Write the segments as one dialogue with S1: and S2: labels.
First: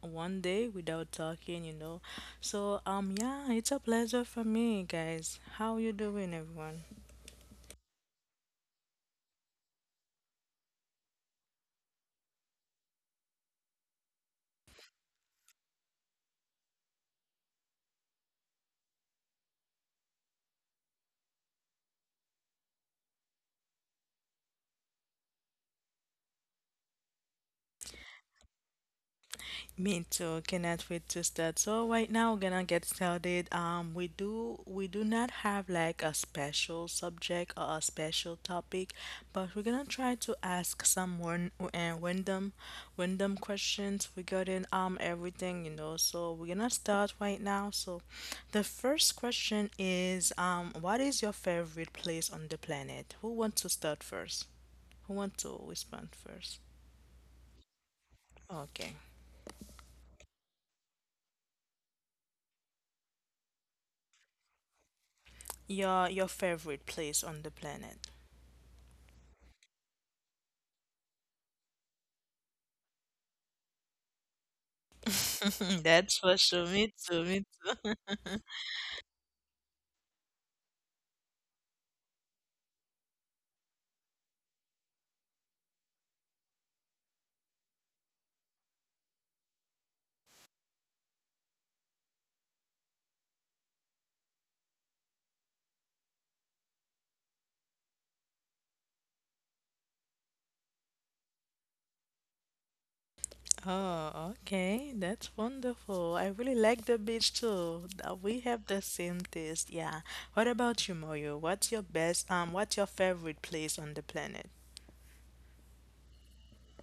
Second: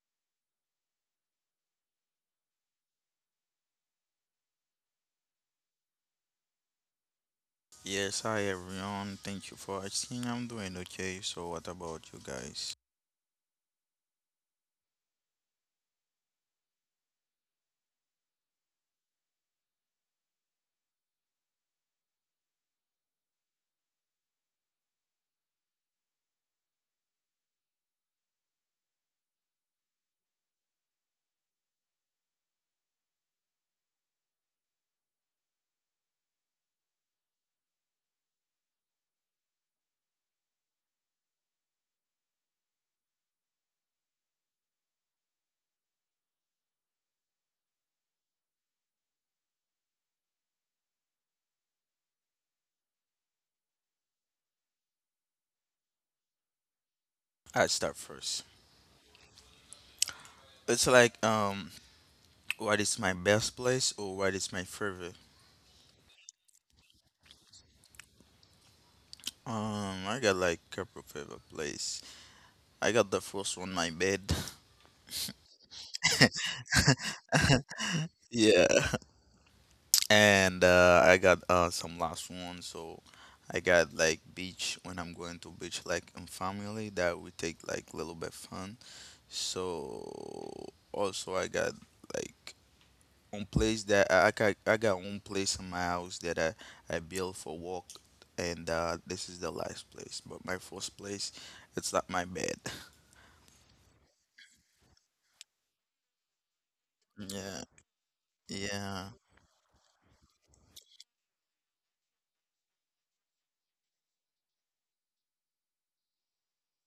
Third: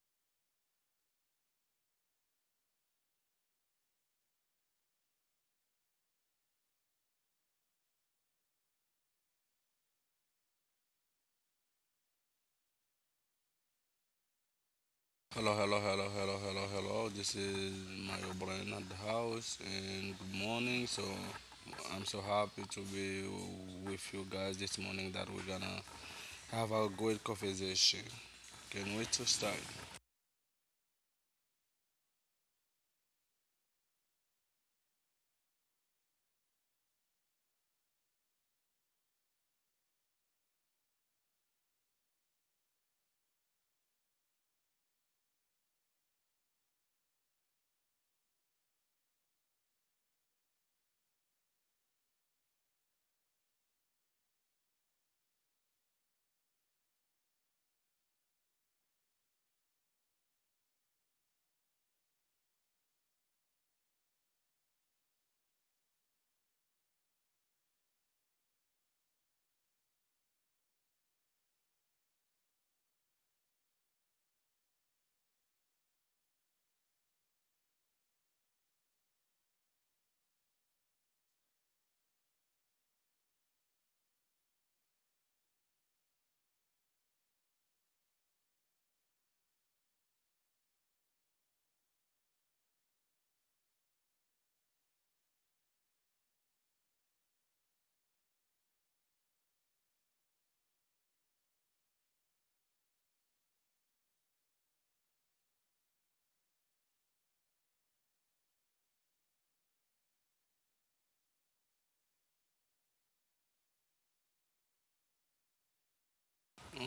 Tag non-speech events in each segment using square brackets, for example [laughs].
S1: one day without talking, you know. So yeah, it's a pleasure for me, guys. How you doing, everyone?
S2: Yes, hi everyone. Thank you for asking. I'm doing okay. So what about you guys?
S3: Hello, hello, hello, hello, hello, hello. This is Mario Brain at the house, and good morning. So I'm so happy to be with you guys this morning. That we're gonna have a great conversation. Can't wait to start.
S1: Me too. Cannot wait to start. So right now we're gonna get started. We do not have like a special subject or a special topic, but we're gonna try to ask some one random questions regarding everything, you know. So we're gonna start right now. So, the first question is what is your favorite place on the planet? Who wants to start first? Who wants to respond first?
S2: I start first.
S1: Okay.
S2: It's like what is my best place or what is my favorite?
S1: Your favorite place on the planet.
S2: I got like couple favorite place. I got the first one my bed. [laughs]
S1: [laughs] That's for sure. Me too, me too.
S2: Yeah. And I got some last one, so I got like beach when I'm going to beach like in family that we take like little bit fun. So also I got like own place that I got I got one place in my house that I built for work, and this is the last place. But my first place, it's like my bed. [laughs]
S1: Oh, okay. That's wonderful. I really like the beach
S2: Yeah,
S1: too. We have the
S2: yeah,
S1: same taste. Yeah. What about you, Moyo? What's your best, what's your favorite place on the planet?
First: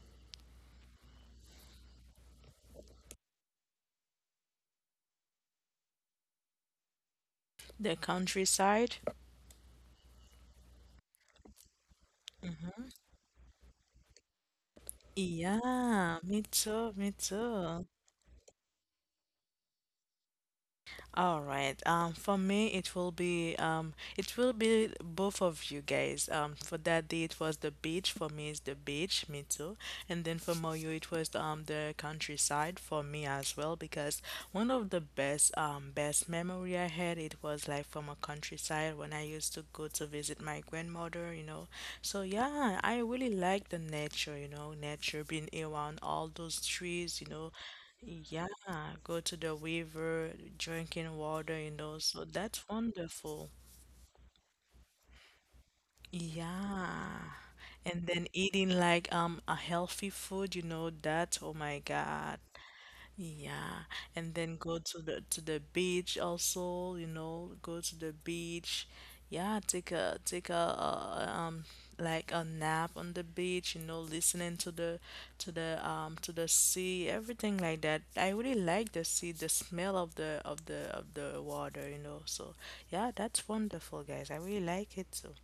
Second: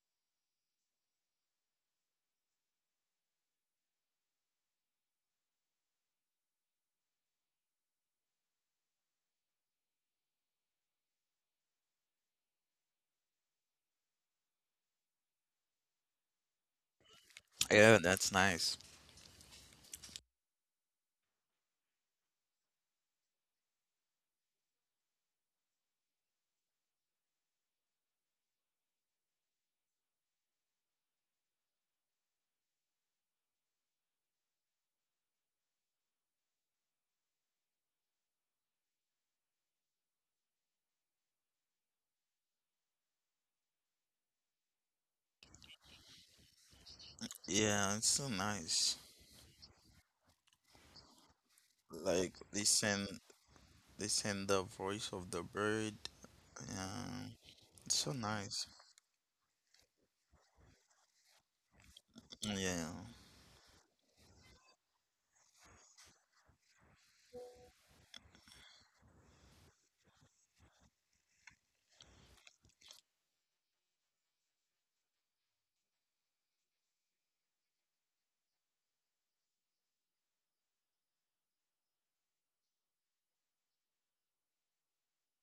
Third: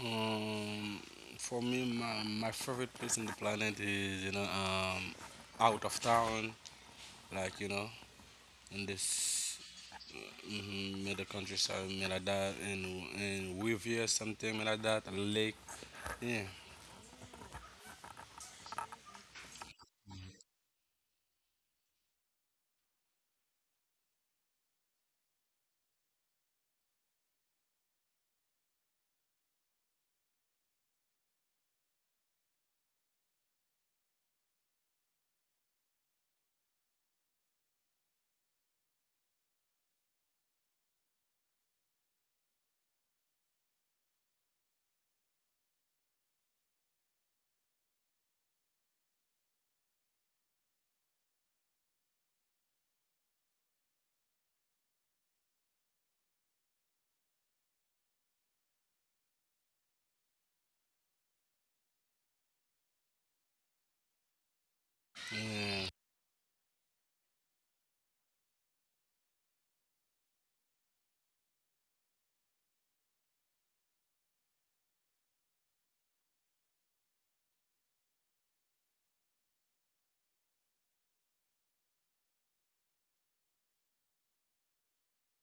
S3: Um, for me, my favorite place in the planet is you know out of town, like you know
S1: The
S3: in
S1: countryside?
S3: this mm-hmm, middle countryside, me like that, and river something like that, a lake,
S1: Yeah, me
S3: yeah.
S1: too, me too.
S2: yeah. That's nice.
S1: All right. For me, it will be both of you guys. For Daddy, it was the beach. For me, it's the beach. Me too. And then for Moyo, it was the countryside for me as well, because one of the best best memory I had, it was like from a countryside when I used to go to visit my grandmother. You know, so yeah, I really like the nature. You know, nature being around all those trees. You know,
S2: Yeah, it's so
S1: yeah,
S2: nice.
S1: go to the river, drinking water, you know, so
S2: Like
S1: that's
S2: listen,
S1: wonderful.
S2: listen the voice of the bird.
S1: Yeah.
S2: Yeah, it's
S1: And
S2: so
S1: then
S2: nice.
S1: eating like a healthy food, you know, that, oh my God.
S2: Yeah.
S1: Yeah, and then go to the
S3: Yeah,
S1: beach also, you know, go to the beach. Yeah, take a take a, like a nap on the beach, you know, listening to the to the to the sea, everything like that. I really like the sea, the smell of the of the of the water, you know. So, yeah, that's wonderful, guys. I really like it too.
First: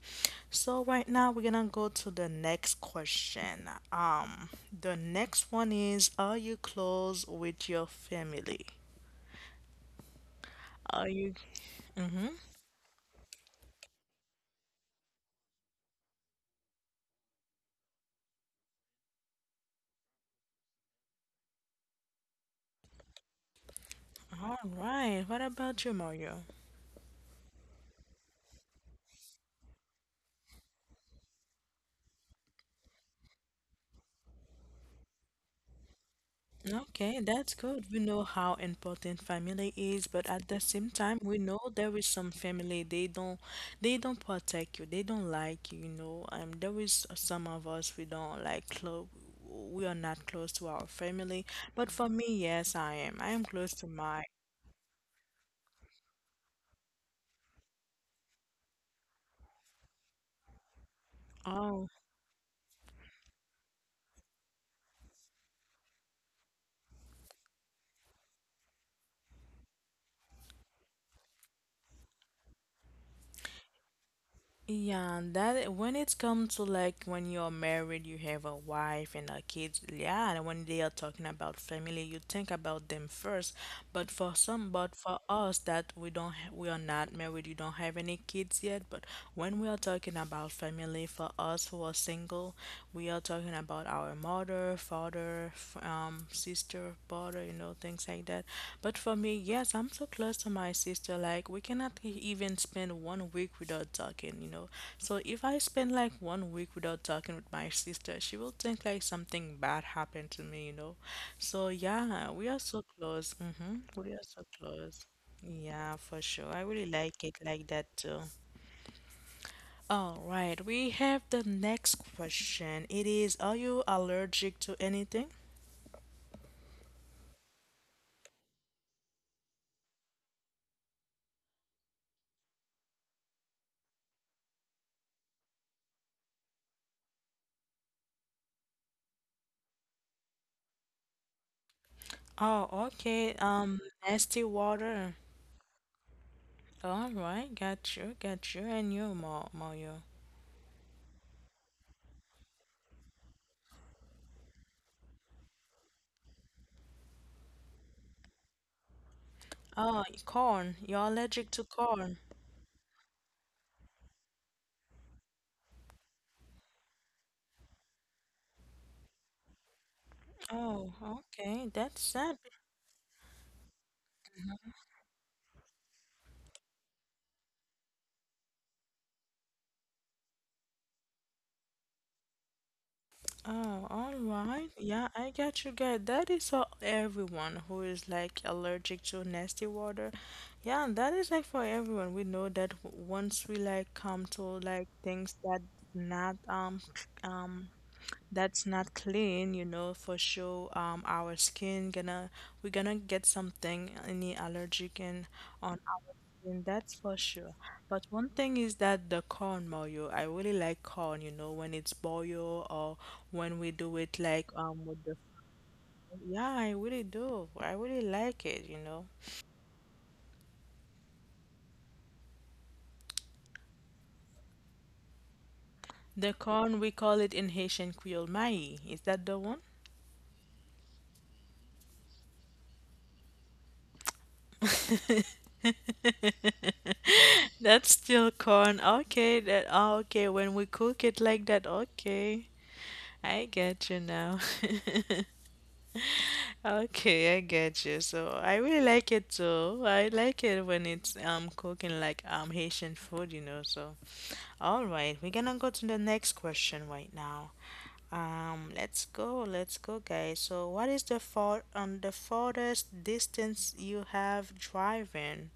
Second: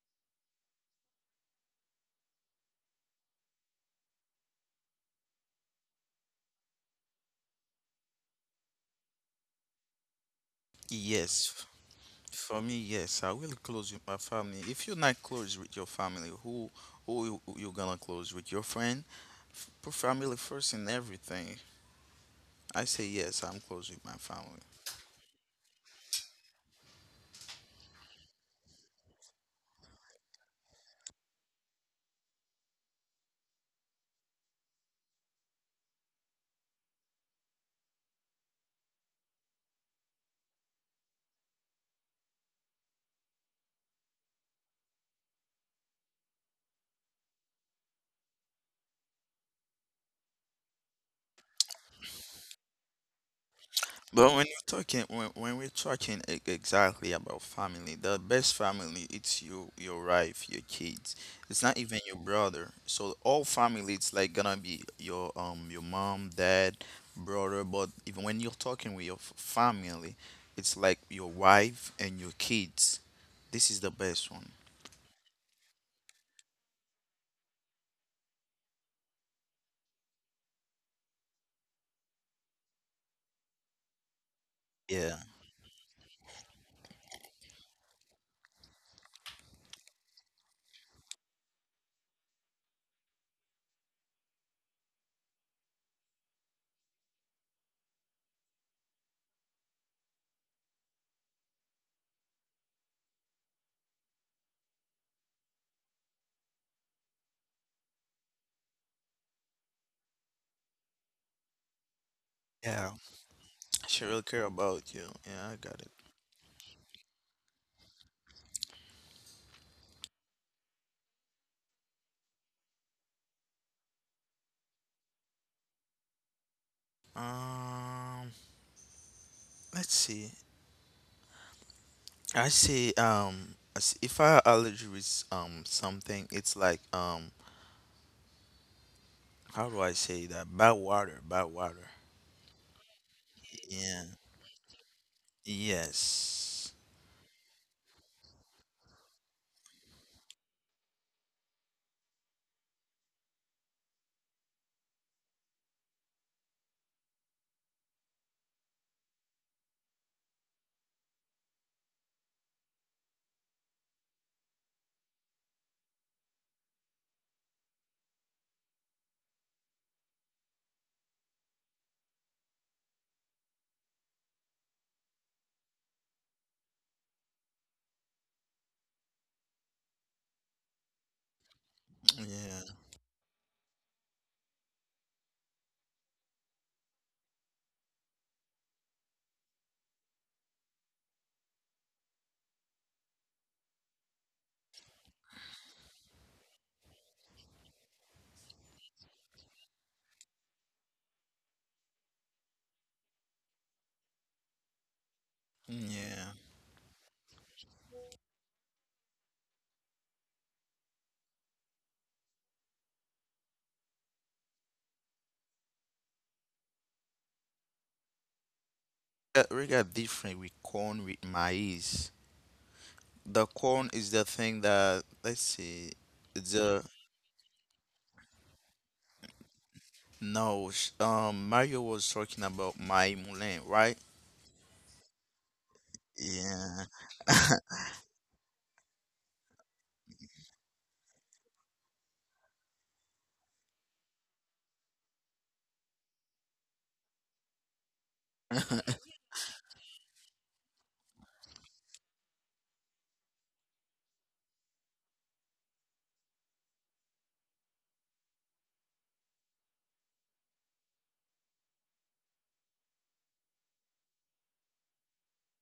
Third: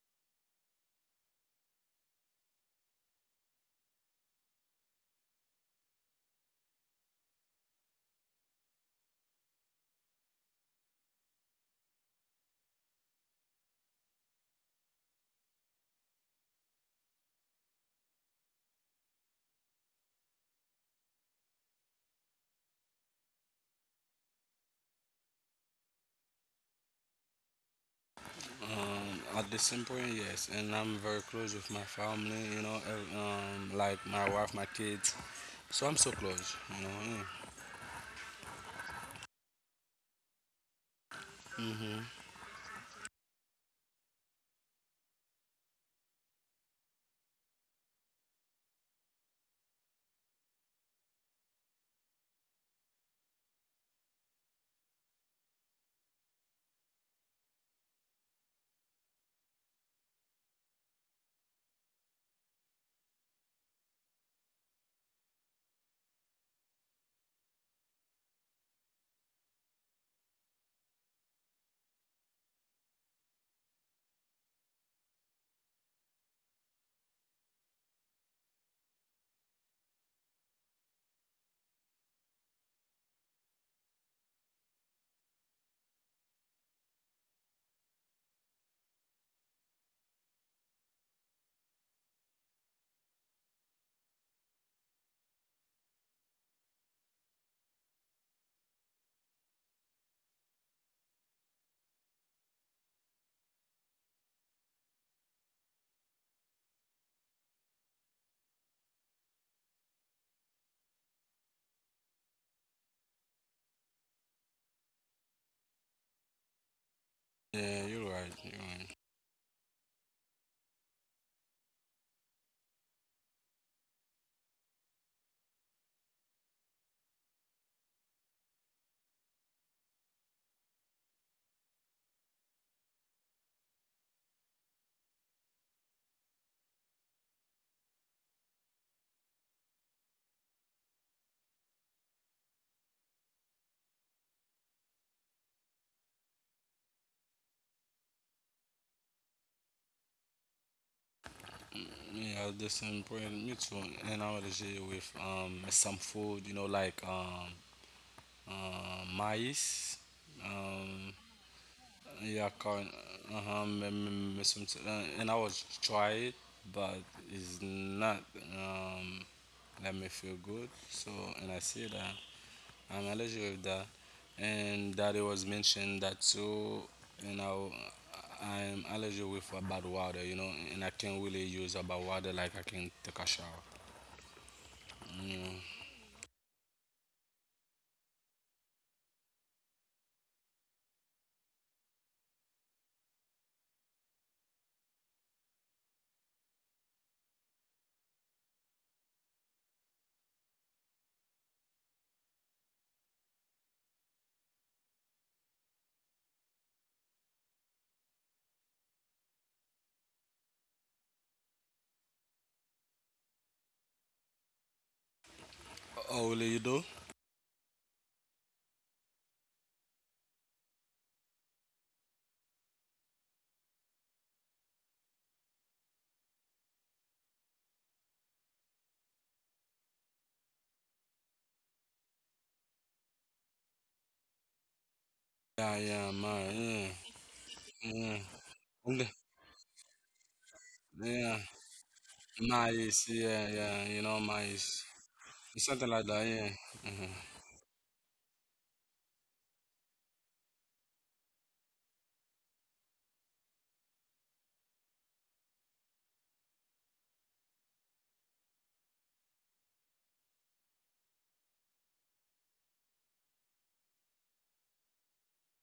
S1: So right now we're gonna go to the next question. The next one is, are you close with your family? Are you?
S2: Yes,
S1: Mm-hmm.
S2: for me, yes. I will close with my family. If you're not close with your family, who who you gonna close with? Your friend? F- Put family first in everything. I say yes, I'm close with my
S1: All
S2: family.
S1: right. What about you, Mario?
S3: At this point, yes, and I'm very close with my family, you know, like my wife, my kids. So I'm so close, you
S1: Okay,
S3: know.
S1: that's good. We know how important family is, but at the same time, we know
S3: Yeah.
S1: there is some family, they don't protect you. They don't like you know. There is some of us we don't like close we are not close to our family. But for me, yes, I am. I am close to my
S2: But when you're talking, when we're talking e- exactly about family, the best family it's you, your wife, your kids. It's not
S1: oh.
S2: even your brother. So all family, it's like gonna be your mom, dad, brother. But even when you're talking with your f- family, it's like your wife and your kids. This is the best one.
S1: Yeah, and that when it comes to like when you're married, you have a wife and a kids. Yeah, and when they are talking about family, you think about them first. But for some, but
S2: Yeah,
S1: for us that we don't, ha- we are not married, you don't have any kids yet. But when we are talking about family, for us who are single, we are talking about our mother, father, f- sister, brother, you know, things like that. But for me, yes, I'm so close to my sister. Like, we cannot e- even spend one week without talking, you know. So if I spend like one week without talking with my sister, she will think like something bad happened to me, you know. So yeah, we are so
S2: yeah.
S1: close. Mm-hmm.
S2: She
S1: We
S2: will
S1: are
S2: care
S1: so
S2: about
S1: close.
S2: you. Yeah, I got it.
S1: Yeah, for sure. I really like it like
S3: Yeah,
S1: that
S3: you're
S1: too.
S3: right. You're right.
S1: All right, we have the next question. It is, are you allergic to anything?
S2: Um, Let's see. I see. As- if I allergy with something, it's like how do I say that? Bad water, bad water.
S1: Oh, okay.
S2: Yeah.
S1: Nasty water.
S2: Yes.
S1: All right, got you, and you, Ma Mario.
S3: Yeah, at this point, me too. And I was with some food, you know, like maize.
S1: Oh, corn. You're
S3: Um,
S1: allergic to corn.
S3: yeah, corn. Uh-huh, some, and I was try it, but it's not um let me feel good.
S1: Oh,
S3: So and I
S1: okay.
S3: see
S1: That's
S3: that
S1: sad.
S3: I'm allergic with that. And that it was mentioned that too, you know, I'm allergic with bad water, you know, and I can't really use a bad water like I
S2: Yeah.
S3: can take a shower.
S1: Oh, all right. Yeah, I
S3: Yeah.
S1: got you good. That is for everyone who is like allergic to nasty water. Yeah, that is like for everyone. We know that w- once we like come to like things that not c- that's not clean, you know, for sure. Our skin gonna we're gonna get something any allergic in on our
S2: Yeah.
S1: skin. That's for sure. But one thing is that the corn mayo, I really like corn. You know, when it's boiled or when we do it like with the
S3: Oh, really,
S1: yeah,
S3: you
S1: I
S3: do?
S1: really do. I really like it. You know,
S2: We got different with corn with maize. The corn is the thing that let's see.
S1: the
S2: The
S1: corn we call it in Haitian Creole mai. Is that the one?
S2: no sh- Mario was talking about my moulin, right?
S3: Yeah, yeah, man,
S1: [laughs]
S2: Yeah.
S3: yeah,
S1: That's
S3: yeah.
S1: still corn.
S3: Okay.
S1: Okay, that okay when we cook it
S3: Yeah,
S1: like that. Okay.
S3: nice, yeah,
S1: I
S3: yeah,
S1: get
S3: you
S1: you
S3: know,
S1: now.
S3: nice.
S1: [laughs]
S3: Something like that, yeah. Mhm.
S1: Okay, I get you. So I really like it too. I like it when it's cooking like Haitian food, you know. So all right, we're gonna go to the next question right now. Let's go, guys. So what is the far the farthest distance you have driving?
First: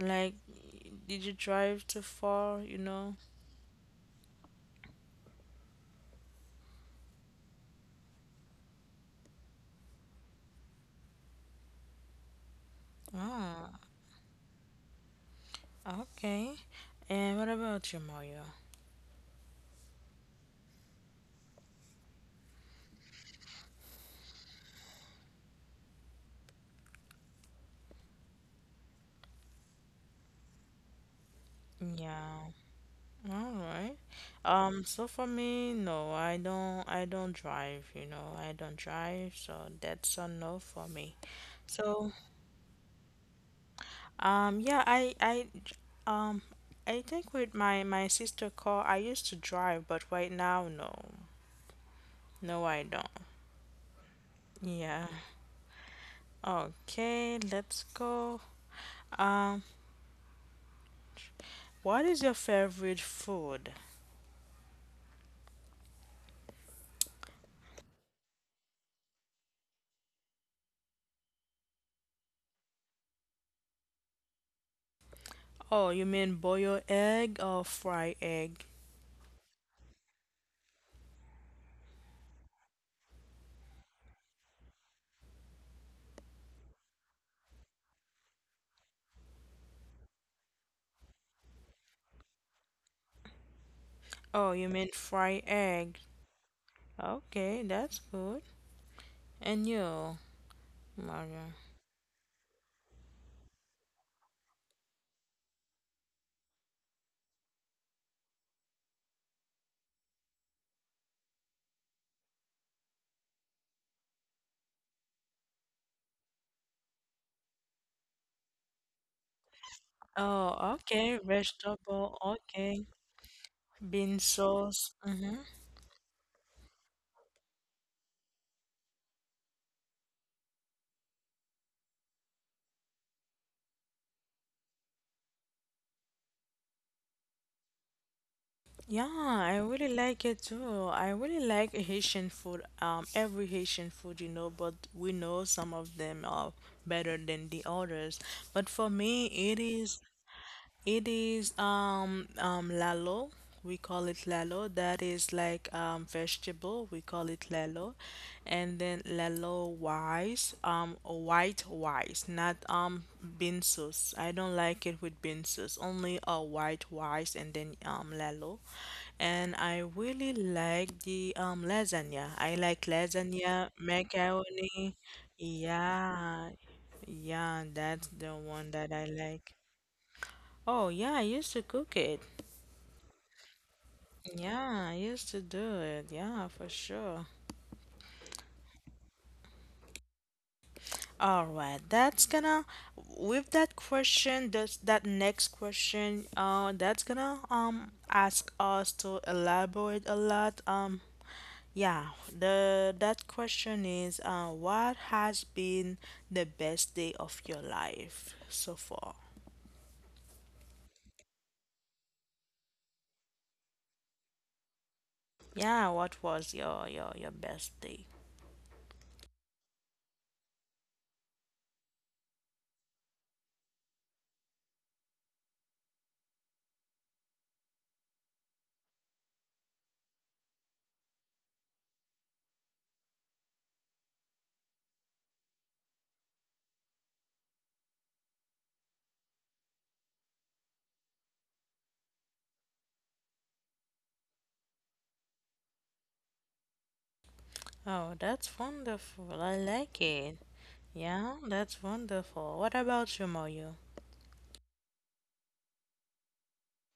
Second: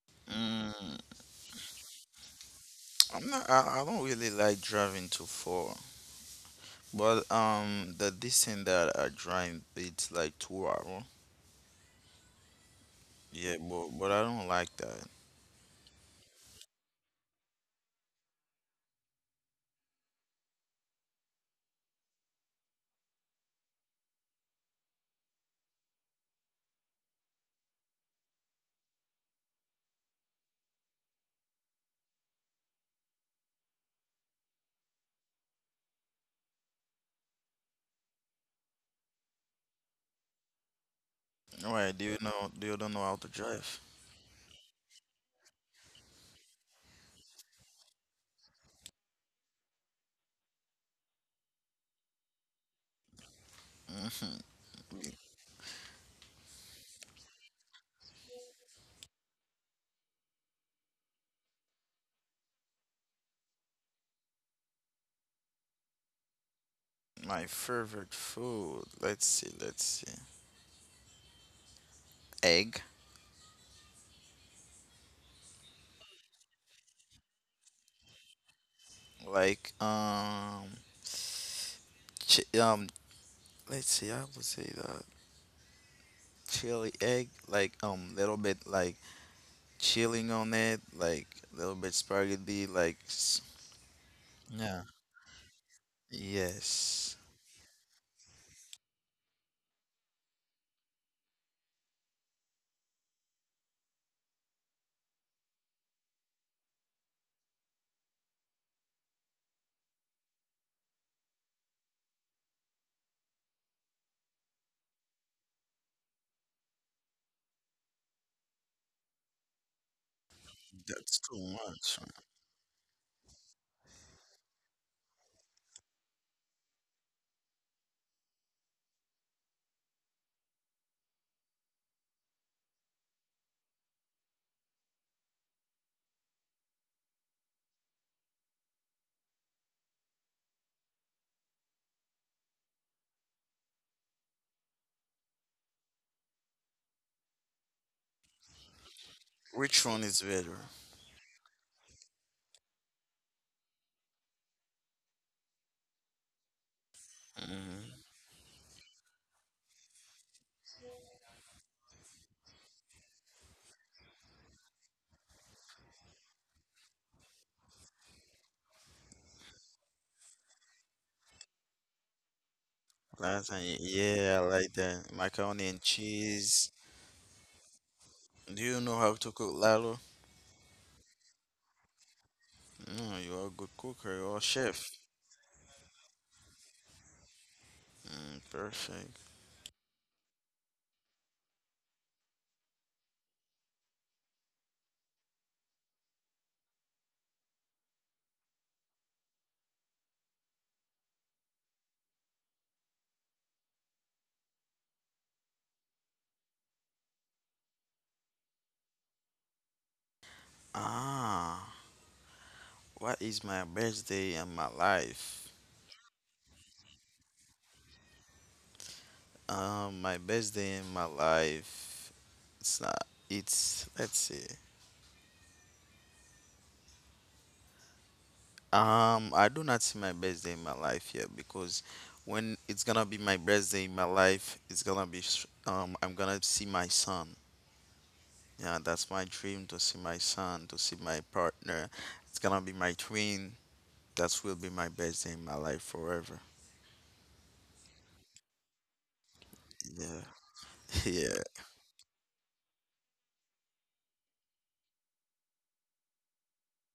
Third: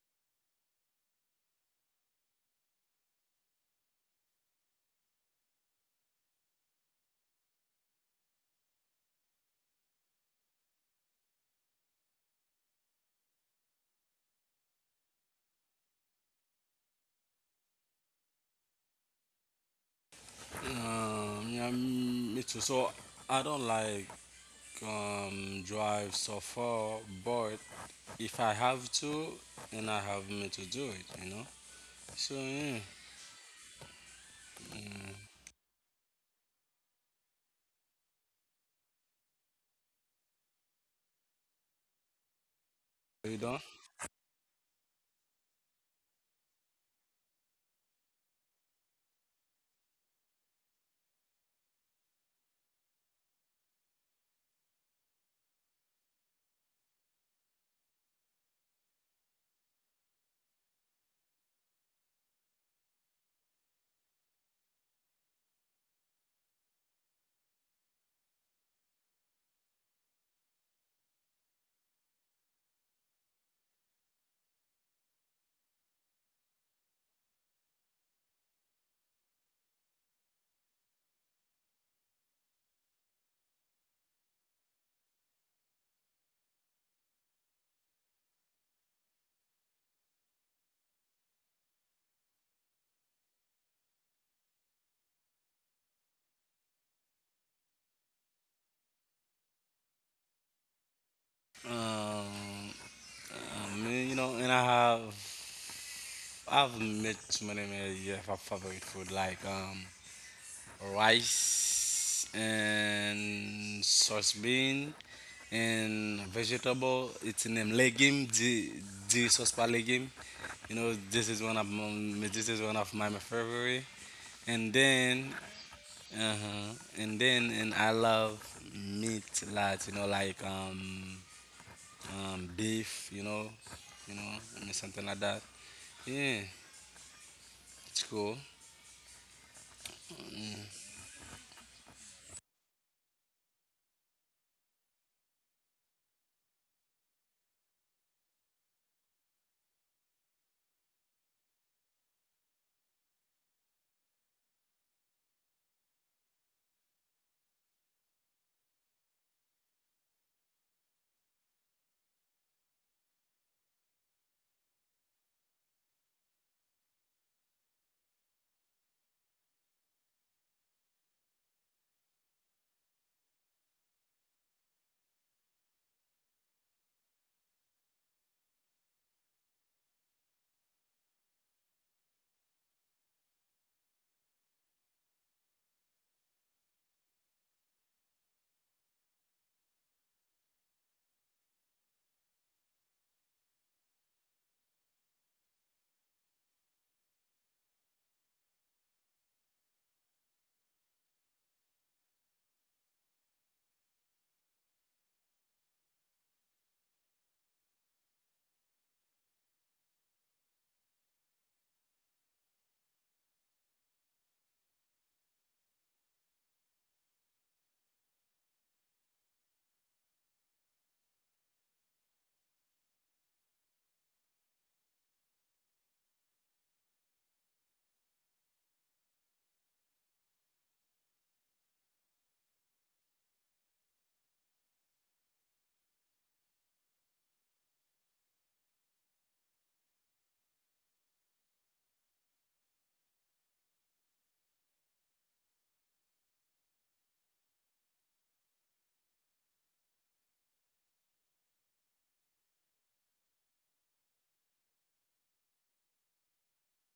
S1: Like,
S2: Mm,
S1: did you drive too far? You know?
S2: I'm not, I don't really like driving too far. But the distance that I drive, it's like 2 hour. Yeah,
S1: Ah,
S2: but I don't like that.
S1: okay. And what about you, Mario?
S3: Yeah, me too. So I don't like drive so far, but if I have to and I have me to do it. So
S1: Yeah.
S3: yeah,
S1: All right. So for me, no, I don't drive, you know, I don't drive, so that's a no for me.
S2: Why? Do
S1: So,
S2: you know? Do you don't know how to
S3: you know,
S2: drive?
S1: yeah, I. I. um I think with my my sister car, I used to drive, but right now, no. No, I don't. Yeah. Okay, let's go. Um, what is your favorite food?
S2: My favorite food. Let's see. Let's see. Egg.
S1: Oh, you mean boil egg or fry egg?
S2: Like chi. Let's see. I would say that chili egg. Like little bit like chilling on it. Like little bit spaghetti. Like s-
S1: Oh, you
S2: yeah.
S1: mean fry egg.
S2: Yes.
S1: Okay, that's good. And you, Mario?
S3: um, me, you know, and I have I've made too many years of favorite food like rice and sauce bean and vegetable. It's named legume. The sauce pa legume.
S1: Oh,
S3: You know,
S1: okay.
S2: That's too much.
S1: Vegetable,
S3: this is one
S1: okay.
S3: of my favorite.
S1: Bean
S3: And
S1: sauce.
S3: then
S1: Mm-hmm.
S3: Uh-huh. And then and I love meat lots, you know, like beef, I mean something like that. Yeah, it's cool.
S1: Yeah, I really like it too. I really like Haitian food. Every Haitian food, you know, but we know some of them are better than the others. But for me, it
S2: Which
S1: is
S2: one is better?
S1: it is um lalo. We call it lalo. That is like vegetable. We call it
S2: Mm-hmm.
S1: lalo, and then lalo wise white wise, not binsus. I don't like it with binsus. Only a white wise and then lalo, and I really like the lasagna. I like lasagna
S2: Lasagna, yeah, I like
S1: macaroni.
S2: that. Macaroni and
S1: Yeah,
S2: cheese.
S1: yeah, that's the
S2: Do
S1: one
S2: you
S1: that
S2: know
S1: I
S2: how to
S1: like.
S2: cook Lalo?
S1: Oh, yeah, I used to cook it.
S2: Mm, you are a good cooker, you are a
S1: Yeah,
S2: chef.
S1: I used to do it. Yeah, for sure.
S2: Mm, perfect.
S1: All right, that's gonna with that question, this that next question, that's gonna ask us to elaborate a lot. Yeah, the that question is, what has been the best day of your life so far?
S2: Ah, what is my best day in my life?
S1: Yeah, what was your your best day?
S2: My best day in my life. It's not. It's let's see. I do not see my best day in my life yet, because when it's gonna be my best day in my life, it's gonna be s- I'm gonna see my son. Yeah, that's my dream to see my son, to see my partner. It's gonna be my twin. That will be my best day in my life forever.
S1: Oh, that's wonderful. I like
S2: Yeah,
S1: it.
S2: [laughs] yeah,
S1: Yeah, that's wonderful. What about you, Mario?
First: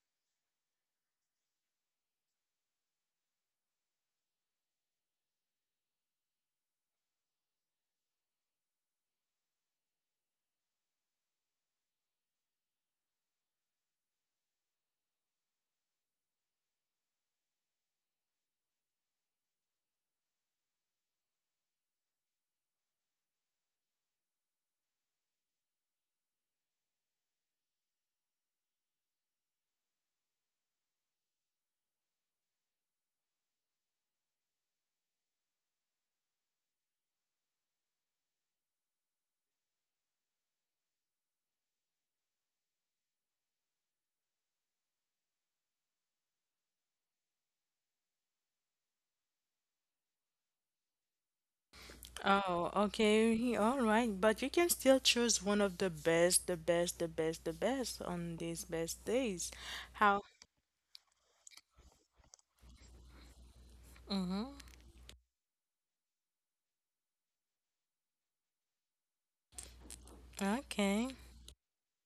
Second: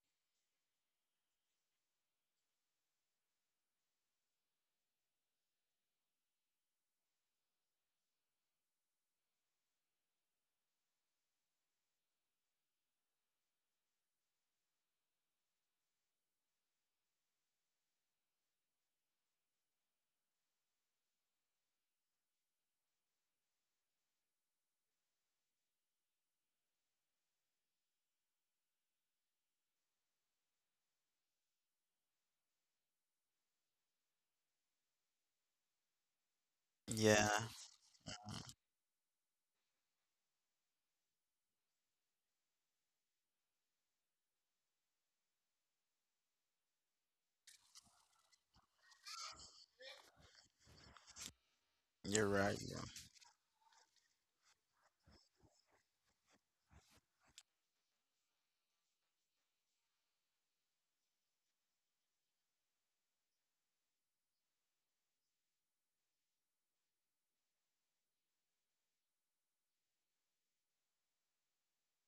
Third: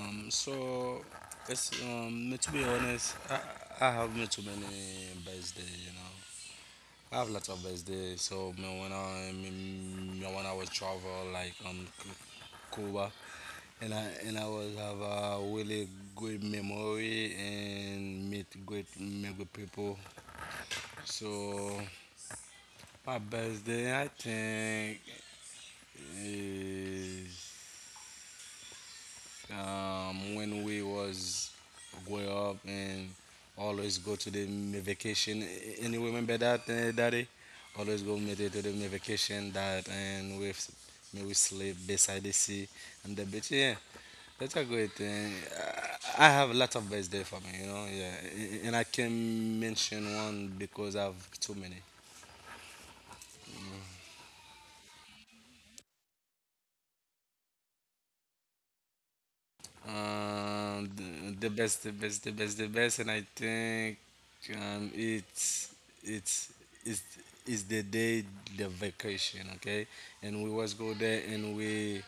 S3: So it's me to be honest, I have me too many birthday. I have lots of birthday. So me when I me, me when I was travel like Cuba, and I was have a really good memory and meet great many good people. So my birthday, I think, is when we was growing up and always go to the vacation. And you remember that, Daddy?
S2: yeah.
S3: Always go me to the me vacation that, and we s- me we sleep beside the sea and the beach. Yeah, that's a great thing. I have a lot of birthday for me. Yeah, and I can mention one because I have too many.
S2: You're right.
S1: Oh,
S2: Yeah.
S1: okay, all right. But you can still choose one of the best, the best, the best, the best on these best days. How?
S3: The best, the best, the best, the best, and I think
S1: Mm-hmm.
S3: um, it's it's it's it's the day the vacation, okay? And we always go
S1: Okay.
S3: there,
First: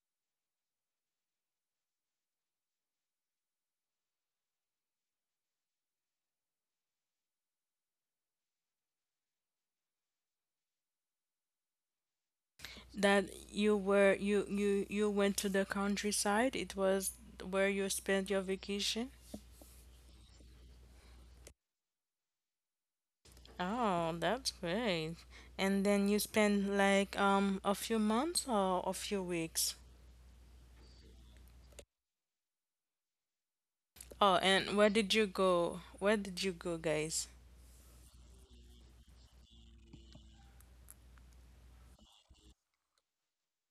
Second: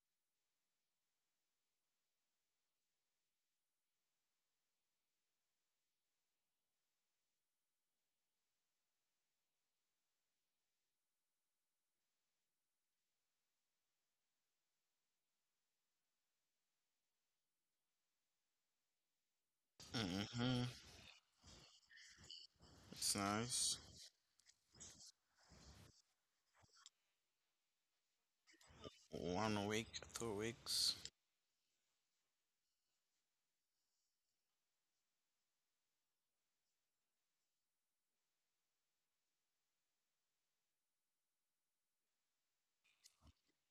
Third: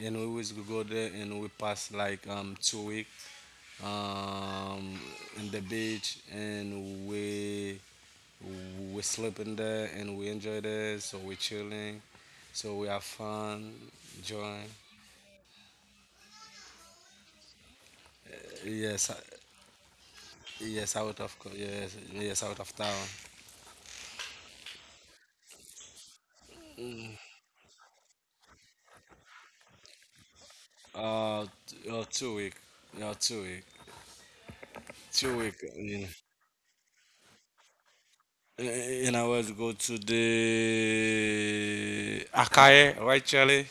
S3: and we always go there, and we pass like 2 weeks um in the beach, and we sleeping there, and we enjoy there, so we're chilling, so we have
S1: That
S3: fun,
S1: you were you
S3: joy.
S1: you you went to the countryside. It was where you spent your
S3: Yes,
S1: vacation.
S2: Mm-hmm.
S3: yes, yes, yes, out of town.
S2: It's nice.
S1: Oh, that's great. And then you spent like a few months or a few
S2: One
S1: weeks.
S2: week, 2 weeks.
S3: 2 week, yeah, 2 week,
S1: Oh, and where did you
S3: 2 week.
S1: go? Where did you go, guys?
S3: In I was go to the Akaye, right, Charlie?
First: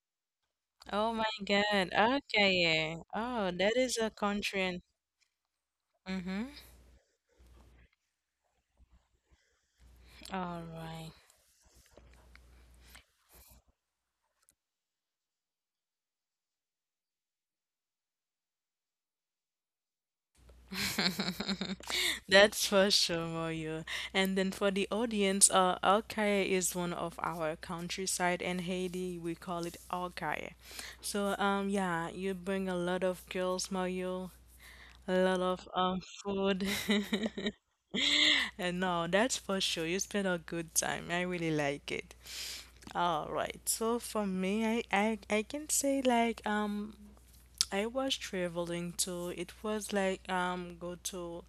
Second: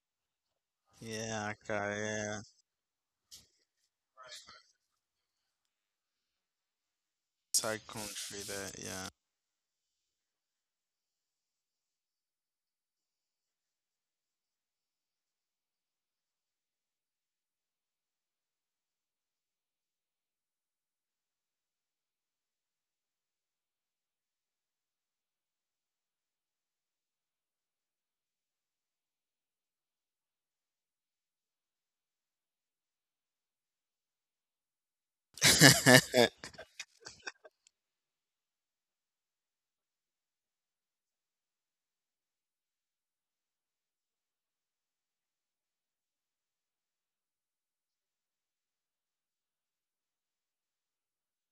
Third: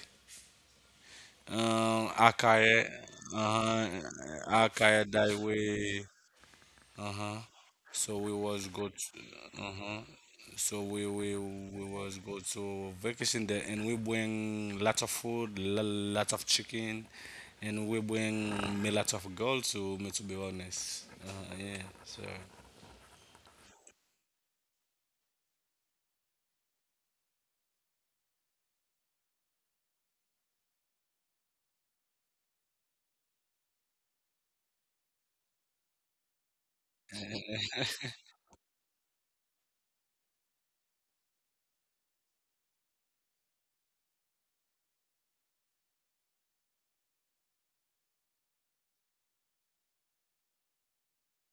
S1: Oh my
S2: Yeah,
S1: God.
S2: okay, yeah.
S1: Okay,
S3: Akaye,
S1: yeah. Oh, that
S3: uh,
S1: is a country. And-
S3: Akaye that way. Uh-huh.
S2: Side
S3: So we
S2: country
S3: was go
S2: there,
S3: to, uh-huh.
S1: All
S3: So we
S1: right.
S3: we we was go to vacation there and we bring lots of food, lots of chicken, and we bring me lots of gold to me to be honest. Yeah. So.
S1: [laughs] That's for sure, Mario. And then for the audience, Alkaya is one of our countryside in Haiti. We call it Alkaya. So, yeah, you bring a lot of girls, Mario. A lot of
S2: yeah. [laughs]
S1: food. [laughs] And no, that's for sure. You spend a good time. I really like it. All right. So for me, I can say like I was traveling to it was like go to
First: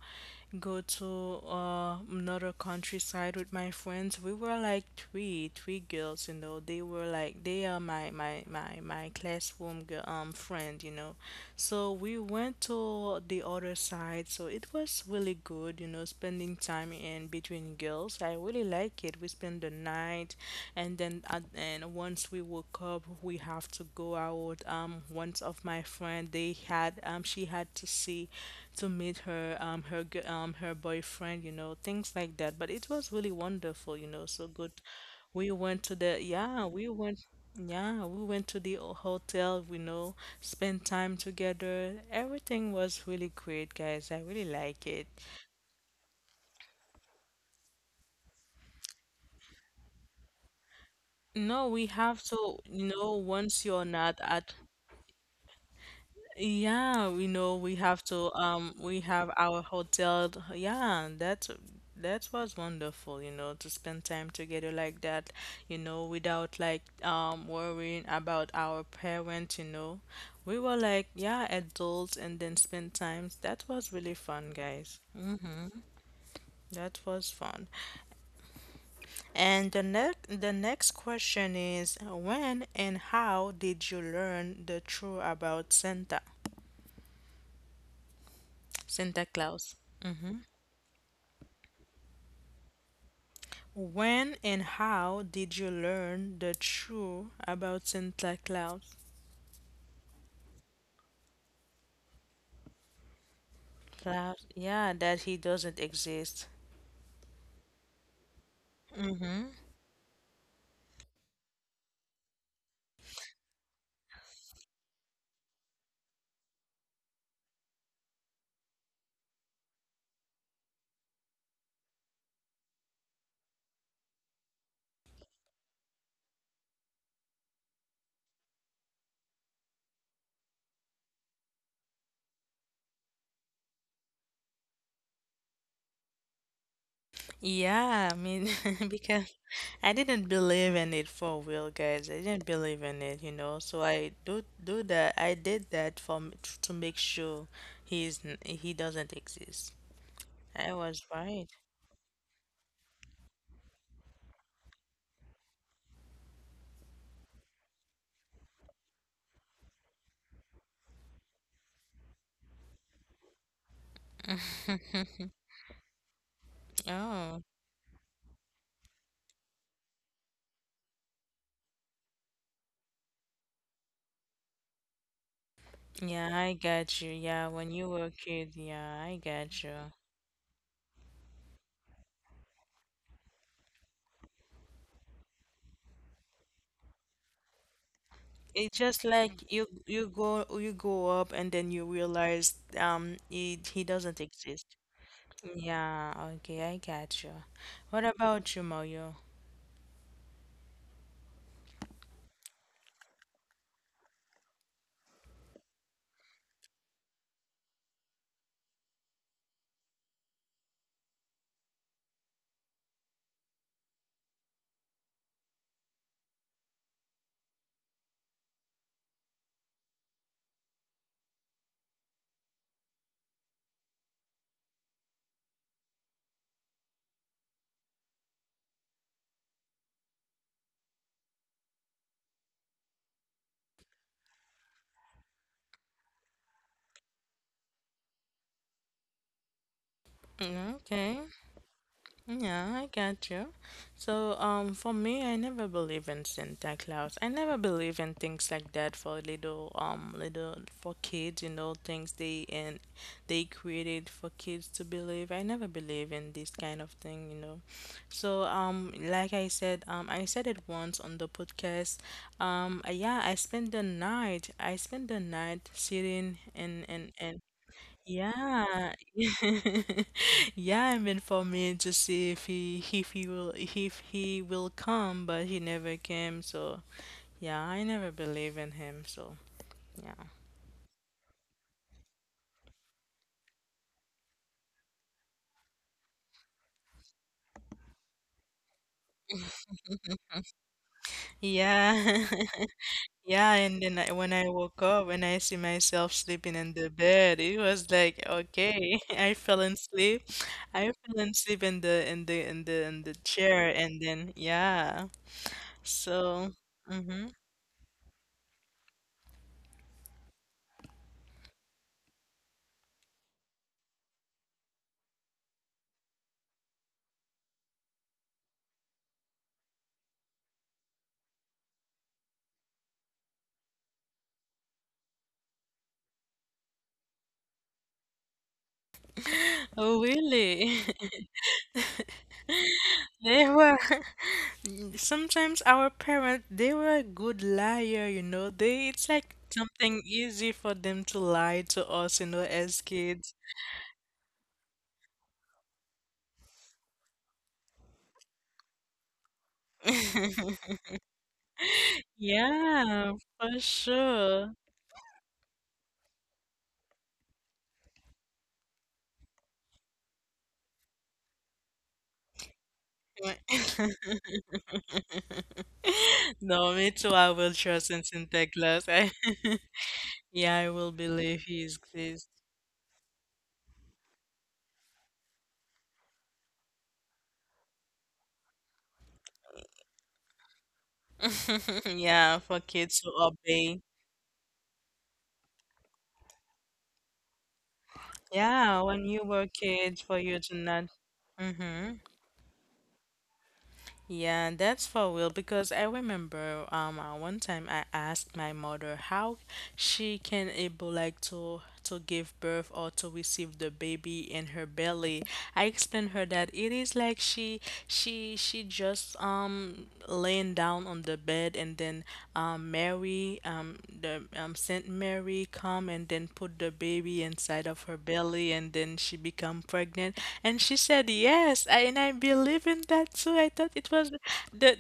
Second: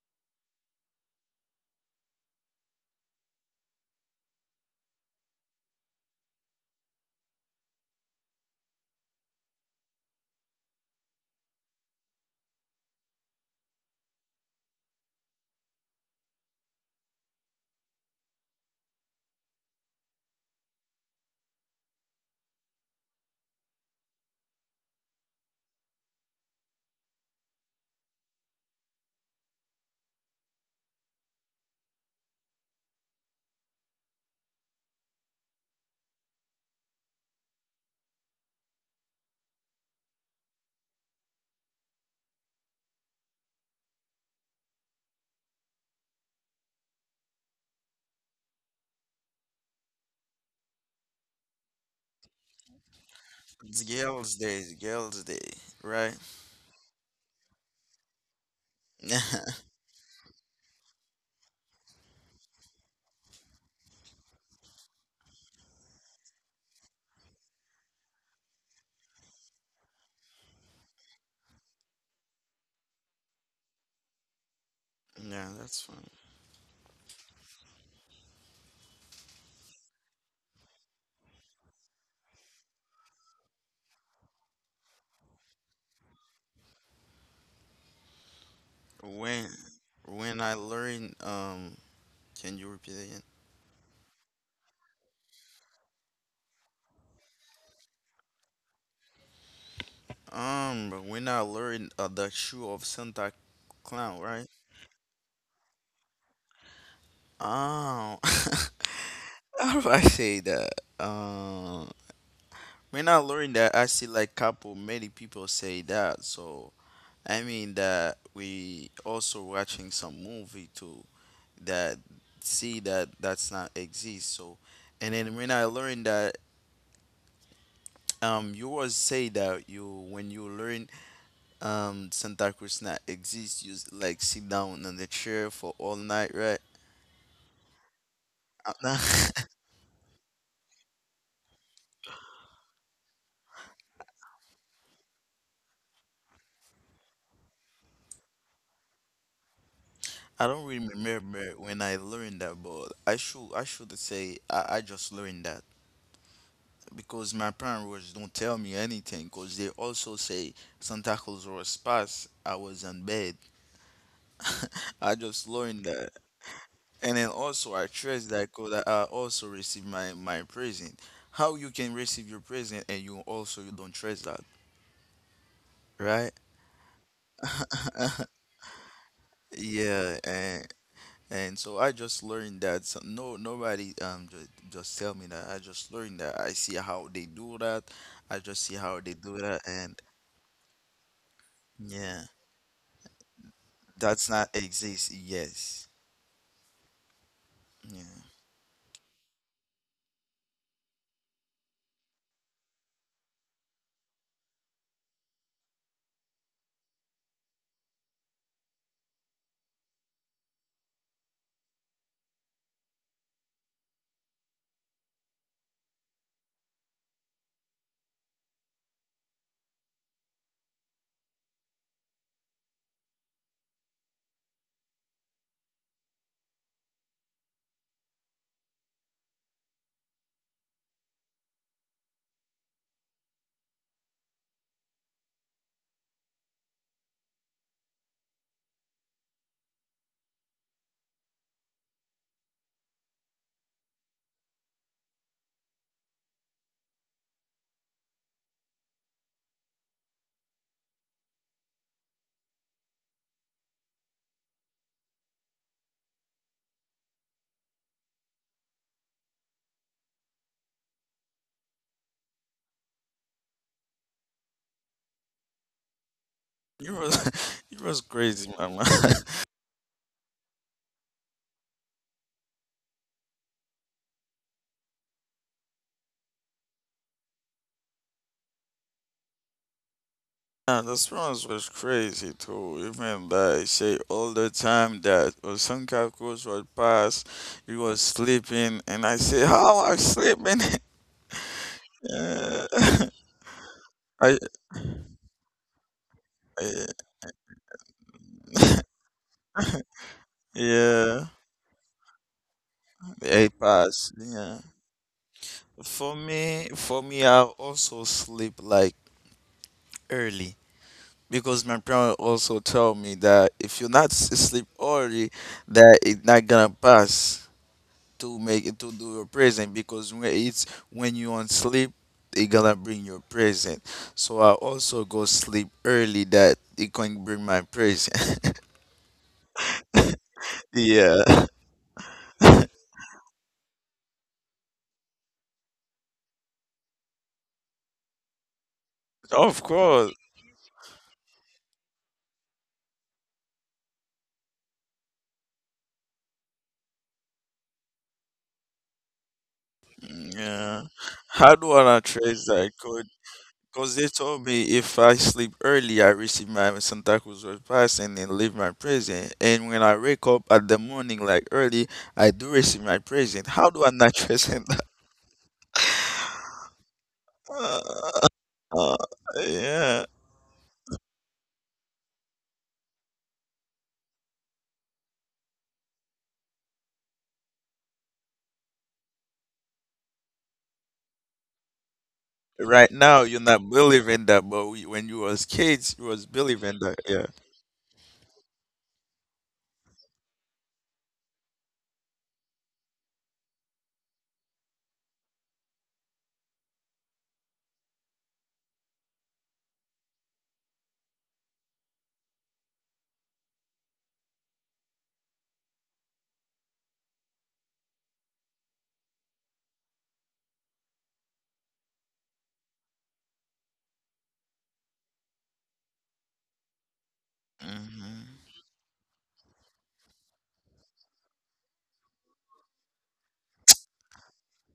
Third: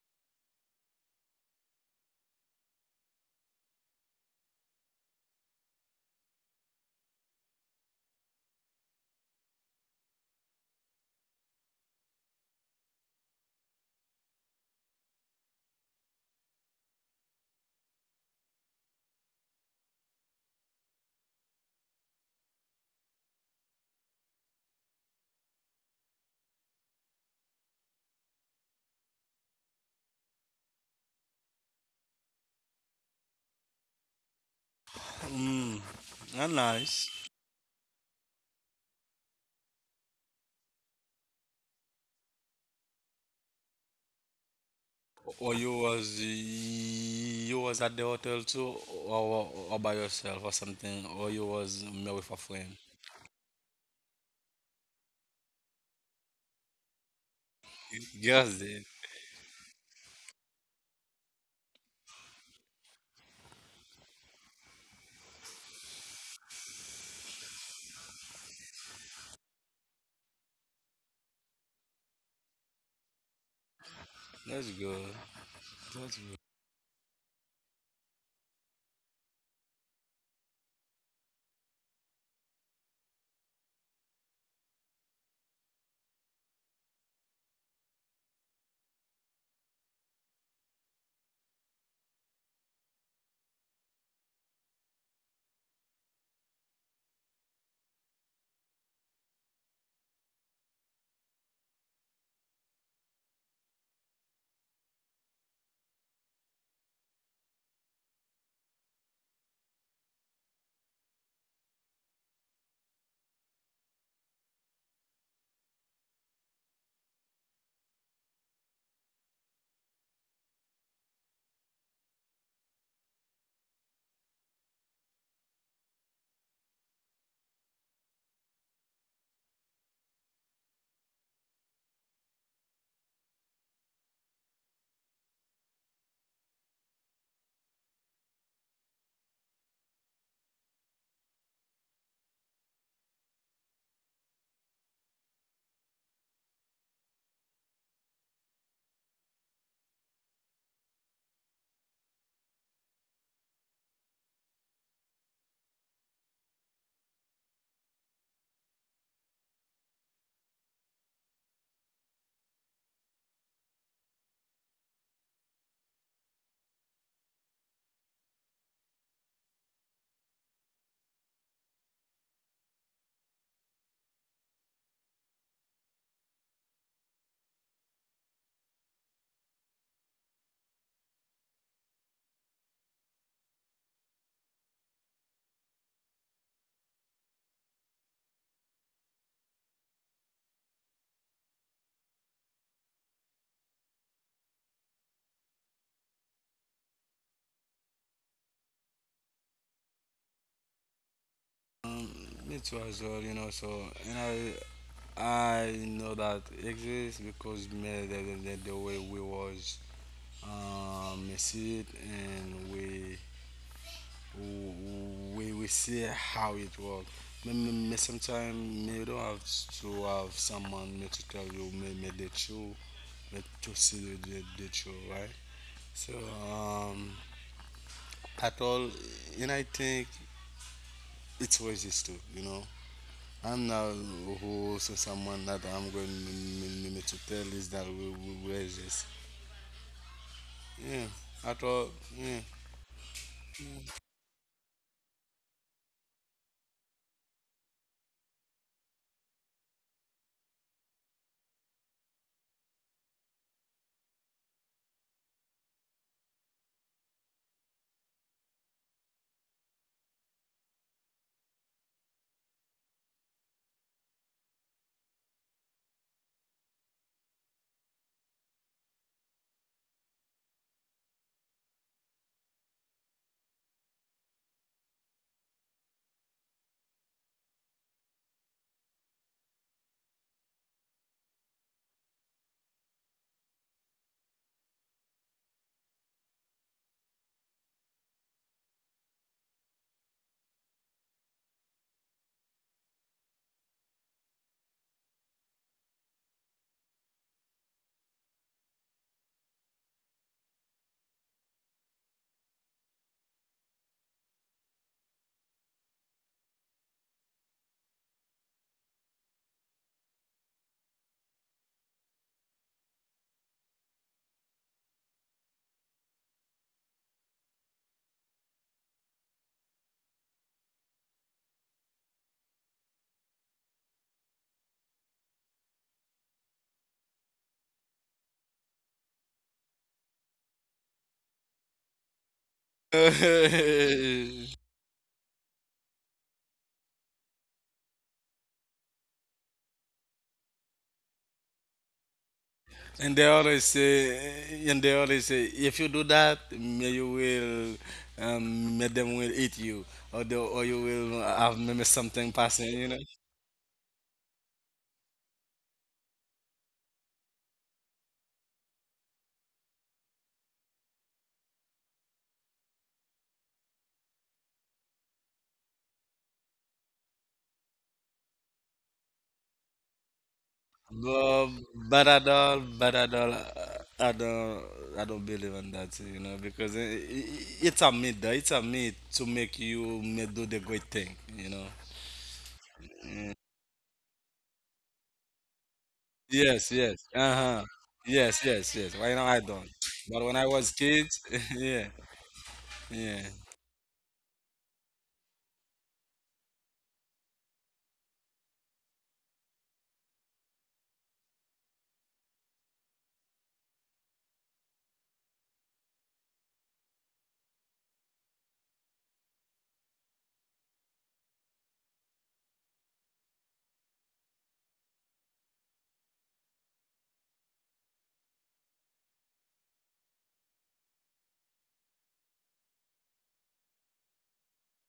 S1: go to another countryside with my friends. We were like three girls, you know. They were like they are my my classroom girl, friend, you know. So we went to the other side. So it was really good, you know, spending time in between girls. I really like it. We spend the night, and then at, and once we woke up, we have to go out. Once of my friend, they had she had to see, to meet her her gi- her boyfriend. You know, things like that. But it was really wonderful. You know, so good. We
S3: Mm.
S1: went to the
S3: Not nice.
S1: yeah, we went to the o- hotel, we know, spent time together. Everything was really great, guys. I really like it.
S3: Or you was at the hotel too, or by yourself or something, or you
S1: No,
S3: was
S1: we
S3: me
S1: have
S3: with a
S1: to,
S3: friend.
S1: you know, once you're not at,
S2: It's girls' day, right?
S1: yeah, we know we have to,
S3: Girls, it.
S1: we have
S2: [laughs]
S1: our hotel. Yeah, that that was wonderful, you know, to spend time together like that, you know, without like worrying about our parents, you know. We were like, yeah, adults and then spend times. That was really fun,
S3: That's
S1: guys.
S3: good.
S2: Yeah, that's fine.
S3: That's
S1: That was fun. And the next question is when and how did you learn the truth about Santa Santa
S2: When
S1: Claus?
S2: I learn, can you repeat again?
S1: When and how did you learn the truth about Santa Claus?
S2: But we're not learning the shoe of Santa Clown,
S1: Claus,
S2: right?
S1: yeah, that he doesn't exist.
S2: Oh,
S1: Mm-hmm.
S2: [laughs] how do I say that? Uh, when I not that. I see like couple many people say that. So I mean that we also watching some movie too that see that that's not exist. So and then when I learned that you always say that you when you learn Santa Cruz not exist, you like sit down on the chair for all night, right?
S1: Yeah, I mean, [laughs] because
S2: I [laughs]
S1: I didn't believe in it for real, guys. I didn't believe in it, you know. So I do that. I did that for to make sure he doesn't exist.
S2: I don't
S1: I
S2: really
S1: was
S2: remember
S1: right.
S2: when I learned that, but I should say I just learned that, because my parents don't tell me anything, because they also say Santa Claus was past. I was in bed. I just learned that, and then
S1: Oh,
S2: also I trust that because I also received my present. How you can receive your present and you also you don't trust that,
S1: yeah,
S2: right?
S1: I got you. Yeah, when you were a kid, yeah, I got you.
S2: Yeah, and so I just learned that, so no nobody just tell me that. I just learned that. I see how they do that. I just see
S1: It's
S2: how
S1: just
S2: they do
S1: like
S2: that,
S1: you
S2: and
S1: you go you go up and then you
S2: yeah,
S1: realize he doesn't
S2: that's not
S1: exist.
S2: exist. Yes,
S1: Yeah, okay, I got you.
S2: yeah.
S1: What about you, Mario?
S3: Um, me too as well. So, and I know that exists because me the way we was we see it and we see how it works. Me sometimes me don't have to have someone me to tell you me the truth, me to see the truth, right? So um at all, and I think it's racist too. And now, who also someone that I'm going to tell is that we raise this?
S1: Mm,
S3: Yeah,
S1: okay.
S3: at all, yeah.
S1: Yeah, I got you. So, for me, I never believe in Santa Claus. I never believe in things like that for little, little for kids. You know, things they and they created for kids to believe. I never believe in this kind of thing. You know, so like I said it once on the podcast. Yeah, I spent the night. I spent the night sitting and
S2: You
S1: and and
S2: was [laughs] you was crazy, mama.
S1: yeah.
S2: [laughs]
S1: [laughs] Yeah, I'm informing to see if he will come, but he never came, so yeah, I never believe in him, so yeah.
S2: Yeah, the Spanish was crazy too. Even they say all the time that Osunka Cruz would pass, he was sleeping, and I say, "How I sleeping?"
S1: Yeah.
S2: [laughs] yeah, [laughs]
S1: [laughs] Yeah, and then
S2: I,
S1: when I woke up and I see myself sleeping in
S2: I-
S1: the bed, it was like, okay, [laughs] I fell asleep. I fell
S2: yeah.
S1: asleep in the
S2: It
S1: chair and
S2: pass.
S1: then
S2: Yeah.
S1: yeah. So,
S2: For me,
S1: mhm.
S2: I also sleep like early, because my parents also tell me that if you're not s- sleep early, that it's not gonna pass to make it to do your present, because when it's when you on sleep, it gonna bring your present. So I also go sleep early that it can bring my present. [laughs]
S1: [laughs] Oh, really? [laughs]
S2: Yeah,
S1: They were. Sometimes our parents, they were a good liar, you know. It's like
S2: of
S1: something
S2: course.
S1: easy for them to lie to us, you know, as
S3: [laughs] And they
S1: kids.
S3: always say, if you do that, may you will, may them will eat you, or
S1: [laughs]
S3: you
S2: Yeah.
S3: will
S2: How
S3: have
S2: do
S3: maybe
S2: I not
S3: something
S2: trace
S3: passing,
S2: that?
S3: you know.
S1: Yeah, for
S2: Because they told
S1: sure.
S2: me if I sleep early, I receive my Santa Cruz Road pass and then leave my present. And when I wake up at the morning, like early, I do receive my present. How do I not
S1: [laughs]
S2: present that?
S1: No, me too. I will trust in Santa Claus.
S2: [laughs]
S1: [laughs]
S2: yeah.
S1: Yeah, I will believe
S3: Well,
S1: he
S3: but at
S1: exists.
S3: all, not I don't, I don't believe in that, you know, because it's a myth, though. It's a myth to make you may do the great thing, you know.
S1: [laughs] Yeah, for
S2: Right
S1: kids to
S2: now, you're not
S1: obey.
S2: believing that, but we, when you was kids, you was
S3: Yes,
S2: believing
S3: yes,
S2: that. Yeah.
S3: uh-huh. Yes, yes,
S1: Yeah,
S3: yes.
S1: when
S3: Right now
S1: you
S3: I
S1: were
S3: don't.
S1: kids,
S3: But
S1: for
S3: when I
S1: you to
S3: was
S1: not.
S3: kids, [laughs] yeah,
S1: Mm-hmm.
S3: yeah.
S1: Yeah, that's for real because I remember one time I asked my mother how she can able like to give birth or to receive the baby in her belly. I explained her that it is like she just laying down on the bed and then Mary the Saint Mary come and then put the baby inside of her
S2: Hmm.
S1: belly and then she become pregnant and she said yes and I believe in that too. I thought it was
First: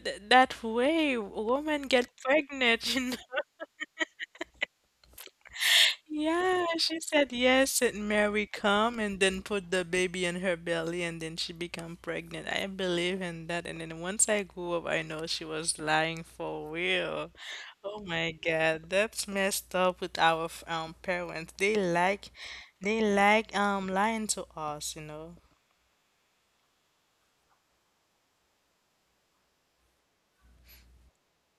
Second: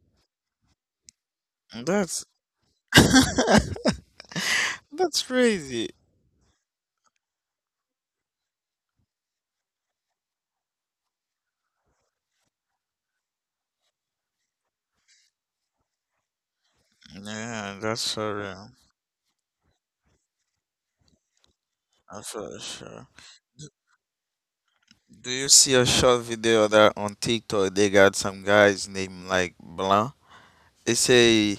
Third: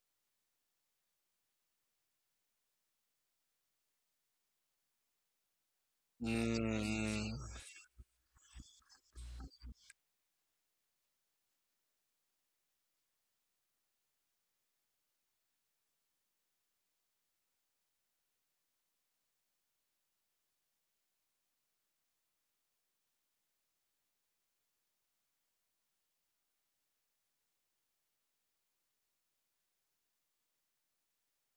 S1: the that way woman get
S2: That's
S1: pregnant [laughs] you know?
S2: [laughs] that's crazy.
S1: Yeah, she said
S3: Mm.
S1: yes, and Mary come and then put the baby in her belly and then she become pregnant. I believe in that. And then once I grew up, I know she was lying for real.
S2: Yeah,
S1: Oh
S2: that's
S1: my
S2: for real.
S1: God, that's messed up with our parents.
S2: That's for
S1: They
S2: sure.
S1: like lying to us, you
S2: Do
S1: know.
S2: you see a short video that on TikTok they got some guys named like Blanc? They say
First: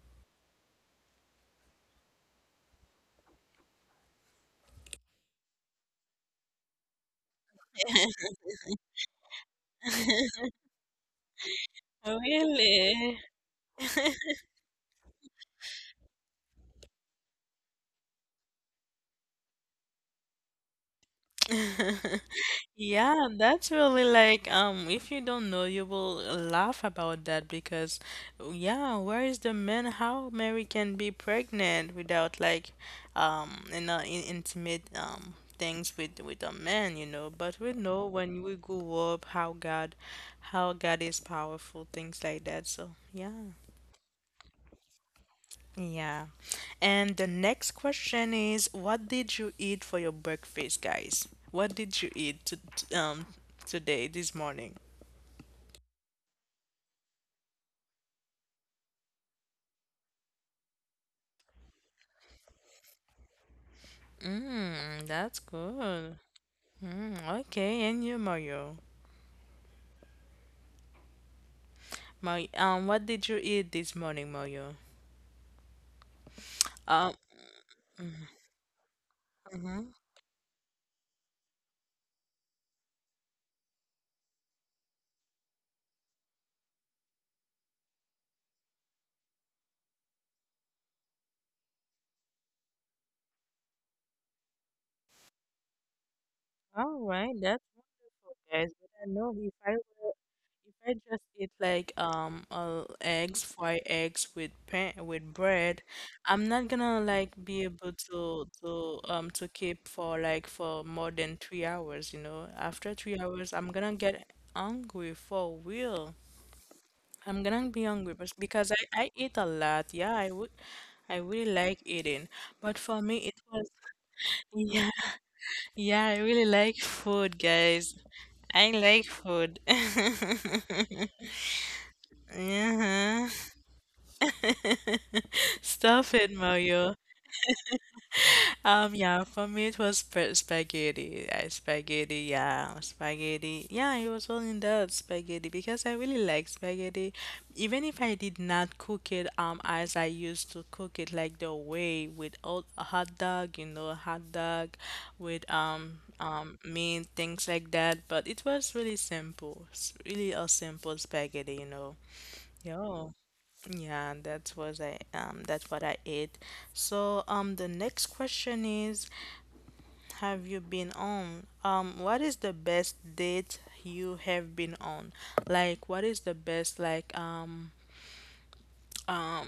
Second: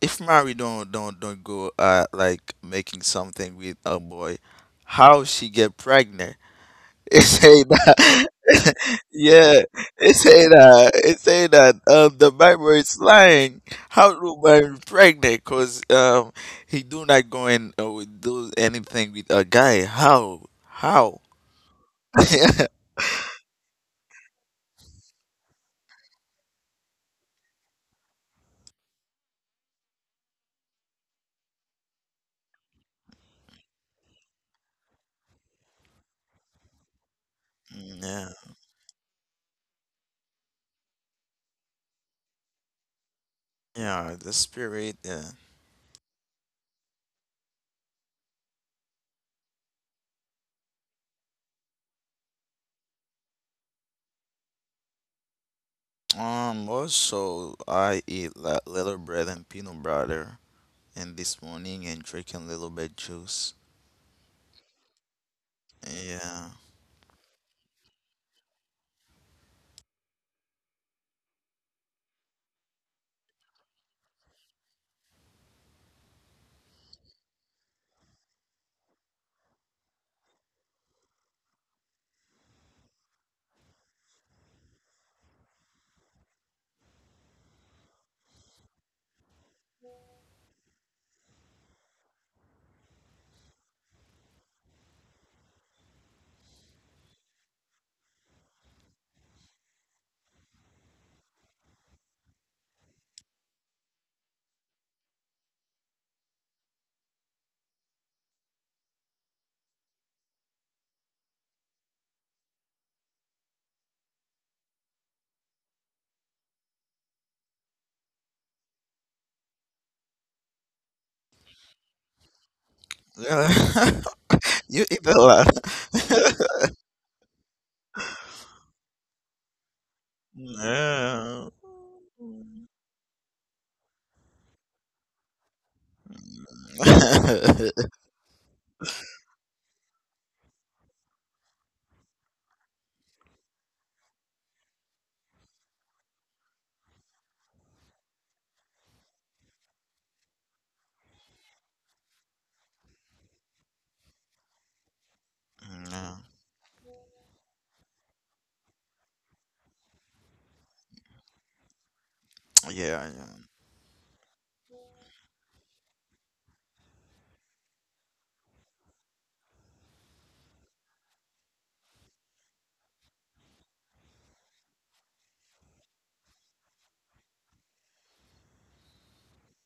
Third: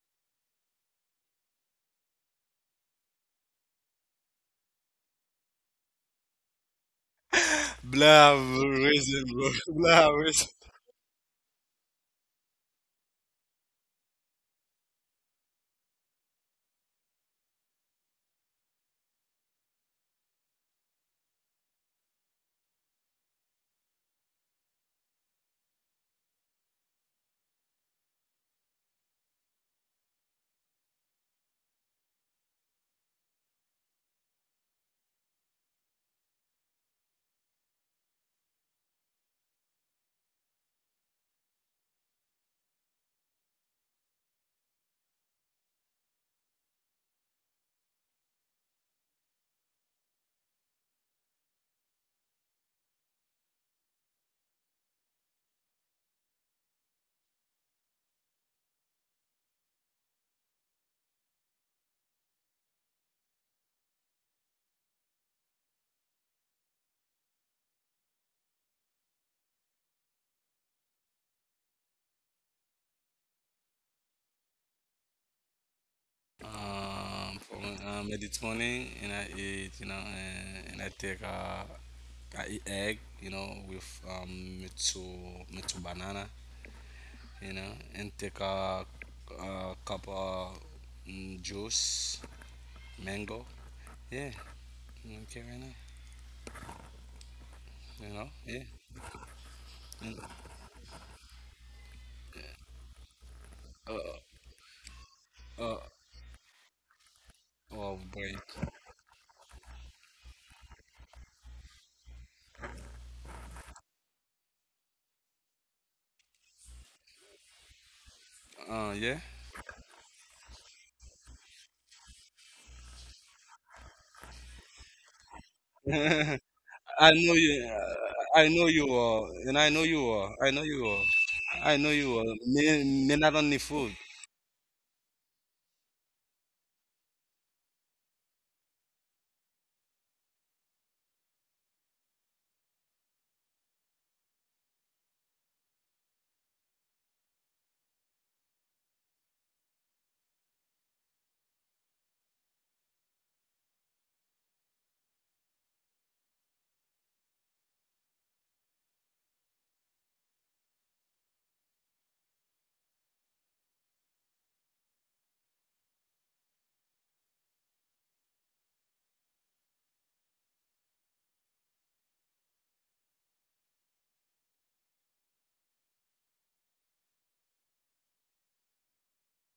S2: if Mary don't go like making something with a boy, how she get pregnant? [laughs] They say that
S3: Blah,
S2: [laughs]
S3: reason, bro.
S2: yeah,
S3: [laughs] Blah,
S2: they say
S1: [laughs]
S3: reason.
S2: that the Bible is
S1: Really?
S2: lying. How do Mary pregnant? Cause he do not go and do anything with a guy. How how? [laughs]
S1: Yeah, that's really like if you don't know you will laugh about that because yeah, where is the man, how Mary can be pregnant without like in intimate things with a man, you know. But we know
S2: Yeah.
S1: when we grow up how God is powerful, things like that. So yeah.
S2: Yeah, the spirit. Yeah.
S1: Yeah. And the next question is, what did you eat for your breakfast, guys? What did you eat today, this morning?
S2: Also, I eat like little bread and peanut butter, and this morning and drinking little bit juice.
S1: Mm, that's good.
S2: Yeah.
S1: Mm, okay, and you, Mario? Mario, what did you eat this morning, Mario? Um,
S3: Um, for, it's morning, and I eat, you
S1: mhm.
S3: know, and I take a I eat egg, with mitsu, mitsu banana, and take a cup of juice, mango. Yeah, okay, right now,
S1: All right, that's
S3: you know,
S1: wonderful,
S3: yeah.
S1: guys. But I know if I
S3: And,
S1: if I just eat like eggs, fried
S3: uh,
S1: eggs with pan with
S3: uh, uh,
S1: bread, I'm not gonna like be able
S3: oh boy,
S1: to keep for like for more than 3 hours, you know. After 3 hours, I'm gonna get hungry for real. I'm gonna be hungry because I
S3: uh,
S1: I
S3: yeah.
S1: eat a lot. Yeah, I would. I really like eating, but for me it was
S2: Yeah.
S1: [laughs]
S2: [laughs] You
S1: yeah
S2: eat a lot.
S1: yeah I
S3: [laughs]
S1: really
S2: [laughs]
S1: like
S3: I know
S1: food,
S3: you.
S1: guys.
S3: I know
S1: I
S3: you
S1: like
S3: are, and
S1: food.
S3: I know you
S1: [laughs]
S3: are. I know you are.
S2: yeah.
S3: I know you are. Me
S1: Yeah.
S3: not only food.
S1: Stop it, Mario.
S2: [laughs]
S1: Yeah, for me it was spaghetti. Spaghetti. Yeah, it was all in that spaghetti because I really like spaghetti. Even if I did not cook it as I used to cook it, like the way with old hot dog, you know, hot dog with meat, things like that. But it was really simple. It's really a simple spaghetti, you know.
S2: yeah. Yeah.
S1: Yeah. Yeah, that was I that's what I ate. So the next question is have you been on? Um, what is the best date you have been on? Like what is the best like um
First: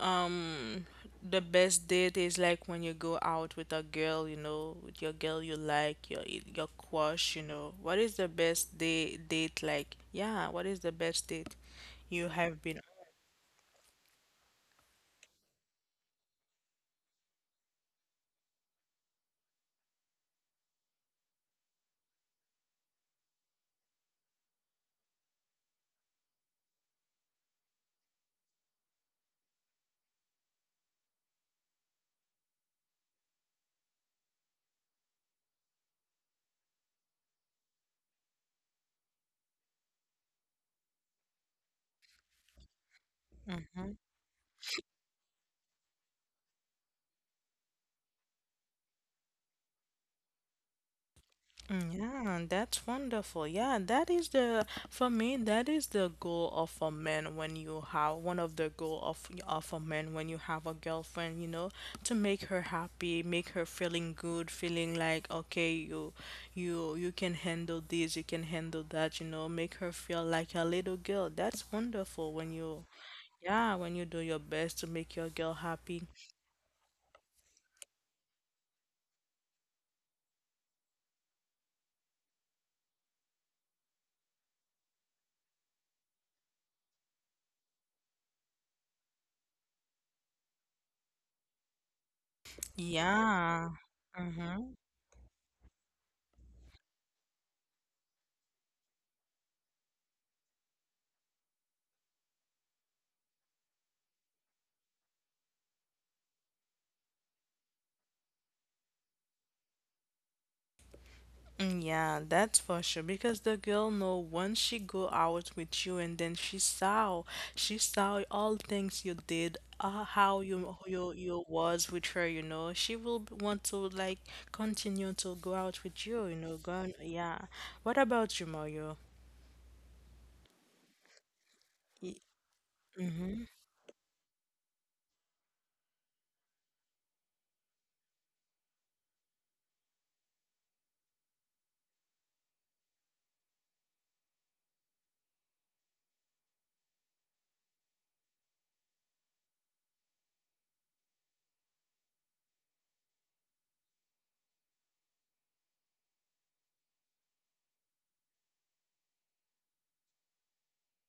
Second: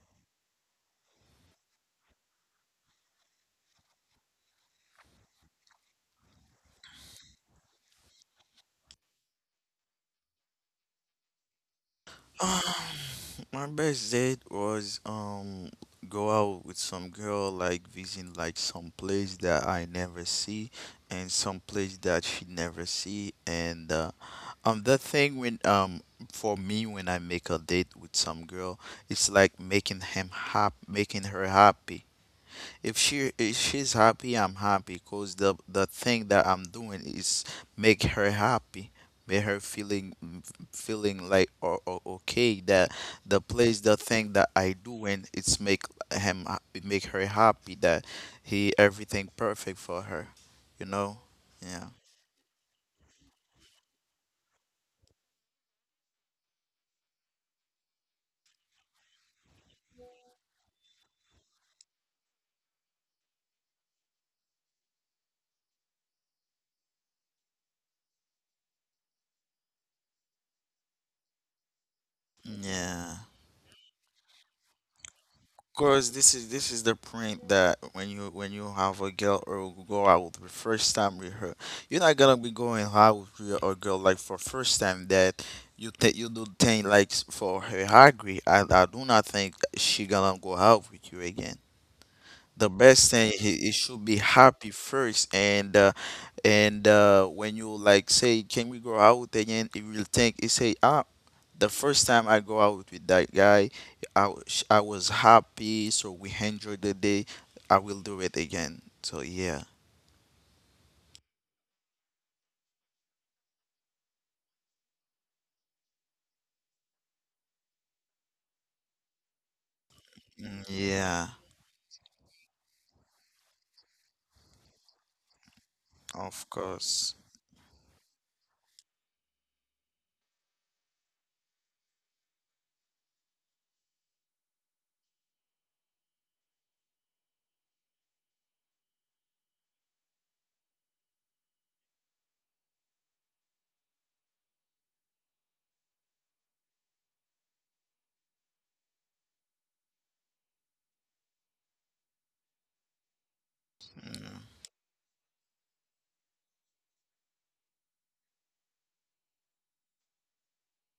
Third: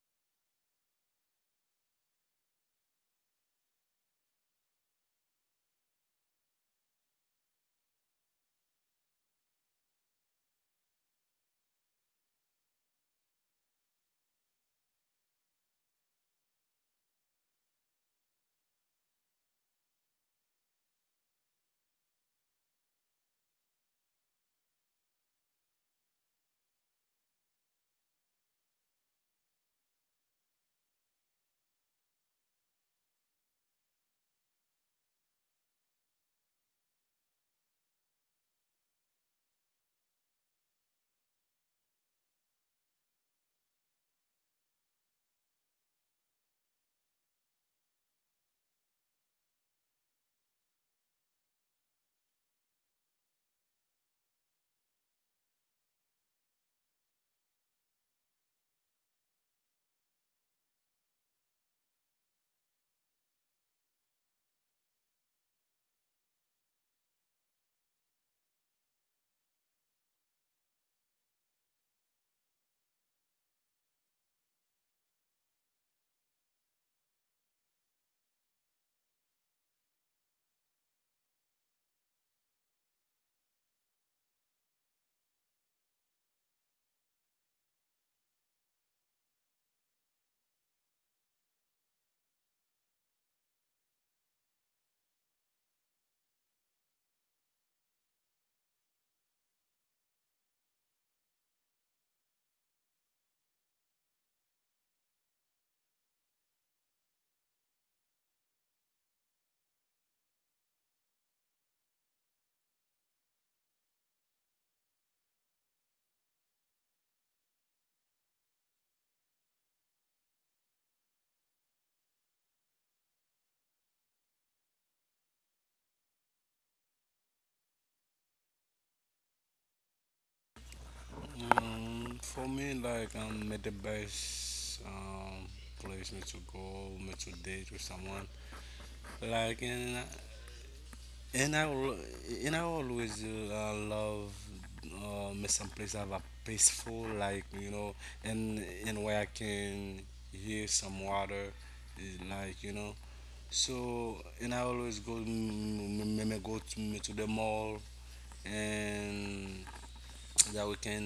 S1: um the best date is like when you go out with a girl, you know, with your girl you like, your crush, you know. What is the best day date like? Yeah, what is the best date
S2: [sighs]
S1: you have
S2: Um,
S1: been on?
S2: my best date was go out with some girl like visiting like some place that I never see and some place that she never see and that thing when for me when I make a date with some girl, it's like making him hap making her happy. If she if she's happy, I'm happy, because the thing that I'm doing is make her happy, make her feeling feeling like or okay that the place
S1: Mm-hmm.
S2: the thing that I doing it's make him ha- it make her happy that he everything perfect for her, you know? Yeah.
S1: Yeah, that's wonderful. Yeah, that is the for me that is the goal of a man when you have one of the goal of a man when you have a girlfriend, you know, to make her happy, make her feeling good, feeling like okay, you can handle this, you can handle that, you know, make her feel like a little girl. That's wonderful when you
S2: Yeah.
S1: yeah, when you do your best to make your girl happy.
S2: Course, this is the print that when you have a girl or go out the first time with her, you're not gonna be going out with a girl like for first time that you think you do thing like s- for her. Hungry. I do not think she gonna go out with you again. The best thing,
S1: Yeah.
S2: he should be
S1: Mm-hmm.
S2: happy first, and when you like say can we go out again, he will think, he say, ah, the first time I go out with that guy, I was happy, so we enjoyed the day. I will do it again, so yeah.
S1: Mm, yeah, that's for sure. Because the girl know once she go out with you, and then she saw all things you did, how
S2: Mm,
S1: you
S2: yeah,
S1: you was with her. You know, she will want to like continue to go out with you. You know,
S2: of
S1: going
S2: course.
S1: yeah. What about you, Mario?
S3: For me, like,
S1: Mm-hmm.
S3: may the best place me to go, me to date with someone. Like, and I will, and I always love me some place have a peaceful, like you know, and where I can hear some water, eh, like you know. So,
S2: Mm,
S3: and I always go, me go to, me to the mall and that we can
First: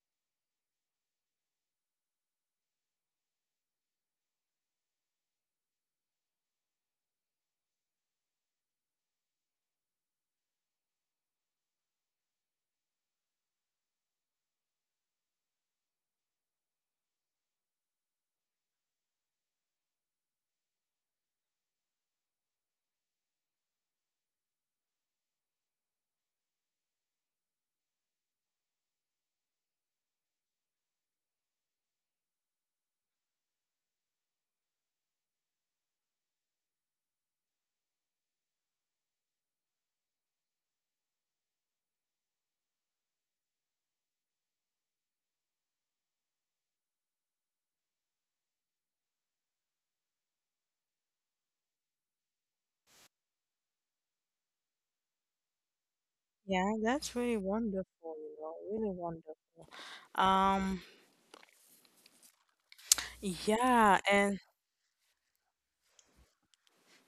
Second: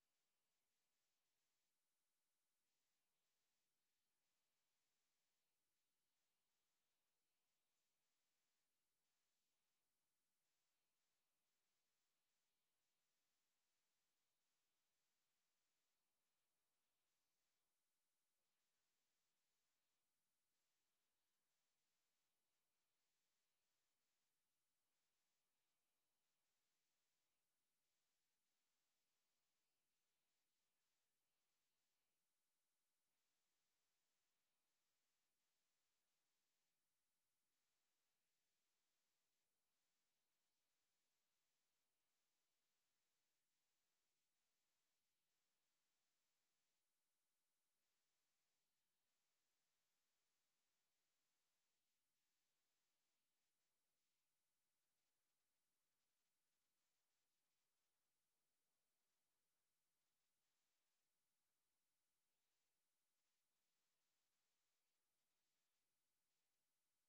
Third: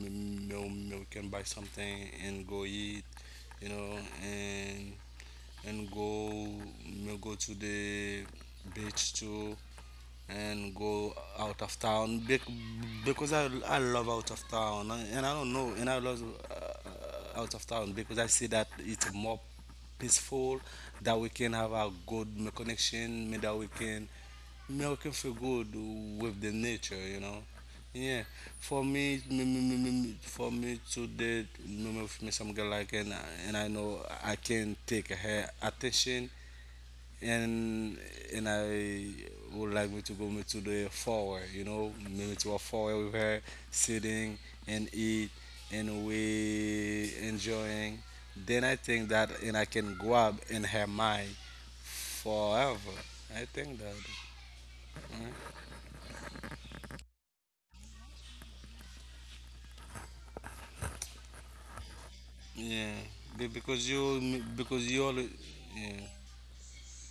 S3: m- we can buy something and go eat you know and go go to the beach too and go out of town because I love out of town and I don't know and I love out of town because I see that it's more peaceful that we can have a good connection may that we can may we can feel good with the nature you know yeah for for me today me some girl like and I know I can take her attention and and I would like me to go me to the forward, you know, maybe to a forward with her, sitting and eat and we enjoying. Then I think that and I can grab in her mind forever. I think that. mm,
S1: Yeah, that's really wonderful. You know, really wonderful. Um,
S3: Yeah,
S1: yeah, and
S3: because you always yeah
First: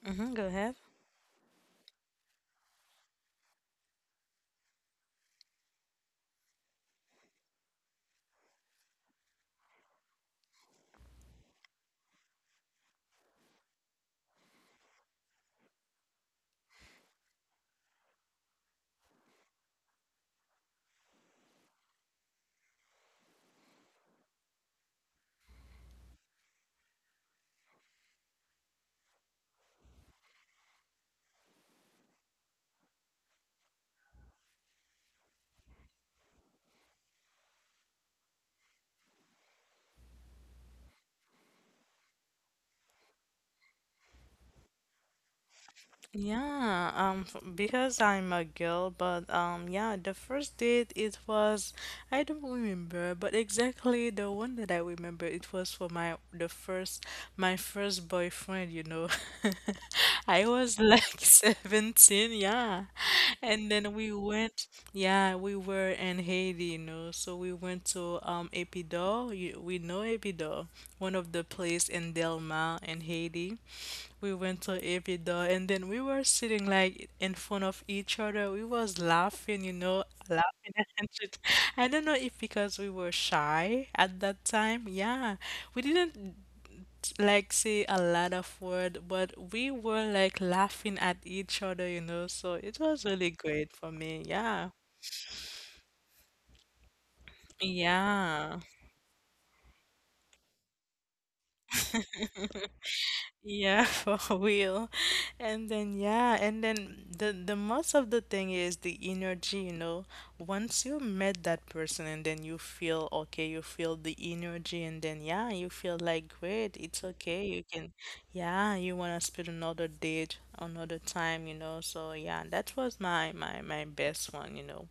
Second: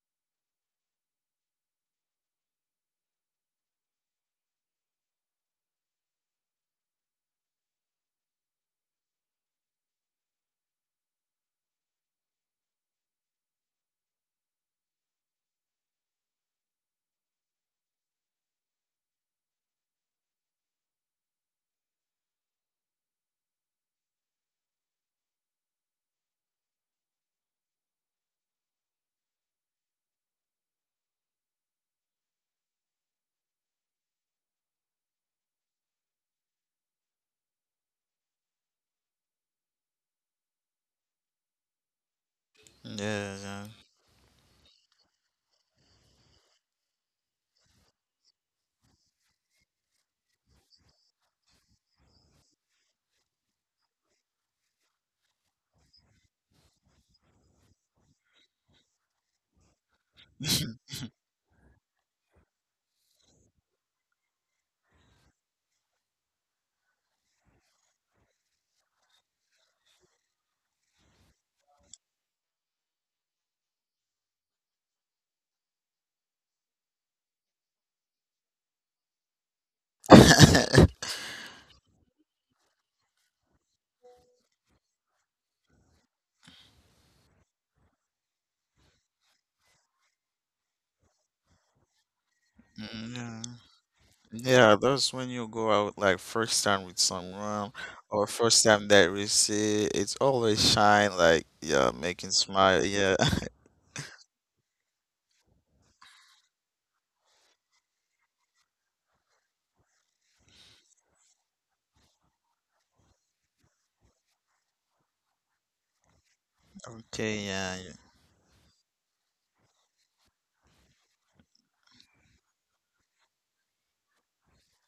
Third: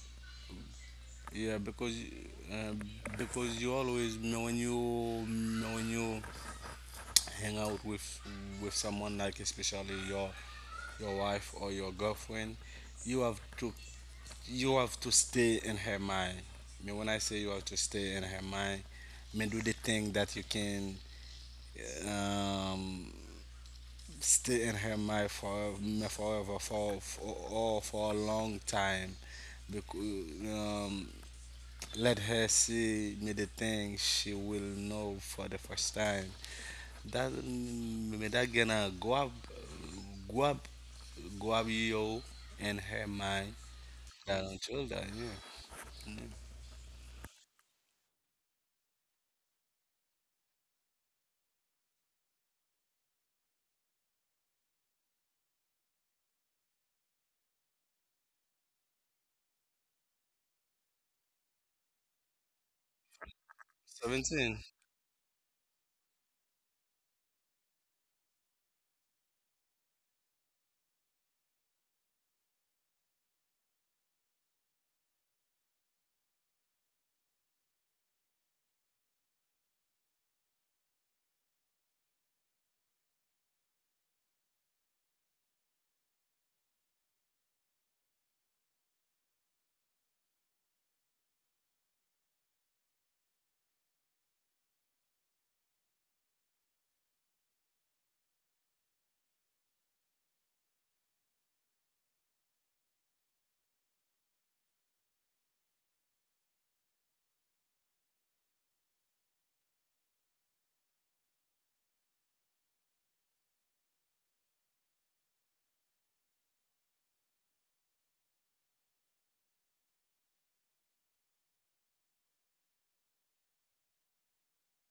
S1: mm-hmm, go ahead.
S3: yeah uh, because you always when you when you hang out with someone like especially your wife or your girlfriend you have to you have to stay in her mind. I mean, when I say you have to stay in her mind, I mean, do the thing that you can um, stay in her mind forever, forever for or for a long time because let her see me the thing she will know for the first time that that gonna go up, go up, go up you and her
S2: yeah,
S3: my
S2: yeah.
S3: grandchildren. Yeah, yeah. Mm.
S1: Yeah, because I'm a girl, but yeah, the first date it was, I don't remember, but exactly the one that I remember, it was for my first boyfriend, you know. [laughs] I was like [laughs] 17, yeah. And then we
S3: 17
S1: went, yeah, we were in Haiti, you know, so we went to Epido, you, we know Epido, one of the place in Delma in Haiti. We went to Ibiza and then we were sitting like in front of each other. We was laughing, you know, laughing [laughs] and shit. I don't know if because we were shy at that time. Yeah. We didn't like say a lot of word, but we were like laughing at each other, you know. So it
S2: [laughs]
S1: was
S2: Mm,
S1: really
S2: yeah.
S1: great for me. Yeah.
S2: Yeah, that's when you go out like first time with someone or
S1: Yeah.
S2: first time that we see, it's always shine like, yeah, making smile. Yeah. [laughs]
S1: Yeah, [laughs] for real. And then yeah, and then the most of the thing is the energy, you know. Once you met that person and then you feel okay, you feel the energy and then yeah, you feel like great, it's okay.
S2: Okay,
S1: You
S2: yeah.
S1: can
S2: Yeah.
S1: yeah, you wanna spend another date another time, you know. So yeah, that was my best one, you know.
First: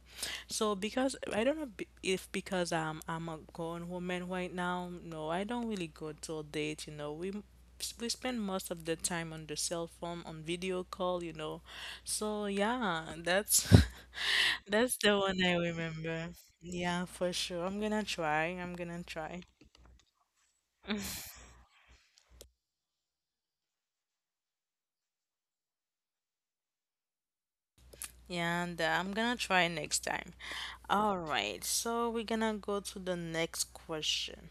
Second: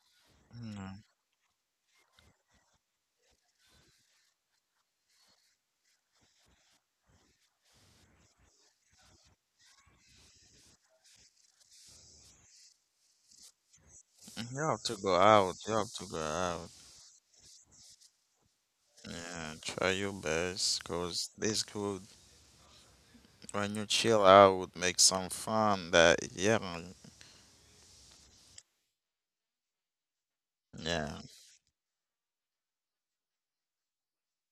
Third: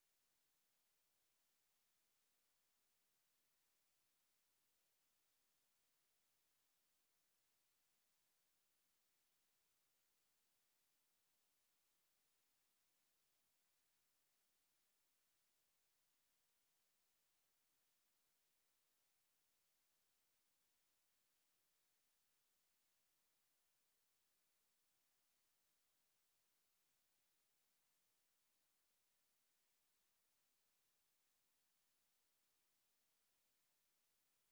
S1: So
S2: Mm.
S1: because I don't know if because I'm a grown woman right now, no, I don't really go to a date, you know. We we spend most of the time on the cell phone on video call, you know, so yeah, that's
S2: You
S1: [laughs]
S2: have
S1: that's
S2: to go
S1: the one I
S2: out. You have to go
S1: remember.
S2: out.
S1: Yeah, for sure, I'm gonna try, I'm gonna try,
S2: Yeah, try your best because it's good when you chill out, make some fun that, yeah,
S1: and I'm gonna try next time.
S2: yeah.
S1: All right, so we're gonna go to the next question.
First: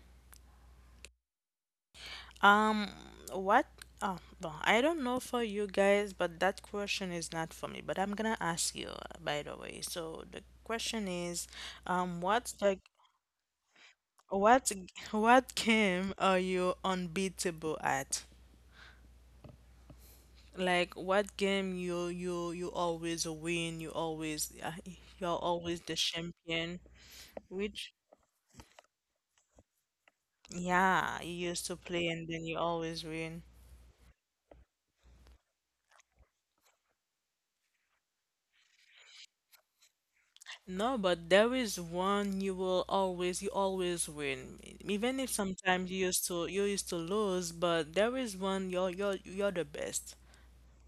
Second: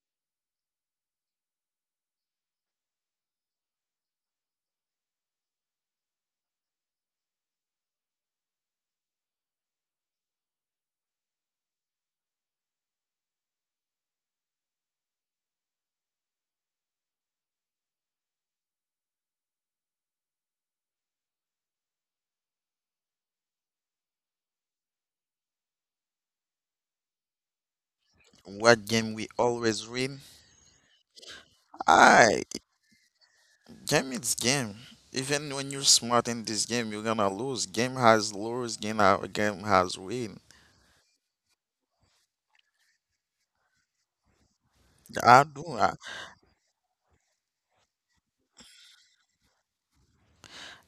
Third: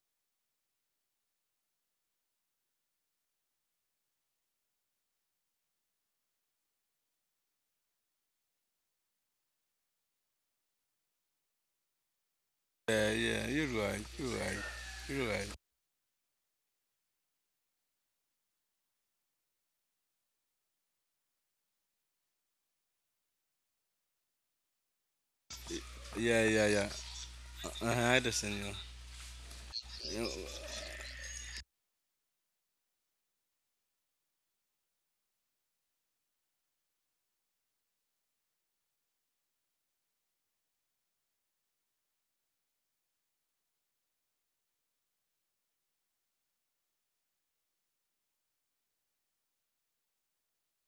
S1: Um, what oh, well, I don't know for you guys, but that question is not for me, but I'm gonna ask you, by the way, so the question is what's the
S3: Yeah, yeah. You're right. You're right.
S1: what
S3: You're right.
S1: what game are you unbeatable at? Like, what game you you always win, you always you're always the
S3: Yeah, yeah,
S1: champion.
S3: yeah. Uh-huh,
S1: Which
S3: I understand
S2: What game we always win?
S3: you.
S1: yeah, you used to play and
S2: I
S1: then you always win.
S2: Game is game. Even when you're smart in this game, you're gonna lose. Game has lose, game ha- game has win.
S1: No, but there is one you will always you always win. Even if
S2: I do.
S1: sometimes
S2: I,
S1: you used to lose, but there is one you're you're the best.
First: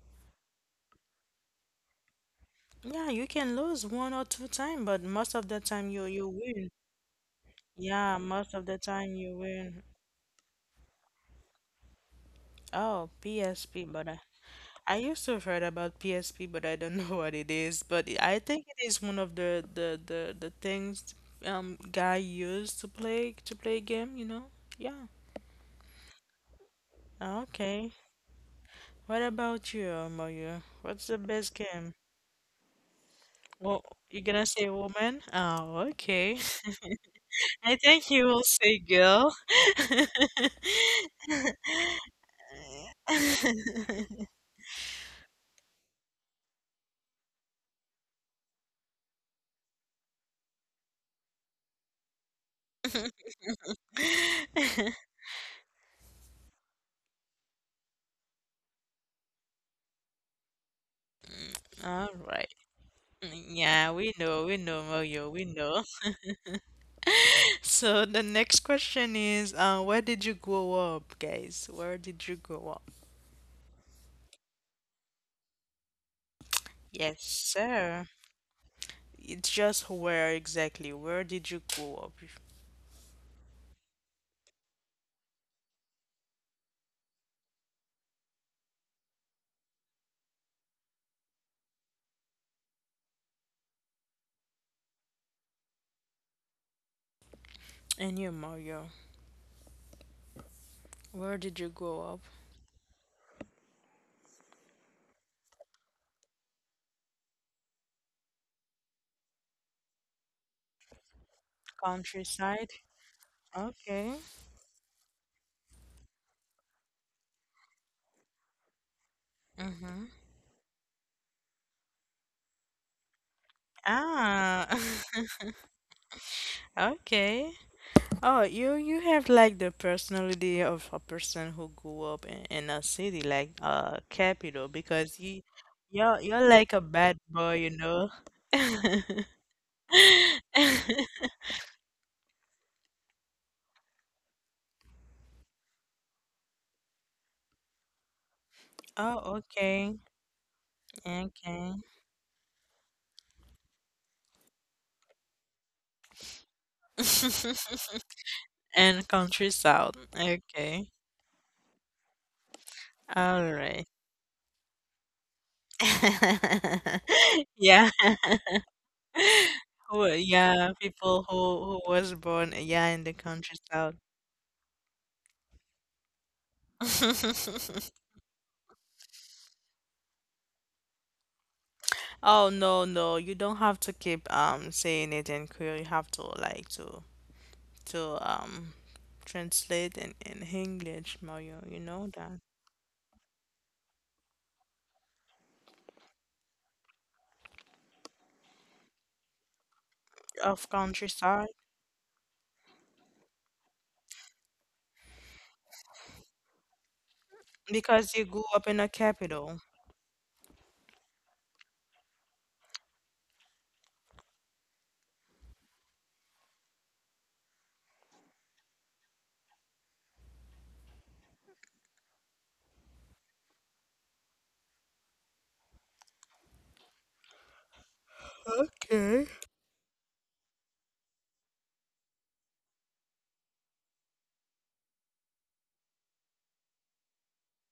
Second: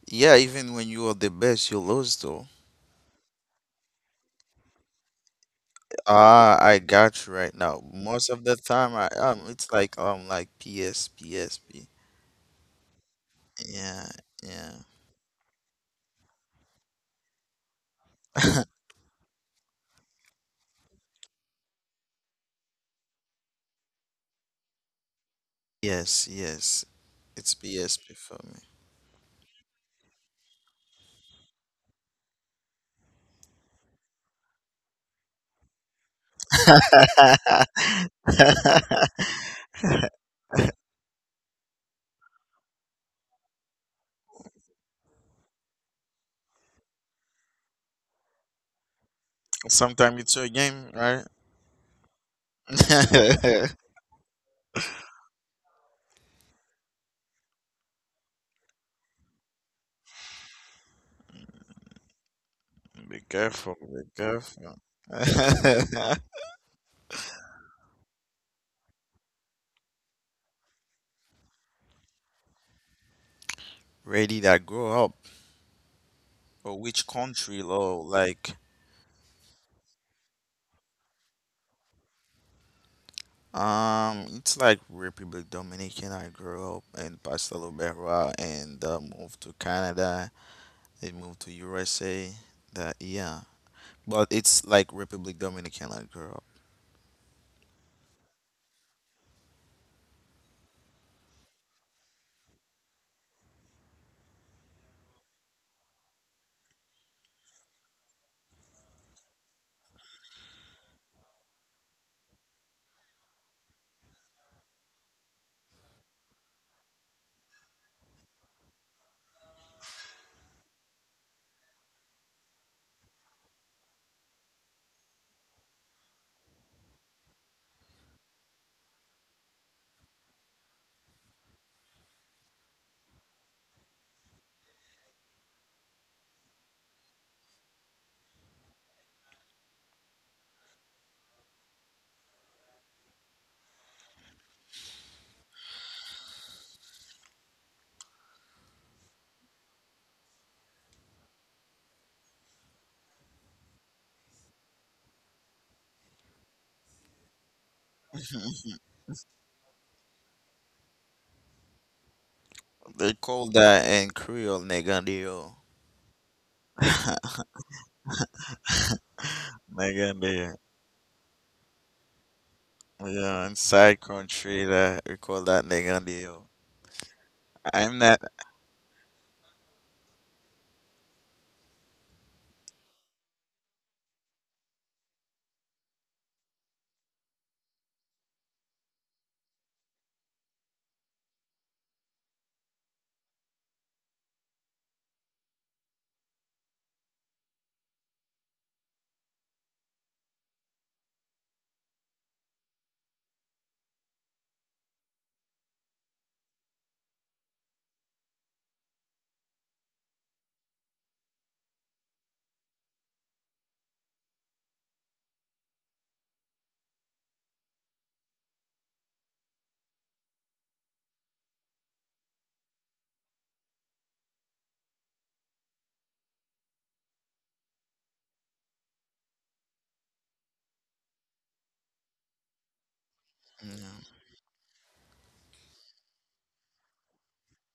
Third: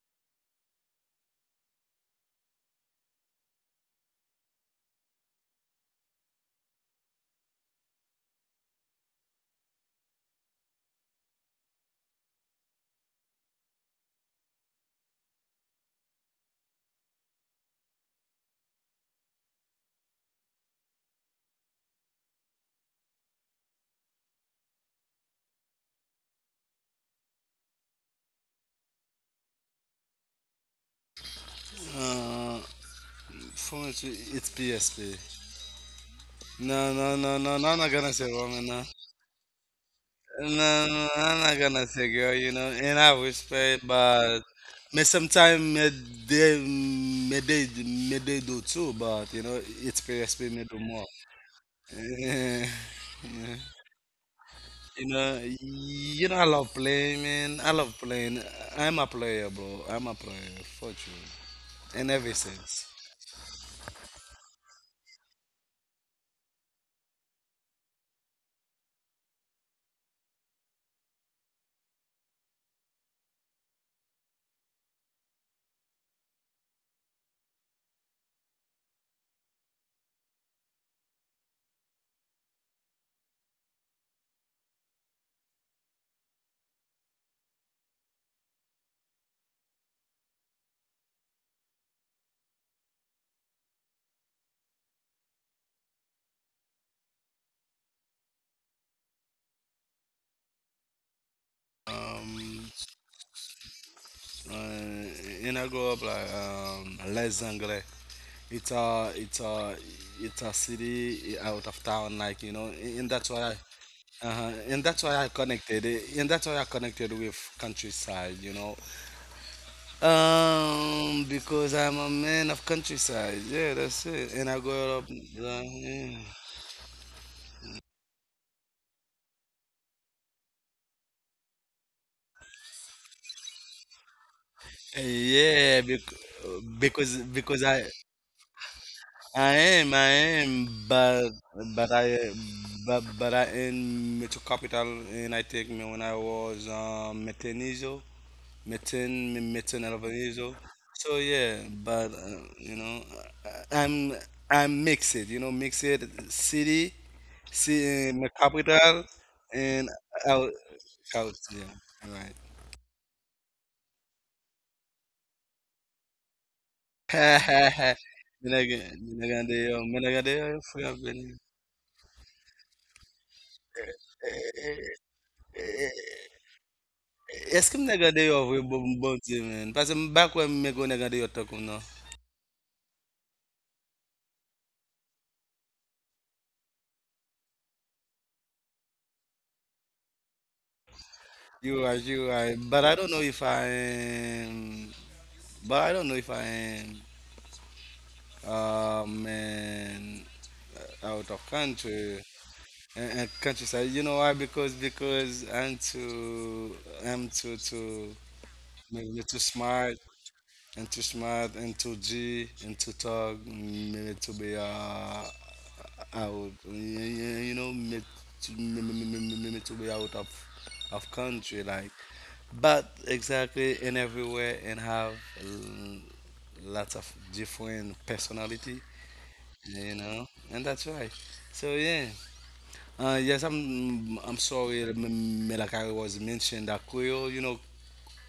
S2: yeah, even when you are the best, you lose though.
S1: Yeah, you can lose one or two time, but most of the time you
S2: Ah,
S1: win.
S2: I got you right now.
S1: Yeah,
S2: Most of the
S1: most of the
S2: time, I
S1: time you
S2: it's
S1: win.
S2: like PS.
S1: Oh, PSP, but
S2: Yeah, yeah.
S1: I used to have heard about PSP, but I don't know [laughs] what it is. But it- I think
S2: [laughs]
S1: it is one of the things guy used to play game, you know? Yeah.
S2: Yes, yes. It's
S1: Okay.
S2: PSP for me.
S1: What about you, Mario? What's the best game?
S3: Uh, for
S1: Well,
S3: me,
S1: you gonna
S3: it's
S1: say
S3: PSP.
S1: woman? Oh, okay. [laughs]
S3: No, no, no, no, no.
S1: I
S3: I'm not
S1: think
S3: gonna
S1: you
S3: say
S1: will
S3: wrong.
S1: say
S3: No.
S1: girl. [laughs]
S3: No, no, I'm not gonna say girl, you know, and I respect, but me sometimes me they do too, but you know,
S2: [laughs]
S3: it's
S2: Sometimes it's
S3: PSP
S2: your
S3: me do
S2: game,
S3: more.
S2: right?
S3: [laughs] Yeah.
S2: [laughs]
S3: You know, I love playing, man. I love playing. I'm a player, bro. I'm a player for sure, in
S1: All
S3: every
S1: right.
S3: sense.
S2: Be
S1: Mm,
S2: careful,
S1: yeah,
S2: be
S1: we
S2: careful.
S1: know, Mario, we know.
S2: [laughs]
S1: So the next question is, where did you grow up, guys? Where did you grow up?
S2: Ready that grow up, or which
S1: Yes,
S2: country low
S1: sir.
S2: like
S1: It's just where exactly. Where did you grow up?
S2: it's like Republic Dominican. I grew up in pastelobera, and moved to Canada, then moved to USA. That, yeah, but it's like Republic Dominican I grew up.
S1: And you, Mario, where did you grow up?
S3: Um, uh, and I grow up like les anglais. It's a it's a city out of town like you know
S1: Countryside?
S3: and that's why
S1: Okay.
S3: and that's why I connected and that's why I connected with countryside you know
S1: Mm-hmm.
S3: because I'm a man of countryside yeah that's it and I
S1: Ah,
S3: grew up
S1: [laughs] okay. Oh, you have like the personality of a person who grew up in a city like capital because you
S3: yeah, yeah
S1: you're like a bad boy,
S3: because
S1: you
S3: I
S1: know. [laughs]
S3: I am
S1: [laughs]
S3: but I but I in metro capital and I take me when I was Metenizo
S1: Oh,
S3: Metin
S1: okay.
S3: Albanese. So yeah,
S1: Okay.
S3: but you know, I- I'm I'm mixed. You know, mixed city,
S1: [laughs]
S3: city, my capital,
S1: And country
S3: and
S1: south.
S3: out,
S1: Okay.
S3: out. Yeah, right.
S2: They call
S1: All
S2: that
S1: right.
S2: in Creole negandio.
S1: [laughs]
S3: Ha ha ha.
S1: Yeah.
S3: Minagande [laughs]
S1: [laughs]
S3: yo,
S1: Who,
S3: minagande yo,
S2: Negandio,
S1: yeah,
S3: fwa
S1: people
S3: bene.
S1: who was born, yeah, in the
S2: yeah,
S1: country south.
S2: inside country that we call that negandio.
S3: Eske
S1: [laughs]
S2: I'm
S3: minagande
S2: not
S3: yo vwe bon bon di men? Pase mbakwe mwen kon nagande yo takoun nou.
S1: Oh no, no. You don't have to keep saying it in Creole. You have to like to translate in English, Mario. You
S3: You are,
S1: know
S3: you
S1: that.
S3: are. But I don't know if I am. But I don't know if I am um in,
S1: Of
S3: out of
S1: countryside
S3: country and countryside. You know why? Because I'm too
S1: because you grew up in a
S3: maybe too
S1: capital.
S3: smart and too G and too talk maybe to be out maybe maybe to be out of country like but exactly in everywhere and have um, lots of different personality
S1: Okay.
S3: you know, and that's right. So yeah, yes, I'm
S2: yeah
S3: sorry, that Melakari was mentioned that Creole, you know,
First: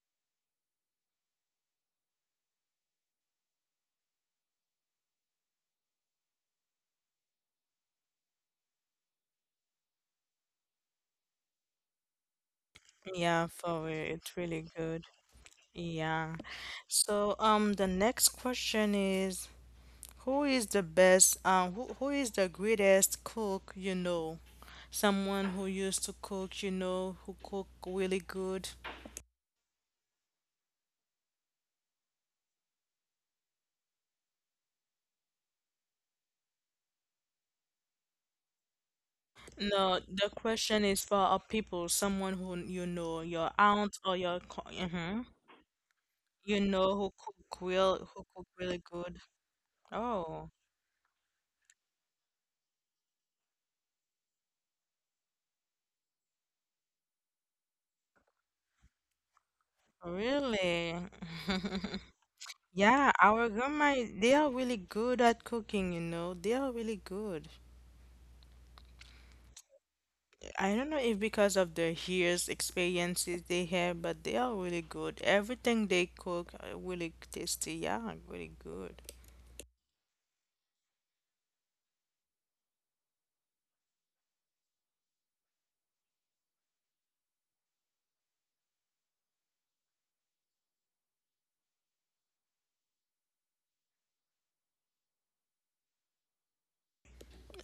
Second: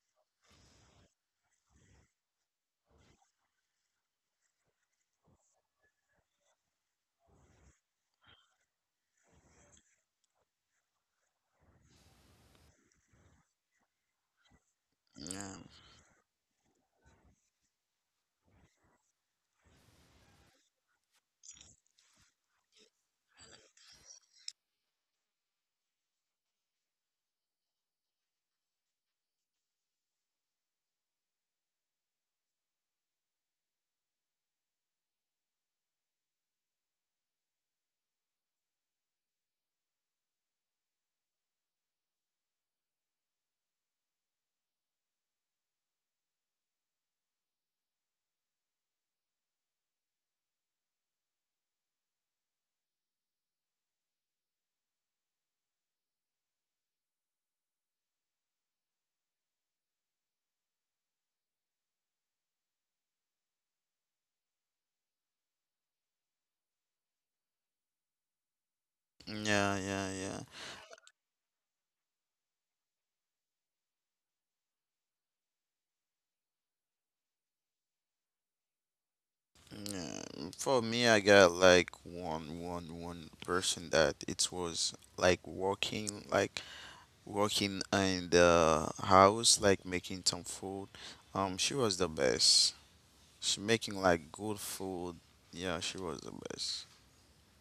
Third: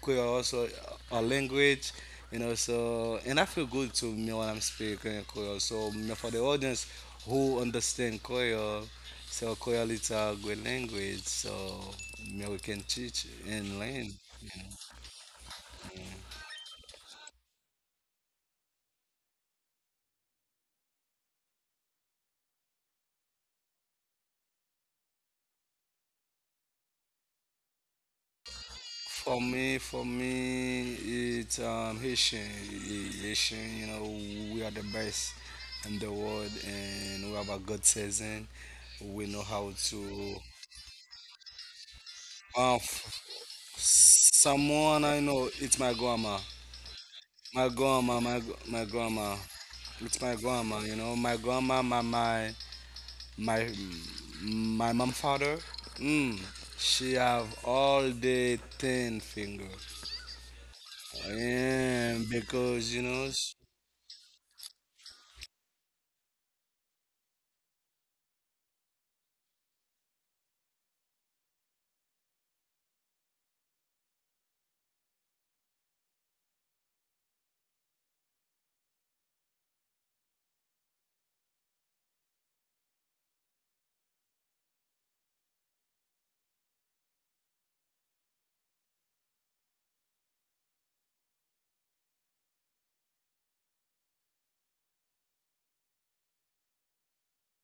S3: Creole also a language, you know. So and I feel good to me when I'm speaking Creole. So for the audience who understand Creole, so Creole is a great language. So me we can teach
S1: Yeah,
S3: and
S1: for
S3: learn.
S1: real, it's really good.
S2: yeah
S1: Yeah. So, the next question is, who is the best, who is the greatest cook you know? Someone who used to cook, who cook really good.
S3: For me, it's Haitian. Haitian, you know, we are the best in the world, and we have a good season. We know how
S1: No, the
S3: to.
S1: question is for a people, someone who
S3: Uh,
S1: you know,
S3: f-
S1: your aunt or your, co-
S3: Someone I
S1: uh
S3: know, it's my grandma.
S1: You know who cook who cook really
S3: My
S1: good.
S3: grandma. It's my
S1: Oh,
S3: grandma. You know, my grandma, my my mom, father. Mm, she have all the ten finger.
S1: really?
S3: Yeah,
S1: [laughs]
S3: because you
S1: Yeah,
S3: know.
S1: our grandma, they are really good at cooking. They are really good.
S2: yeah yeah yeah.
S1: I don't know if because of their years, experiences they have, but they are really good. Everything they cook, really tasty. Yeah, really good.
S2: Yeah, for me, I got like one person that it was like working in the house, like making some food. She was the best. She making like good food. Yeah, she was the best.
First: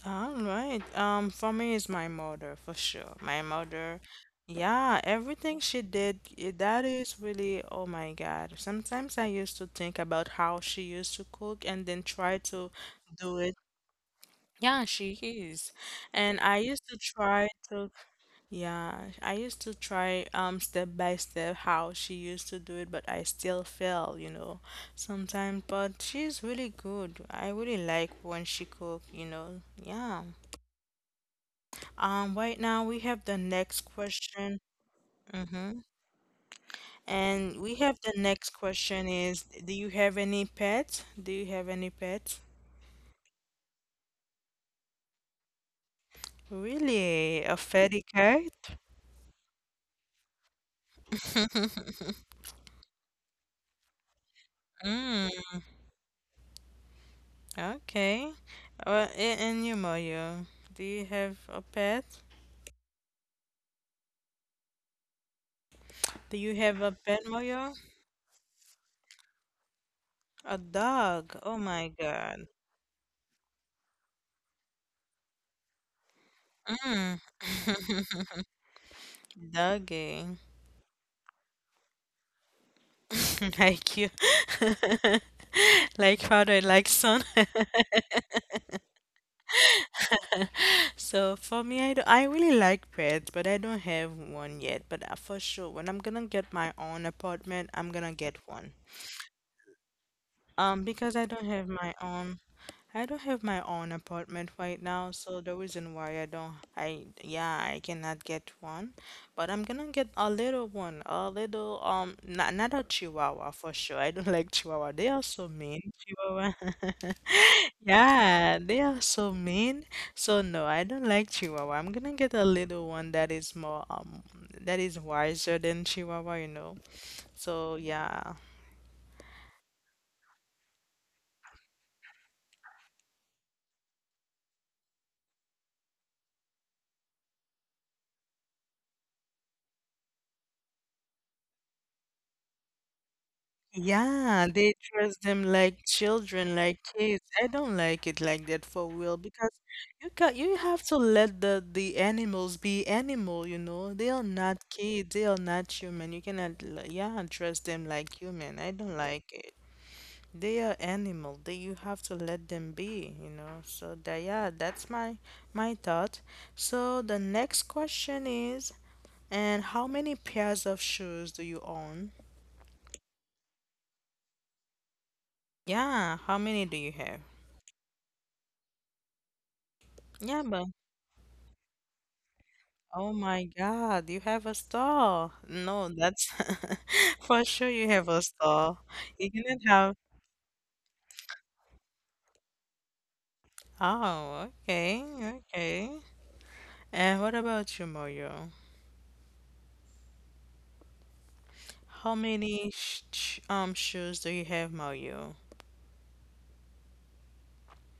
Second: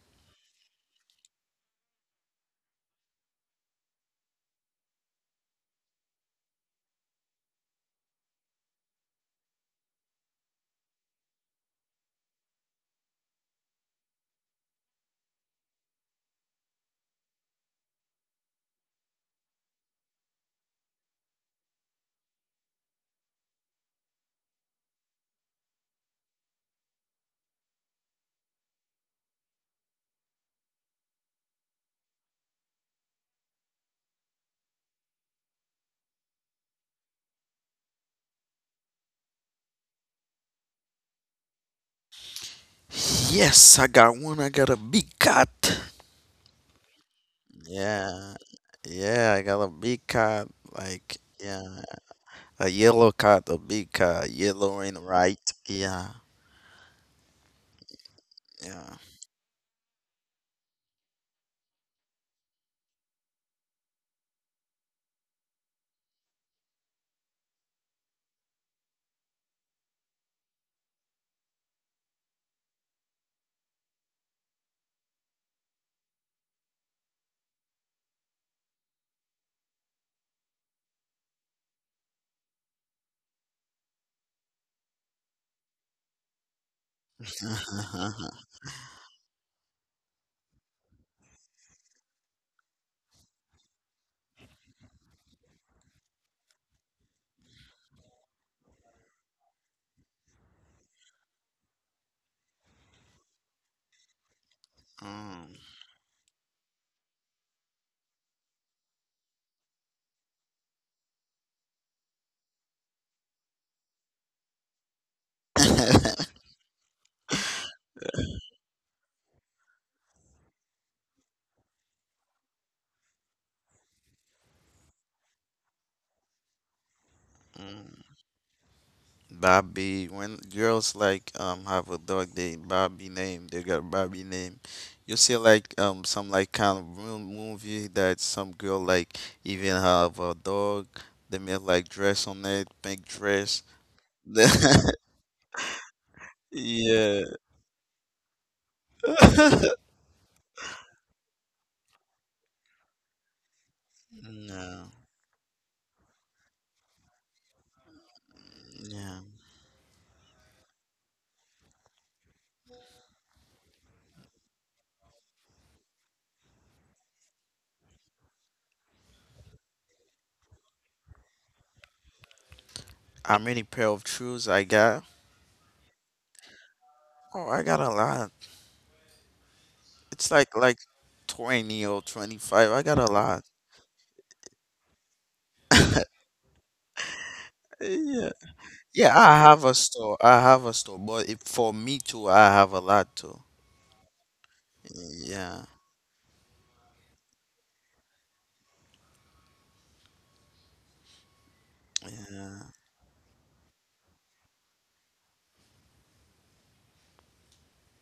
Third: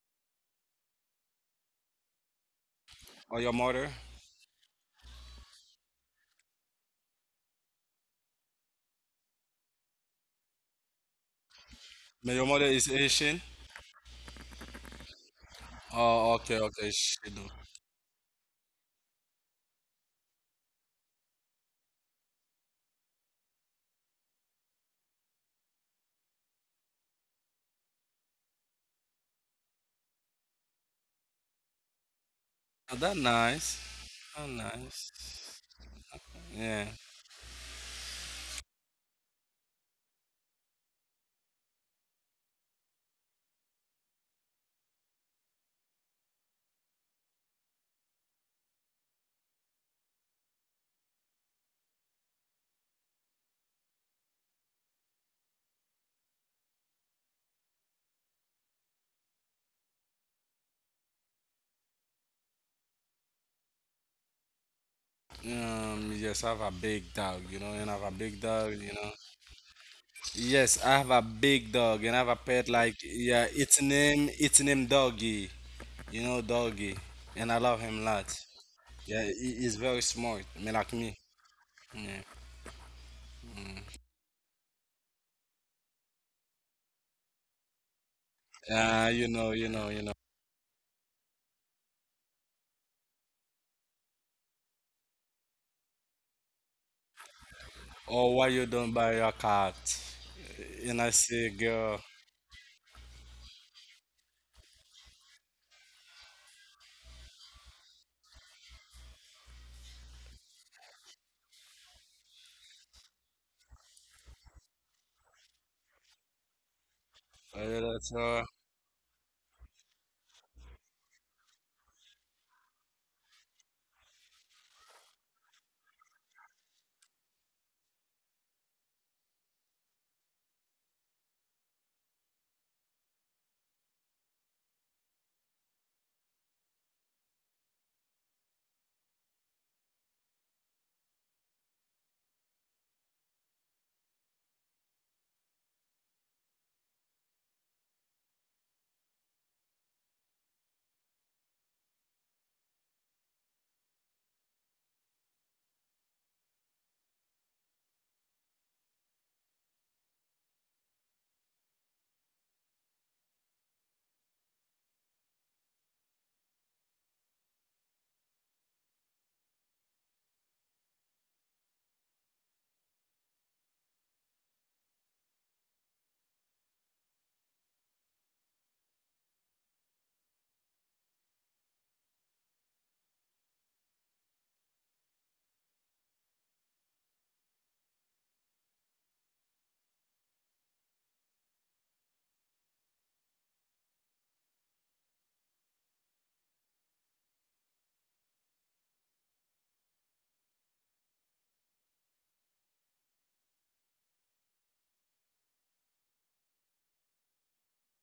S1: All right. For me it's my mother for sure.
S3: Or
S1: My
S3: your mother?
S1: mother, yeah, everything she did, that is really, oh my God. Sometimes I used to think about how she used to cook and then
S3: But
S1: try
S3: your mother
S1: to
S3: is
S1: do
S3: Asian?
S1: it. Yeah, she is.
S3: Oh,
S1: And I
S3: okay,
S1: used
S3: okay.
S1: to
S3: She do.
S1: try to, yeah, I used to try step by step how she used to do it, but I still fail, you know, sometimes. But she's really good. I really like when she cook. Yeah. Right now
S3: Oh,
S1: we
S3: that
S1: have the
S3: nice.
S1: next
S3: That
S1: question.
S3: nice.
S1: Mm-hmm.
S3: Yeah.
S1: And we have the next question is, do you have any pets? Do you have any pets?
S2: Yes, I got one. I got a big cat.
S1: Really? A fatty
S2: Yeah,
S1: cat?
S2: yeah, I got a big cat. Like, yeah, a yellow cat, a big cat, yellow and white. Yeah,
S1: Okay.
S2: yeah.
S1: Well, and you, Moyo, do you have a pet? Do
S3: Yes, I
S1: you
S3: have a
S1: have a
S3: big
S1: pet,
S3: dog, you know,
S1: Moyo?
S3: and I have a big dog, you know.
S1: A
S3: Yes, I have a
S1: dog. Oh
S3: big
S1: my
S3: dog and I have a
S1: God.
S3: pet like yeah, its name Doggy. You know Doggy.
S1: Mm,
S3: And I love him a lot. Yeah, he's very
S1: Doggy.
S3: smart, me like me. Yeah.
S1: [laughs] Like you. [laughs] Like father, like son.
S2: [laughs]
S3: You know, you know.
S1: [laughs] So for me, I really like pets, but I don't have one yet. But for sure, when I'm gonna get my own apartment, I'm gonna
S3: Oh,
S1: get
S3: why you
S1: one.
S3: don't buy a cat? And I
S1: Because I don't
S3: say,
S1: have my
S3: girl,
S1: own, I don't have my own apartment right now, so the
S2: Mm,
S1: reason why I don't, I, yeah, I cannot get one, but I'm gonna get a little one, not, not a chihuahua for sure. I don't [laughs] like chihuahua. They are so mean, chihuahua. [laughs]
S3: yeah, that's
S1: Yeah, they are so mean. So no, I don't like chihuahua. I'm gonna get a little one that is more, that is wiser than chihuahua. So
S2: mm.
S1: yeah.
S2: Bobby, when girls like have a dog, They got Bobby name. You see like some like kind of real movie that some girl like even have a dog. They make like dress on it, pink dress.
S1: Yeah, they
S2: [laughs]
S1: dress them like children, like kids.
S2: Yeah.
S1: I don't like it like that for real because
S2: [laughs]
S1: you have to let the animals be animal. They are not
S2: No.
S1: kids, they are not human. You cannot dress them like human. I don't
S2: Yeah.
S1: like it. They are animal. They You have to let them be. So that, yeah, that's my thought. So the next question is, and how many pairs of shoes do you own?
S2: How many pair of shoes I got?
S1: Yeah, how many do you have?
S2: Oh, I got a lot. It's
S1: Yeah,
S2: like
S1: but
S2: like 20 or 25. I got a
S1: oh
S2: lot.
S1: my God, you have a star. No, that's [laughs] for sure you have a
S2: Yeah.
S1: star.
S2: Yeah,
S1: You
S2: I
S1: cannot
S2: have a
S1: have.
S2: store. I have a store, but it, for me too, I have a lot too.
S1: Oh, okay,
S2: Yeah,
S1: okay. And what about you, Mario? How
S2: yeah,
S1: many shoes do you have, Mario?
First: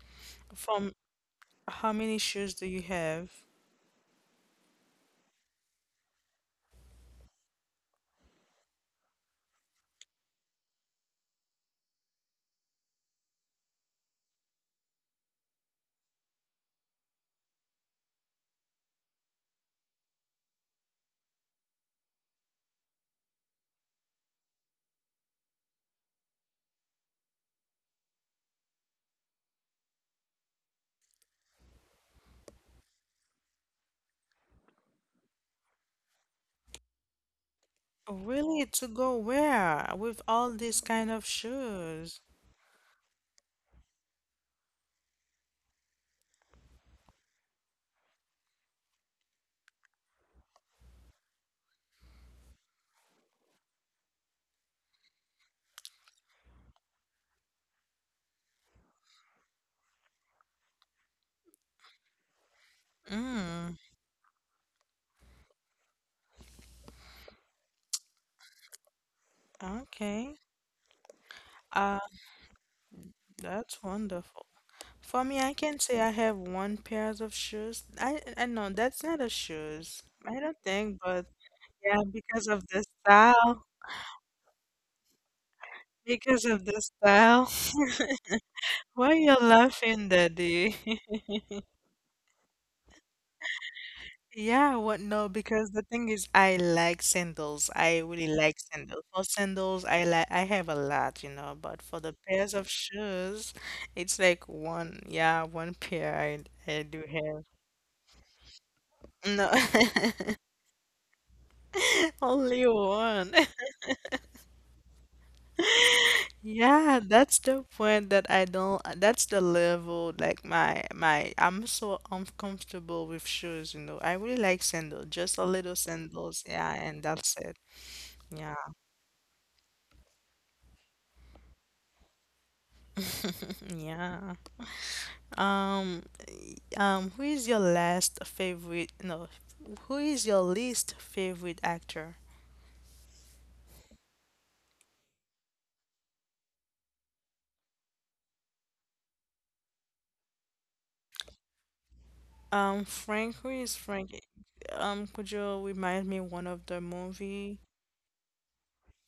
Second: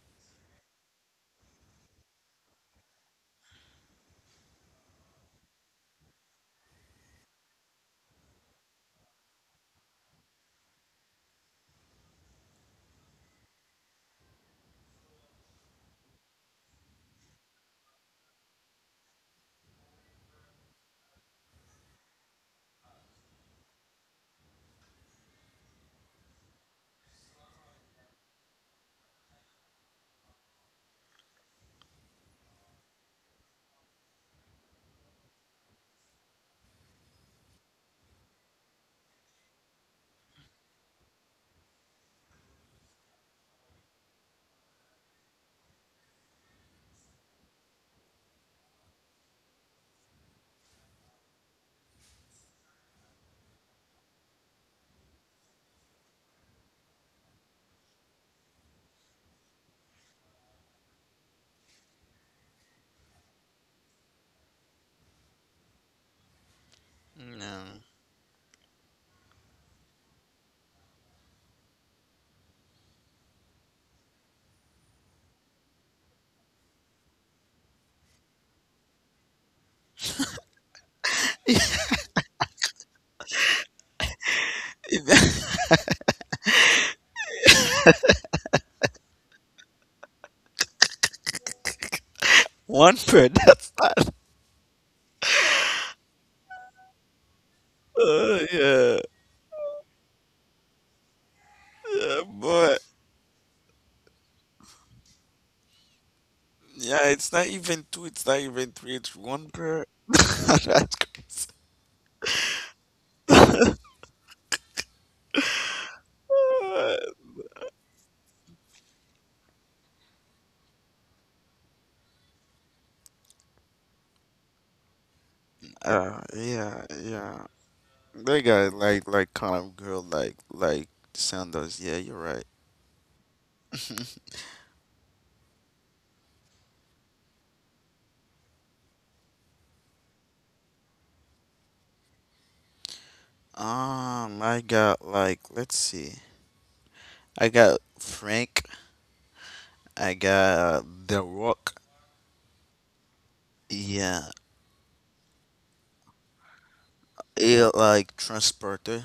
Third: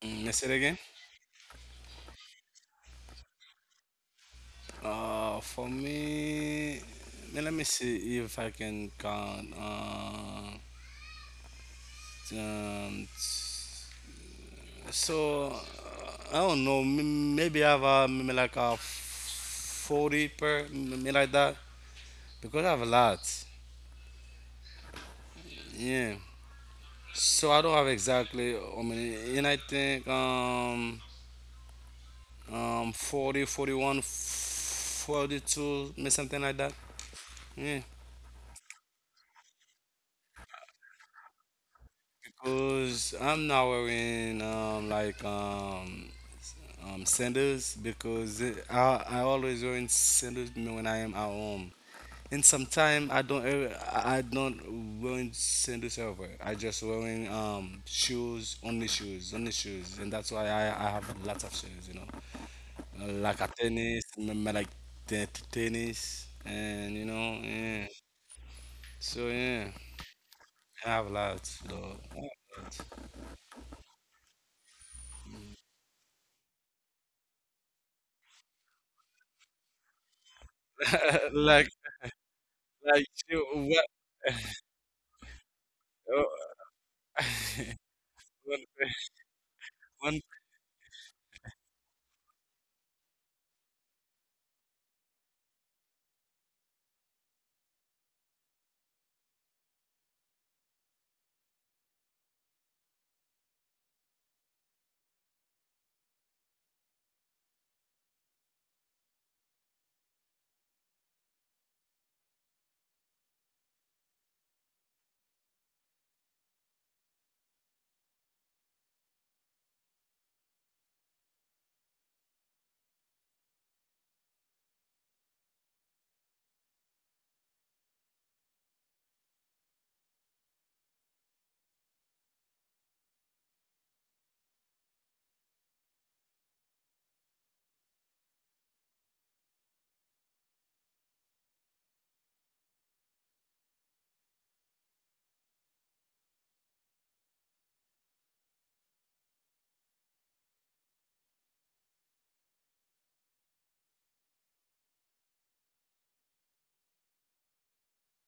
S3: mm, let's it again.
S1: From How many shoes do you have?
S3: For me, now let me see if I can count. Um, so uh, I don't know. Maybe I have maybe like a 40 per, maybe like that, because I have a lot. Yeah. So I don't have exactly. I mean, and I think um 40, 41, 42, maybe something like that. Yeah.
S1: Really, to go where with all these kind of shoes?
S3: Cause I'm not wearing like s- sandals because it, I always wearing sandals me when I am at home. And sometimes I don't ever, I don't wearing sandals ever. I just wearing shoes, only shoes, only shoes, and that's why I have lots of shoes, you know,
S1: Mm,
S3: like a tennis, like tennis, and
S2: yeah.
S3: you know, yeah. So
S1: okay.
S3: yeah, I have
S1: Uh,
S3: lots though. [laughs] I have
S1: that's wonderful. For me, I can say I have one pairs of shoes. I know that's not a shoes. I don't think, but yeah, because
S3: lots.
S1: of
S3: [laughs]
S1: the style.
S3: Like, you know, what?
S1: Because of the
S3: Oh,
S1: style. [laughs]
S3: [laughs]
S1: Why you
S3: one.
S1: laughing, Daddy? [laughs]
S2: [laughs] One per. That's not.
S1: Yeah, what no, because the thing is I like sandals. I really
S2: Uh,
S1: like
S2: yeah,
S1: sandals. For sandals, I have a lot, but for the
S2: yeah,
S1: pairs of
S2: but
S1: shoes, it's like one, yeah, one pair I do
S2: yeah, it's
S1: have.
S2: not even two. It's not even three. It's
S1: No.
S2: one per. [laughs]
S1: [laughs]
S2: That's crazy.
S1: Only one. [laughs]
S2: Uh,
S1: Yeah, that's the point that I don't, that's the level like my I'm so uncomfortable with shoes. I really like sandals, just a little
S2: uh,
S1: sandals, yeah,
S2: yeah,
S1: and that's
S2: yeah.
S1: it.
S2: They
S1: Yeah.
S2: got like kind of girl like Sanders. Yeah, you're right.
S1: [laughs] Yeah. Um, who is your last favorite, no, who is your least favorite actor?
S2: I got like let's see. I got Frank. I got The Rock.
S1: Frank, who is Frank?
S2: Yeah,
S1: Could you remind me one of the movie?
S2: it like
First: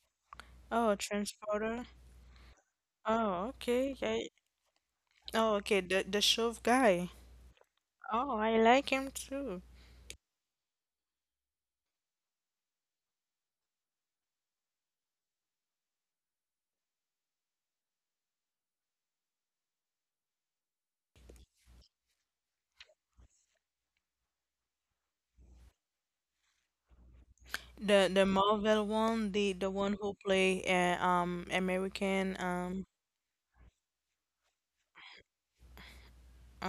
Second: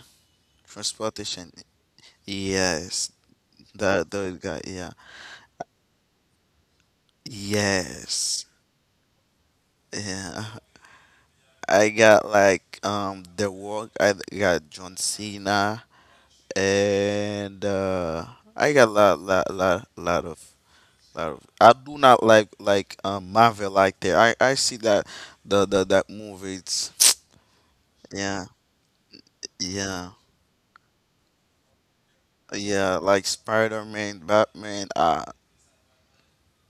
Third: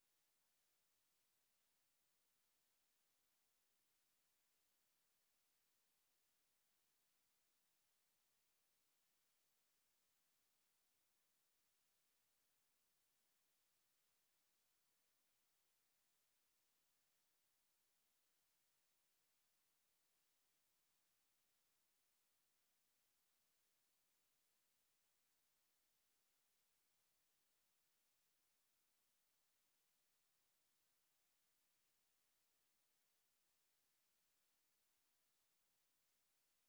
S1: Oh,
S2: transportation.
S1: Transporter.
S2: Yes,
S1: Oh, okay.
S2: that
S1: Yeah.
S2: those guy. Yeah,
S1: Oh, okay. The shove guy. Oh,
S2: yes.
S1: I like him too.
S2: Yeah, I got like The Rock. I got John Cena, and I got lot of. I do not like Marvel like that. I see that the that movie. It's
S1: The
S2: Yeah,
S1: Marvel one, the one
S2: yeah.
S1: who play, American,
S2: Yeah, like Spider-Man, Batman. Uh,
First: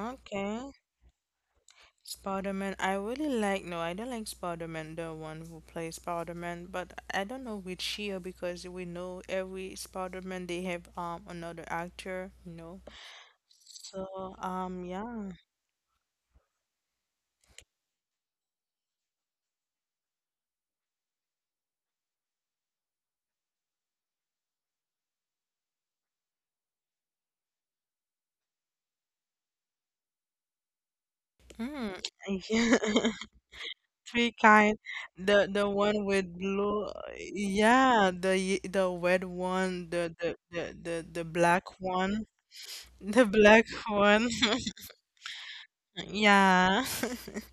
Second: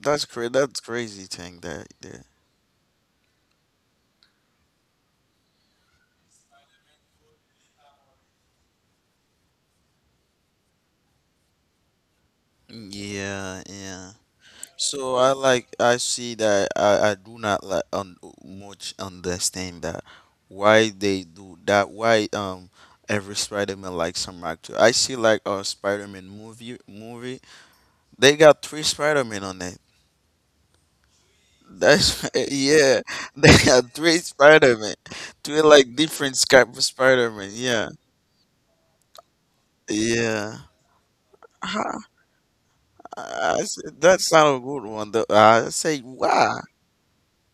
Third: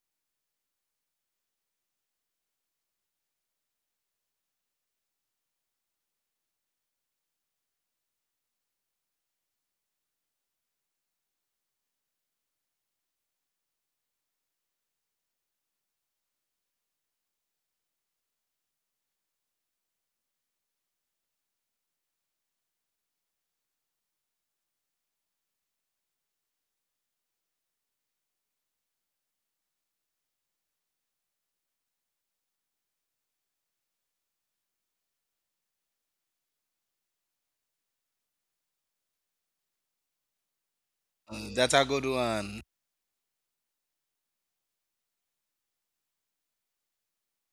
S2: that's crazy. That's crazy thing that there.
S1: Spider-Man. I really like no, I don't like Spider-Man, the one who plays Spider-Man, but I don't know which year because we know every Spider-Man they have another actor.
S2: Yeah, yeah.
S1: So
S2: So
S1: yeah.
S2: I like I see that I do not much understand that why they do that why every Spider-Man like some actor. I see like a Spider-Man movie. They got three Spider-Man on it.
S1: Mm.
S2: That's [laughs] yeah.
S1: [laughs]
S2: They got three
S1: Three kind.
S2: Spider-Man.
S1: The
S2: Three
S1: the
S2: like
S1: one with
S2: different type of
S1: blue,
S2: Spider-Man. Yeah.
S1: yeah, the red one, the the the
S2: Yeah.
S1: the, the black
S3: That's a good
S1: one,
S3: one.
S1: [laughs] the black one.
S2: That's not a
S1: [laughs]
S2: good one. I say wow.
S1: Yeah. [laughs]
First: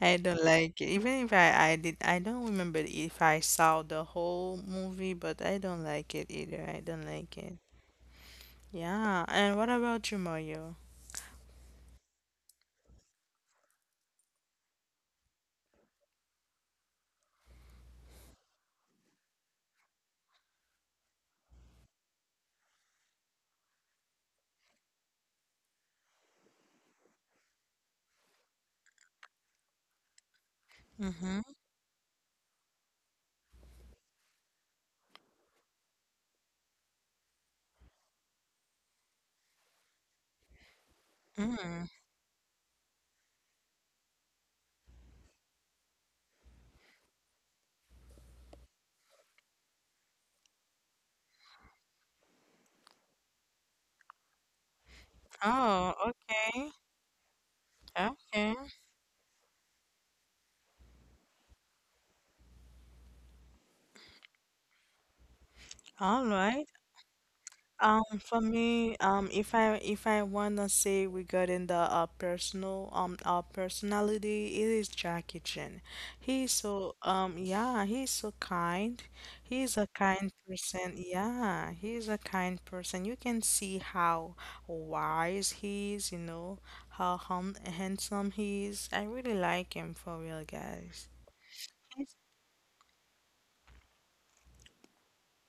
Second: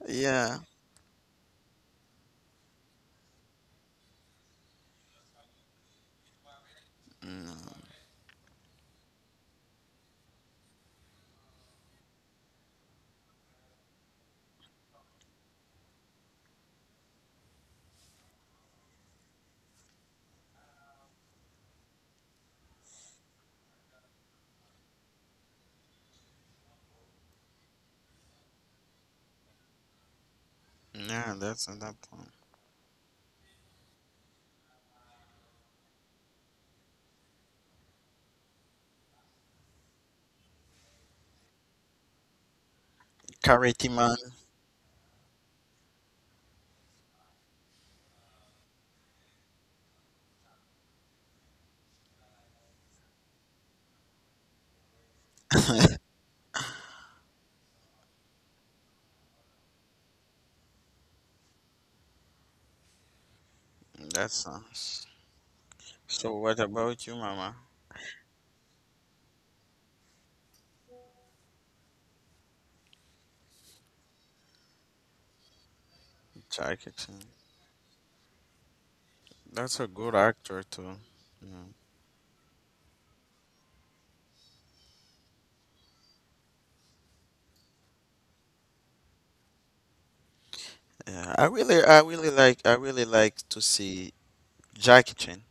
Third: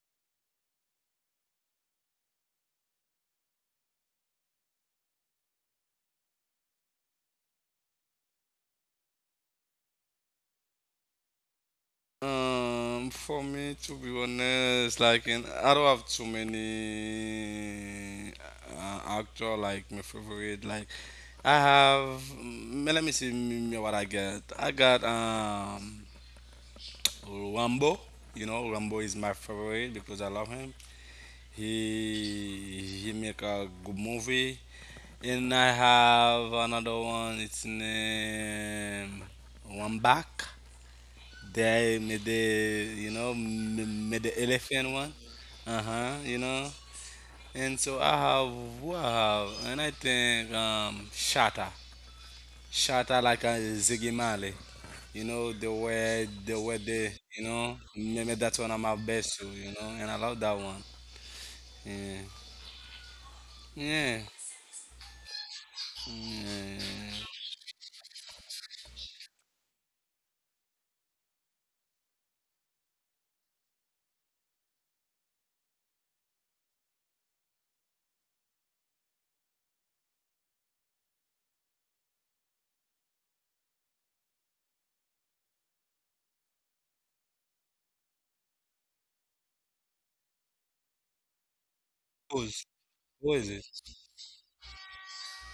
S1: I don't
S2: Yeah.
S1: like it. Even if I don't remember if I saw the whole movie, but I don't like it either. I don't like it. Yeah. And what about you, Mario?
S3: For me, to be honest, like, in, I don't have too many actor like my favorite. Like, I have. Mm, let me see me, what I get. I got Rambo. You know, Rambo is my favorite because I love him.
S2: Yeah,
S1: Mm-hmm.
S2: that's another one.
S3: He make a good movie. And I have another one. It's name one back.
S1: Mm.
S3: They made the you know
S2: Karate man.
S3: made the elephant one. Uh huh. You know. And so I have who I have, and I think Shatta, Shatta like a Ziggy Marley. You know
S1: Oh,
S2: [laughs]
S3: the
S1: okay.
S3: way they you know maybe
S1: Okay.
S3: that's one of my best too. You know, and I love that one. Yeah. Yeah.
S2: That's nice.
S1: All
S2: So what
S1: right.
S3: Yeah.
S2: about you, Mama?
S1: For me, if I wanna say regarding the, personal, our personality, it is Jackie Chan. He's
S2: Jackie
S1: so
S2: Chan.
S1: he's so kind. He's
S2: That's a
S1: a
S2: good
S1: kind
S2: actor
S1: person.
S2: too. Yeah.
S1: Yeah, he's a kind person. You can see how wise he is, how hum handsome he is. I really like him for real, guys.
S2: Yeah, I really, I
S1: He's
S2: really like,
S3: Who's
S2: I really
S3: who
S2: like
S3: is
S2: to
S3: it?
S2: see Jackie Chan.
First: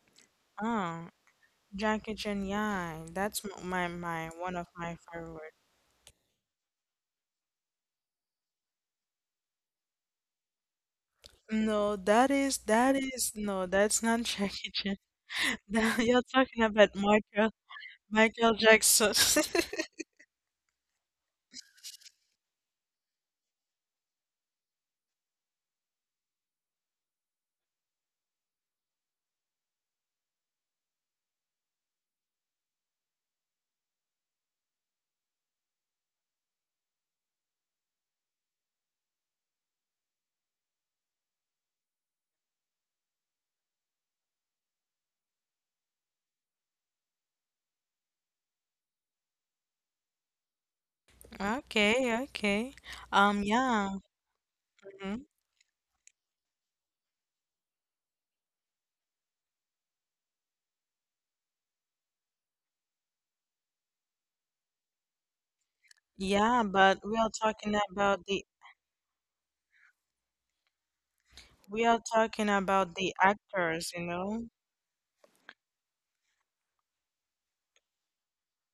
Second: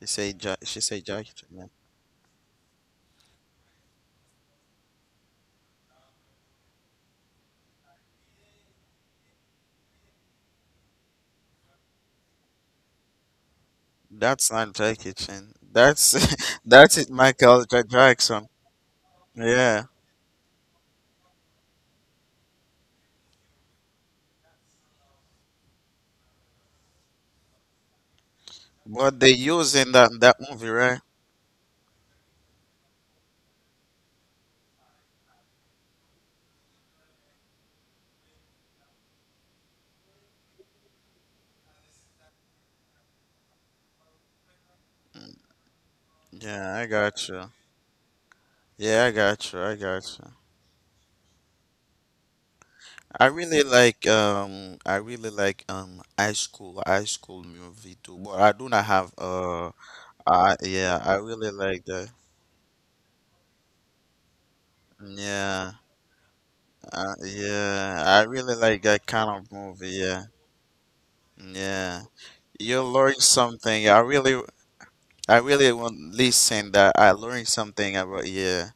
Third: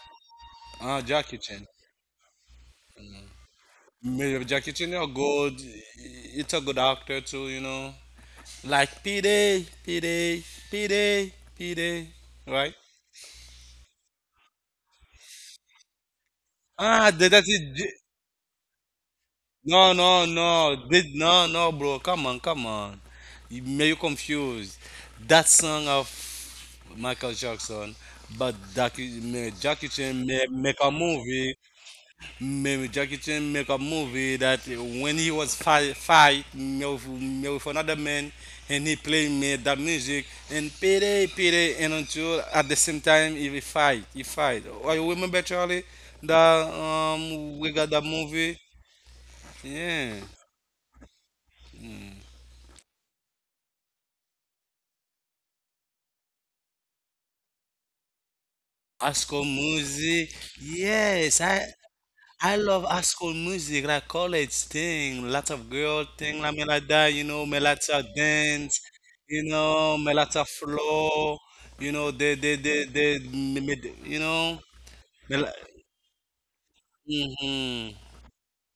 S2: He say, she say
S1: uh
S2: Jackie
S3: Jackie
S2: Chan. Yeah.
S3: Chan.
S1: Jackie Chan. Yeah, that's my
S3: Maybe
S1: one of
S3: Jackie Chan,
S1: my
S3: you're
S1: favorite.
S3: good. It's a good actor too, you know. Like P-Day,
S1: No,
S3: P-Day, right?
S1: that is no, that's not
S2: That's
S1: Jackie
S2: not
S1: Chan.
S2: Jackie Chan.
S1: [laughs] That,
S2: That's
S1: you're talking
S2: [laughs]
S1: about
S2: that's
S3: Ah,
S2: it,
S3: that, that's
S1: Michael
S2: Michael
S3: it.
S2: J.
S3: J-
S2: Jackson.
S1: Michael Jackson.
S2: Yeah,
S3: No,
S1: [laughs]
S3: no, no. Did no, no, bro. Come on, come on. You may you confused. That song of Michael Jackson, but Jackie,
S2: what they use
S3: Jackie
S2: in that
S3: Chan
S2: that
S3: may
S2: movie,
S3: make a
S2: right?
S3: movie. Maybe Jackie Chan make a movie that when he was fight, fight me with another man and he play me that music and pity pity and until at the same time he fight. Oh, you remember Charlie that
S2: Yeah, I got you.
S3: we got that movie?
S2: Yeah, I got you. I got
S3: Yeah.
S2: you.
S1: Okay, okay. Yeah,
S2: I
S1: mhm.
S2: really like high school movie too, but I do not have
S3: Asco music.
S2: I yeah, I
S3: Yes,
S2: really like that.
S3: I love high school music, like college thing, lots of
S2: Yeah.
S3: girl thing, like,
S1: Yeah,
S3: me like
S1: but
S3: that,
S1: we
S3: you
S1: are
S3: know,
S1: talking
S3: melata
S2: Yeah, I
S1: about the
S2: really
S3: dance,
S2: like that kind
S3: you
S2: of
S3: know,
S2: movie. Yeah.
S3: melata flow,
S1: we
S3: you
S1: are
S2: Yeah.
S3: know,
S1: talking
S2: You
S1: about the
S2: learn something.
S1: actors,
S2: I
S1: you
S3: you
S2: really
S3: know,
S1: know.
S2: I
S3: mela-
S2: really want listen that I learned
S3: Mhm.
S2: something about yeah.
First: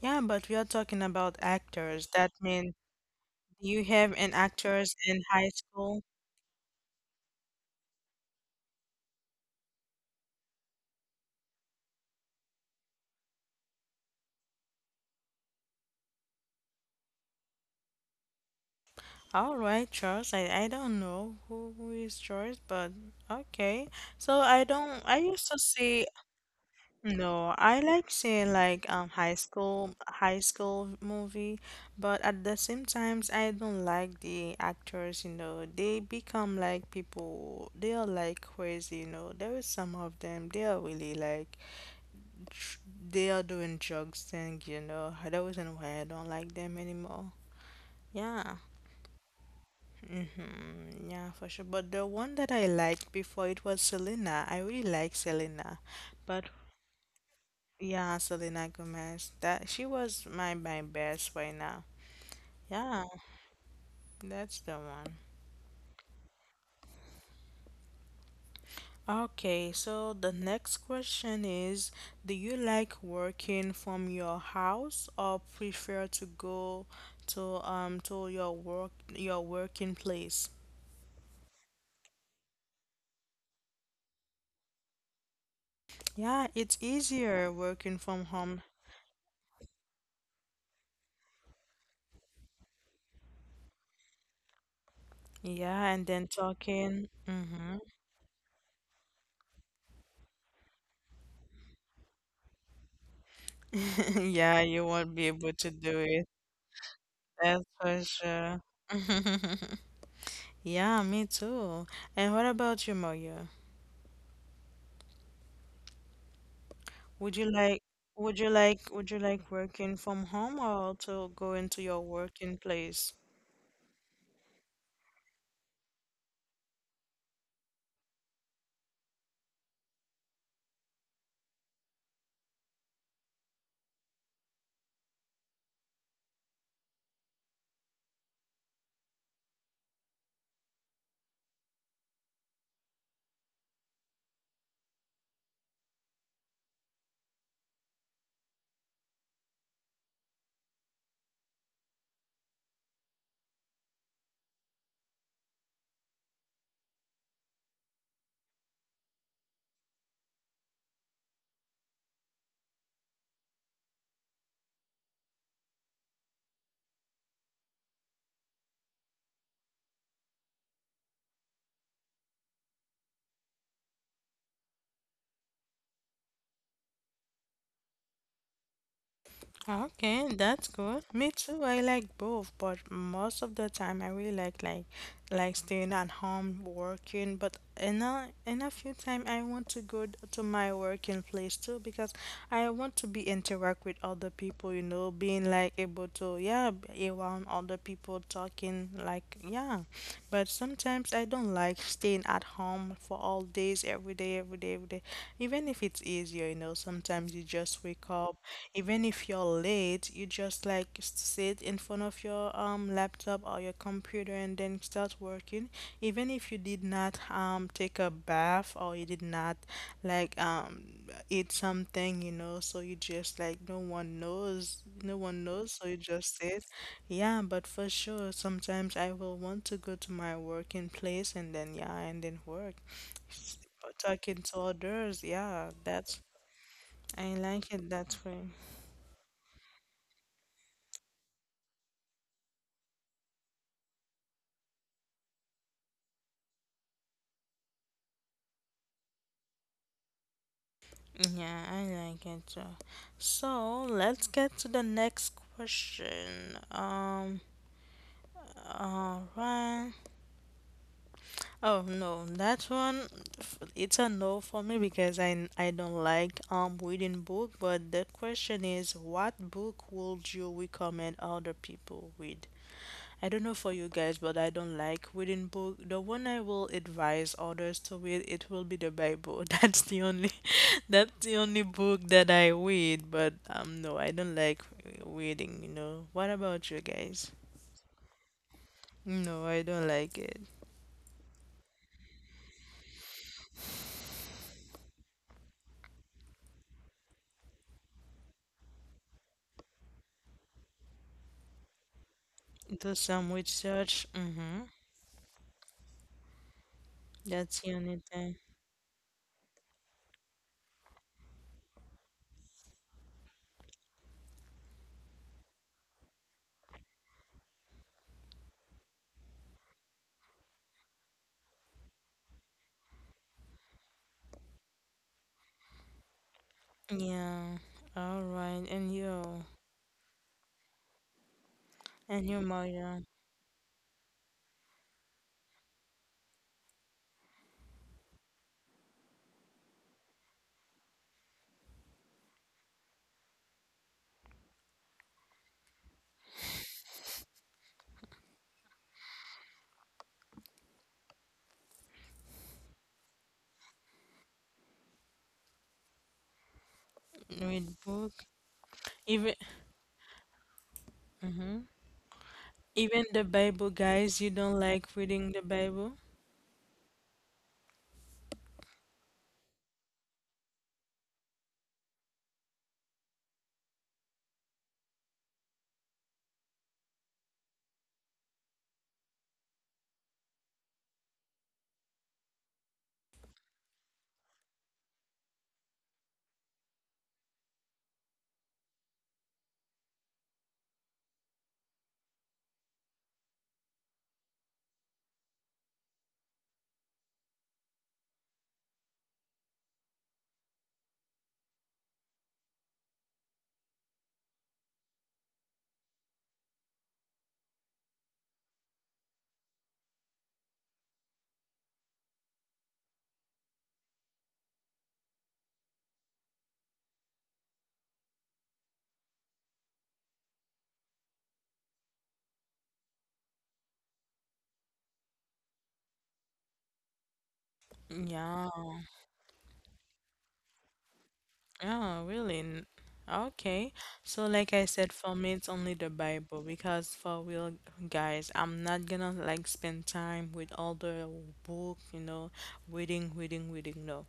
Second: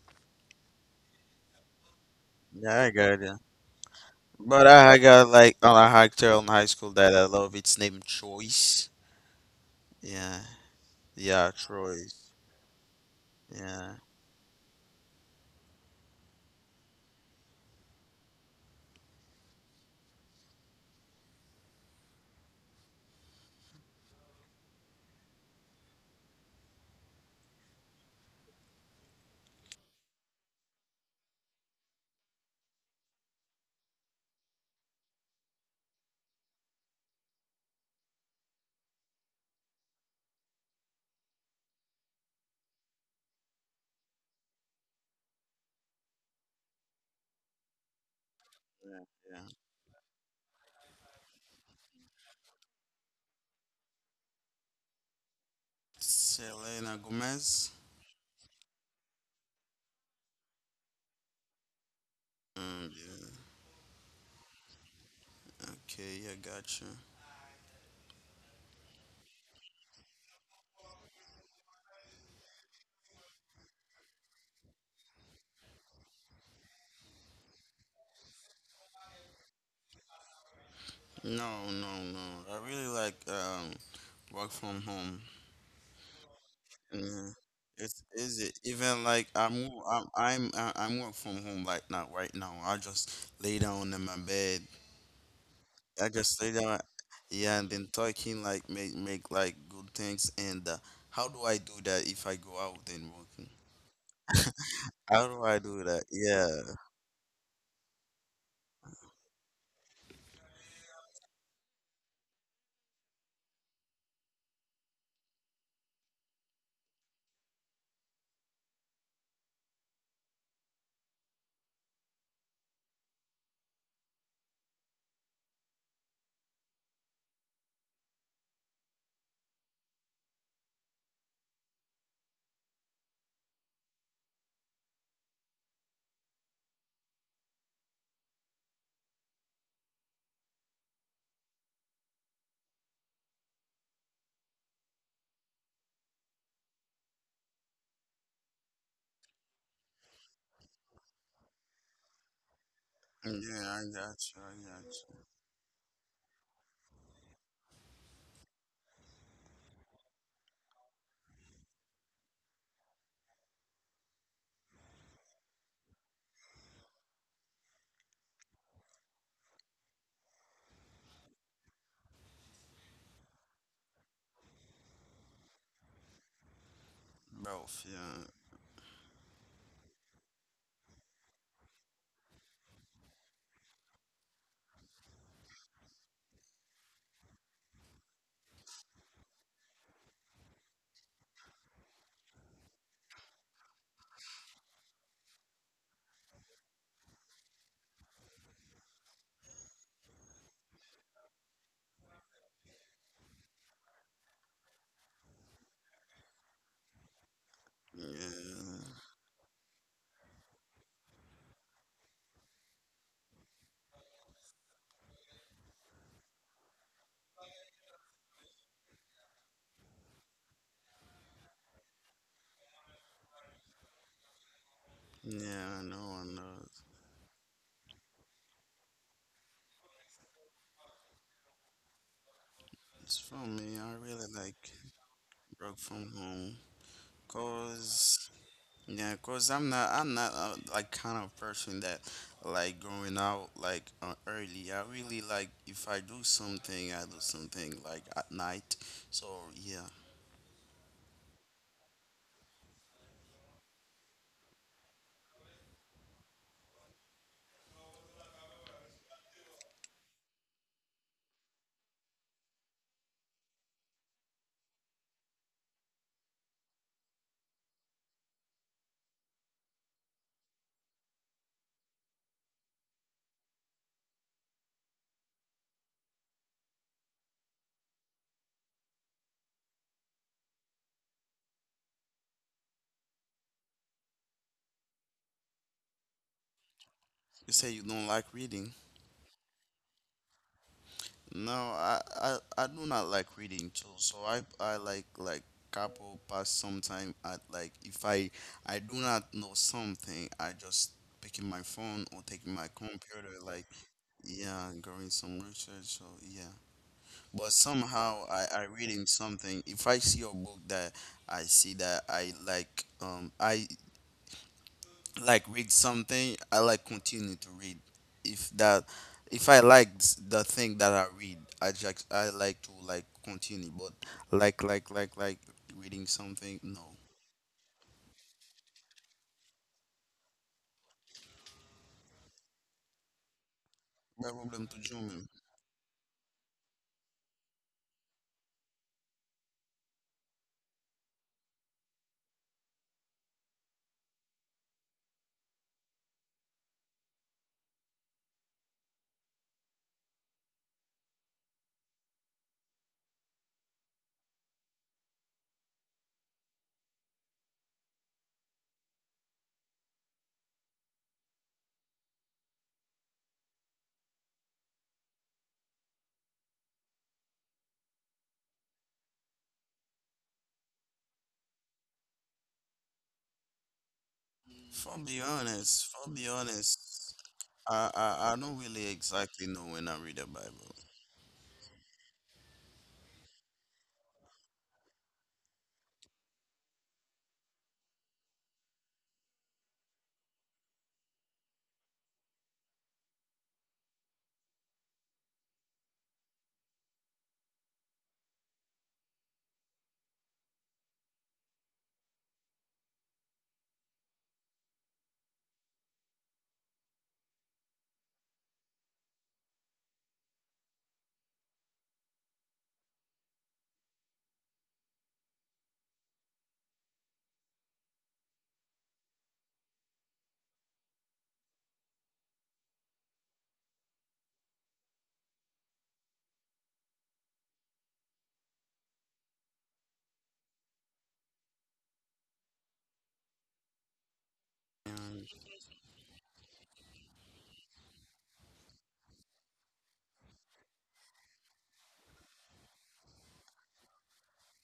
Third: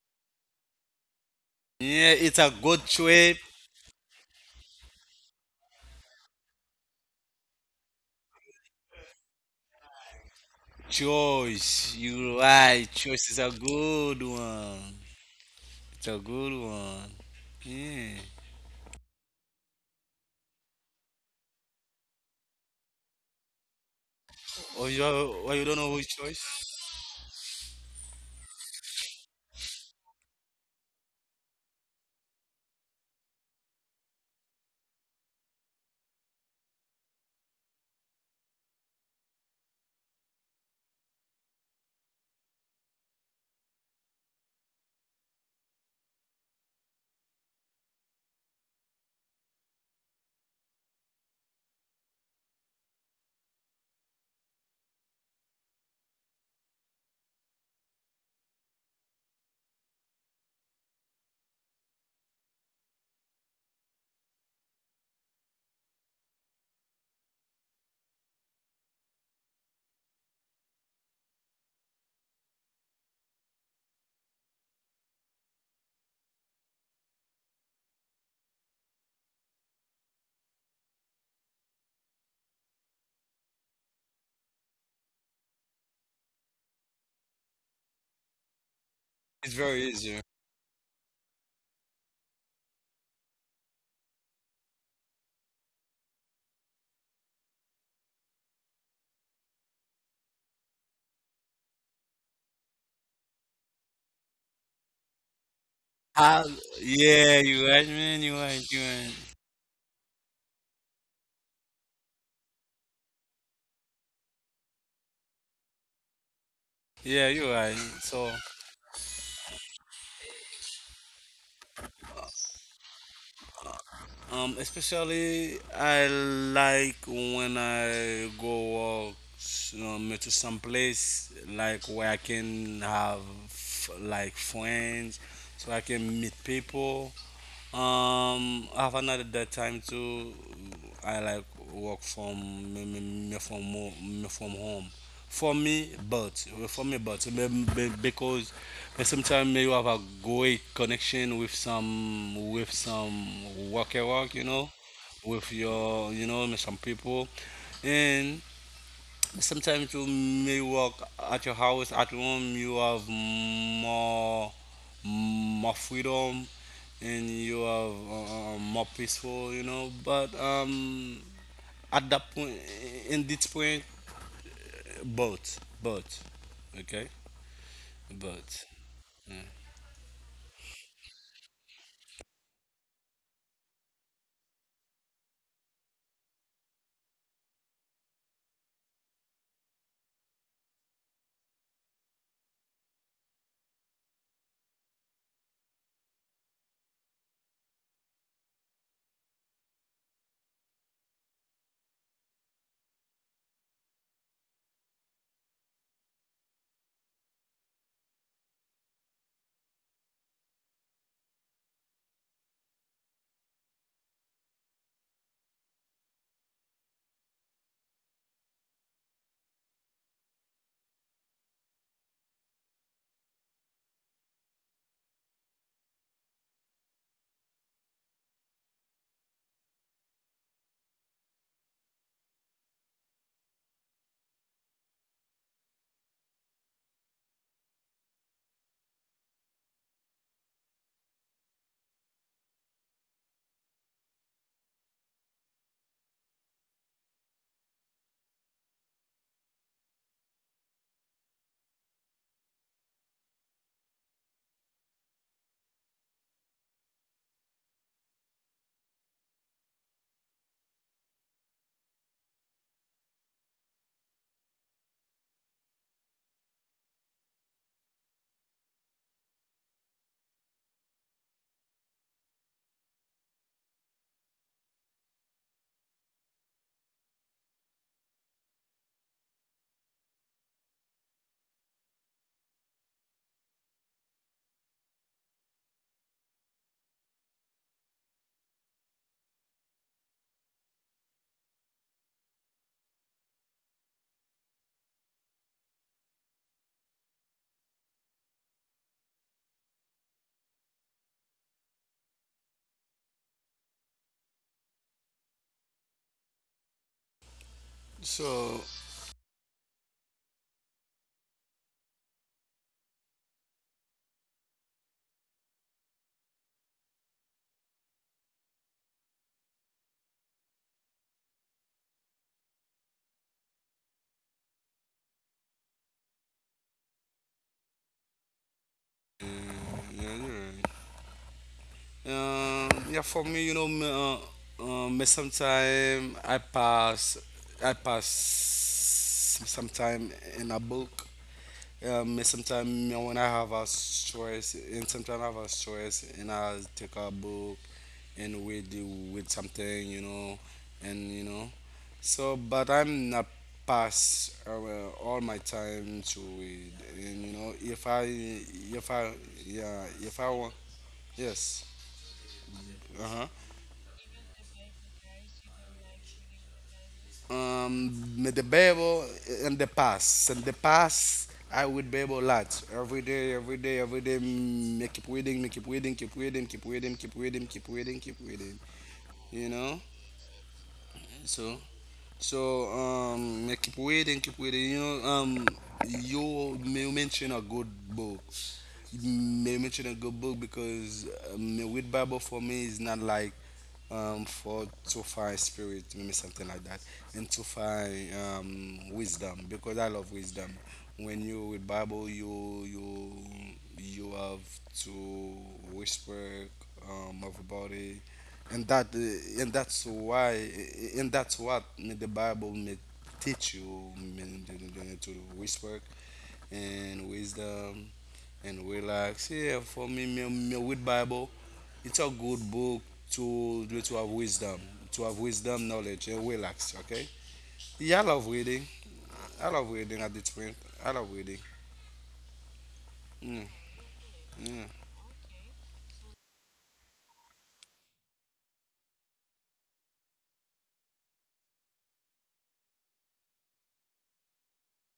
S1: Yeah, but we are talking about actors.
S3: Yeah,
S1: That
S3: it's a
S1: means
S2: Yeah,
S3: good
S2: I got you.
S3: trip.
S1: you have an
S2: But I,
S1: actors
S2: I
S1: in
S2: got
S1: high
S2: like on a
S1: school.
S2: actor in high school that I love. It's named Choice. Yeah. Yeah, Troy.
S3: Choice, you right, choice is
S2: Yeah,
S3: a good one. It's a good one. Yeah.
S1: All right, Charles. I don't know who is Charles, but okay. So I don't. I used to
S3: Or you
S1: see.
S3: don't know which choice?
S1: No, I like seeing like high school movie, but at the same times I don't like the actors. They become like people, they are like crazy. There is some of them, they are really like dr- they are doing drugs thing. That wasn't why I don't like them anymore. Yeah.
S2: yeah.
S1: Mm-hmm. Yeah, for sure. But the one that I liked before it was Selena. I really like Selena. But
S2: Selena Gomez.
S1: Yeah, Selena Gomez. That she was my best right now. Yeah,
S2: Yeah.
S1: that's the one.
S2: Okay, yeah, gotcha.
S1: Okay, so the next question is, do you like working from your house or prefer to go to your working place?
S2: No. I really like work from home.
S1: Yeah, it's
S2: Yeah.
S1: easier working
S2: It's
S1: from
S2: easy.
S1: home.
S2: Even like I'm wo-
S3: It's very
S2: I'm
S3: easy.
S2: I- I'm work from home like now right now. I just lay down in my bed.
S1: Yeah, and
S2: I
S1: then
S2: just lay down.
S1: talking.
S2: Yeah, and
S1: Mm-hmm. [laughs]
S2: then talking like make like good things. And how do I do that if I go out and working?
S1: Yeah, you won't be
S2: How do
S1: able
S2: I
S1: to
S2: do
S1: do
S2: that?
S1: it.
S2: Yeah.
S3: Ah,
S1: That's
S3: yeah,
S1: for
S3: you right, man,
S1: sure.
S3: you right.
S1: [laughs] Yeah, me too. And what about you, Moya? Would you
S3: Yeah,
S1: like
S3: you're right.
S1: would you
S3: So,
S1: like would you like working from home or to go into your working place?
S3: especially I like when I go walk to some place like where I can have like friends, so I can meet people. I have another that time too. I like work from me from home. For me, but for me, but because sometimes you have a great connection with
S2: Yeah, I
S3: some
S2: got you.
S3: worker
S2: I
S3: work, you
S2: got
S3: know,
S2: you.
S3: with your you know with some people, and sometimes you may work at your house, at home, you have more freedom and you have more peaceful, you know. But at that point, in this point, both, okay,
S2: Both, yeah.
S3: both.
S1: Okay, that's good. Me too. I like both, but most of the time I really like staying at home working. But in a few time I want to go to my working place too because I want to be interact with other people. You know, being like able to be around other people talking like yeah. But sometimes I don't like staying at home for all days every day every day every day, even if it's easy easier, you know. Sometimes you just wake up,
S2: Yeah.
S1: even if you're late, you just like sit in front of your laptop or your computer and then start working. Even if you did not take a bath or you did not like eat something, so you just like no one knows, no one knows,
S2: Yeah,
S1: so you
S2: no one
S1: just sit.
S2: knows.
S1: Yeah, but for sure, sometimes I will want to go to my working place and then work
S2: It's for me,
S1: or
S2: I really
S1: talking
S2: like
S1: to others. Yeah,
S2: work from
S1: that's
S2: home.
S1: I like it that
S2: Cause,
S1: way.
S2: yeah, cause I'm not like kind of person that like going out like early. I really like if I do something, I do something like at night. So yeah,
S1: Yeah, I like it too. So let's get to the next question. All right. Oh no, it's a no for me because I don't like reading book. But the question is, what book would you recommend other people read? I don't know for you guys, but I don't like reading book. The one I will advise others to read, it will be the Bible. [laughs] That's the only, [laughs] that's the only book that I read. But no, I don't like reading. You know. What about you guys?
S2: you say you don't like reading.
S1: No, I don't like it.
S2: No, I do not like reading too. So I like couple pass sometime at like if I I do not know something, I just picking my phone or taking my
S1: Do
S2: computer
S1: some
S2: like
S1: research. Mm-hmm.
S2: yeah, going some research. So yeah, but
S1: That's the only
S2: somehow
S1: thing.
S2: I
S3: So
S2: reading something. If I see a book that I see that I like, I like read something I like continue to read if that if I the thing that I read I just I like to like continue but like reading something no
S1: Yeah. All right. And you,
S3: yeah,
S1: and you,
S3: yeah.
S1: Maria,
S3: Yeah, for me, you know,
S2: my
S3: me,
S2: problem to German.
S3: sometimes I pass some time in a book. Sometimes when I have a choice, and sometimes I have a choice, and I take a book and read the, with something, you know, and you know. So, but I'm not pass all my time to read, and you
S1: read
S3: know,
S1: book.
S3: if
S1: Even,
S3: I, yeah, if I want,
S1: mm-hmm.
S3: yes,
S1: Even the
S3: uh huh.
S1: Bible, guys. You don't like reading the Bible.
S3: Um, the Bible and the past. And the past, I would Bible a lot. Every day, every day, every day.
S2: for
S3: Mm, me
S2: be
S3: keep reading,
S2: honest for be
S3: keep reading, keep reading,
S2: honest
S3: keep reading, keep reading, keep
S2: I don't
S3: reading.
S2: really exactly
S3: You
S2: know when
S3: know?
S2: I read the Bible.
S3: So, so me keep reading, keep reading. You know, you may mention a good book. May mention a good book because me read Bible for me is not like for to find spirit, maybe something like that, and to find wisdom because I love wisdom. When you read Bible, you have to whisper everybody, and that's why and that's what the Bible may teach you to whisper and wisdom and relax. Yeah, for me, me with Bible it's a good book to to have wisdom, to have wisdom, knowledge, and relax. Okay. Yeah, I love
S1: Yeah,
S3: reading. I love reading at this point. I love reading.
S1: yeah, really.
S3: Mm.
S1: Okay. So like I
S2: And-
S1: said, for me it's only the Bible. Because for real, guys, I'm not gonna like spend time with all the book, you know, reading, reading, reading. No.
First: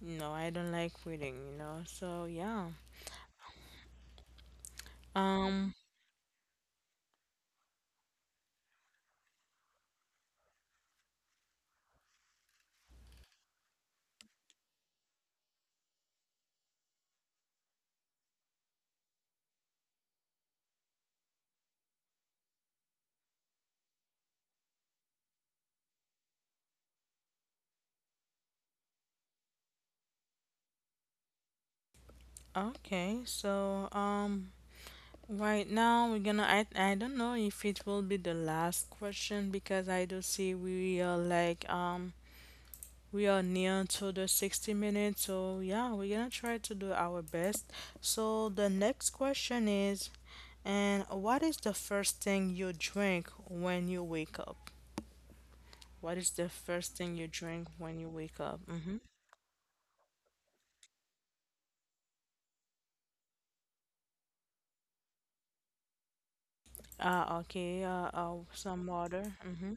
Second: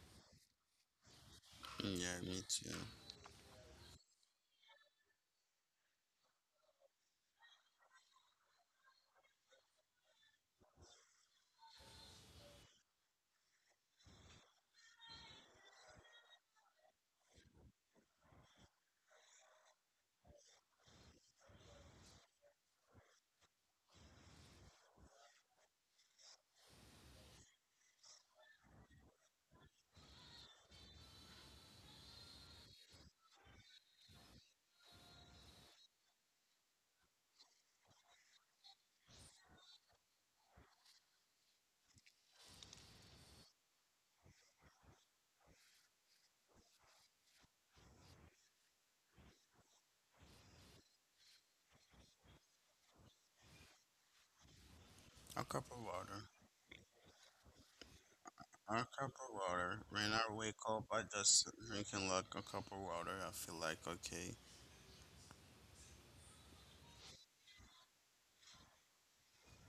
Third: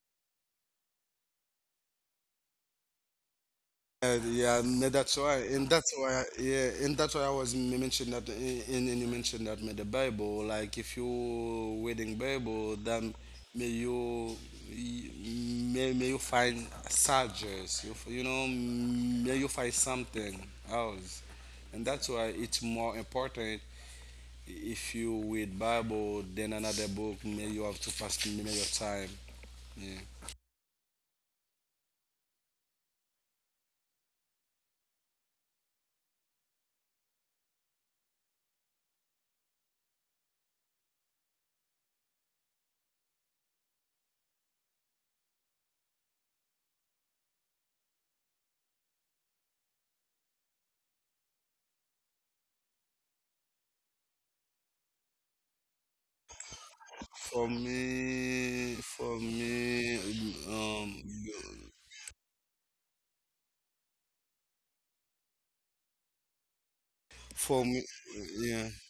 S1: No, I don't like reading.
S2: yeah
S1: So
S2: me
S1: yeah.
S2: too.
S3: Yeah,
S1: Um,
S3: yeah, and that's why I was mentioned that, and you mentioned that with the Bible. Like, if you reading Bible, then may you may you find soldiers. You know, may you find something else, and that's why it's more important if you read Bible, then another book, may you have to pass many of time. Yeah.
S1: okay. Right now we're gonna I don't know if it will be the last question, because I do see we are like we are near to the 60 minutes, so yeah, we're gonna try to do our best. So the next question is, and what is the first thing you drink when you wake up?
S2: a cup of
S1: What
S2: water
S1: is the first thing you drink when you
S3: For
S1: wake up?
S2: a
S1: Mm-hmm.
S2: cup of
S3: me,
S2: water
S3: for
S2: when I wake
S3: me,
S2: up I just
S3: um,
S2: drinking like a cup of water I feel like okay.
S1: Ah, okay,
S3: for me,
S1: some water.
S3: yeah.
S1: Mm-hmm.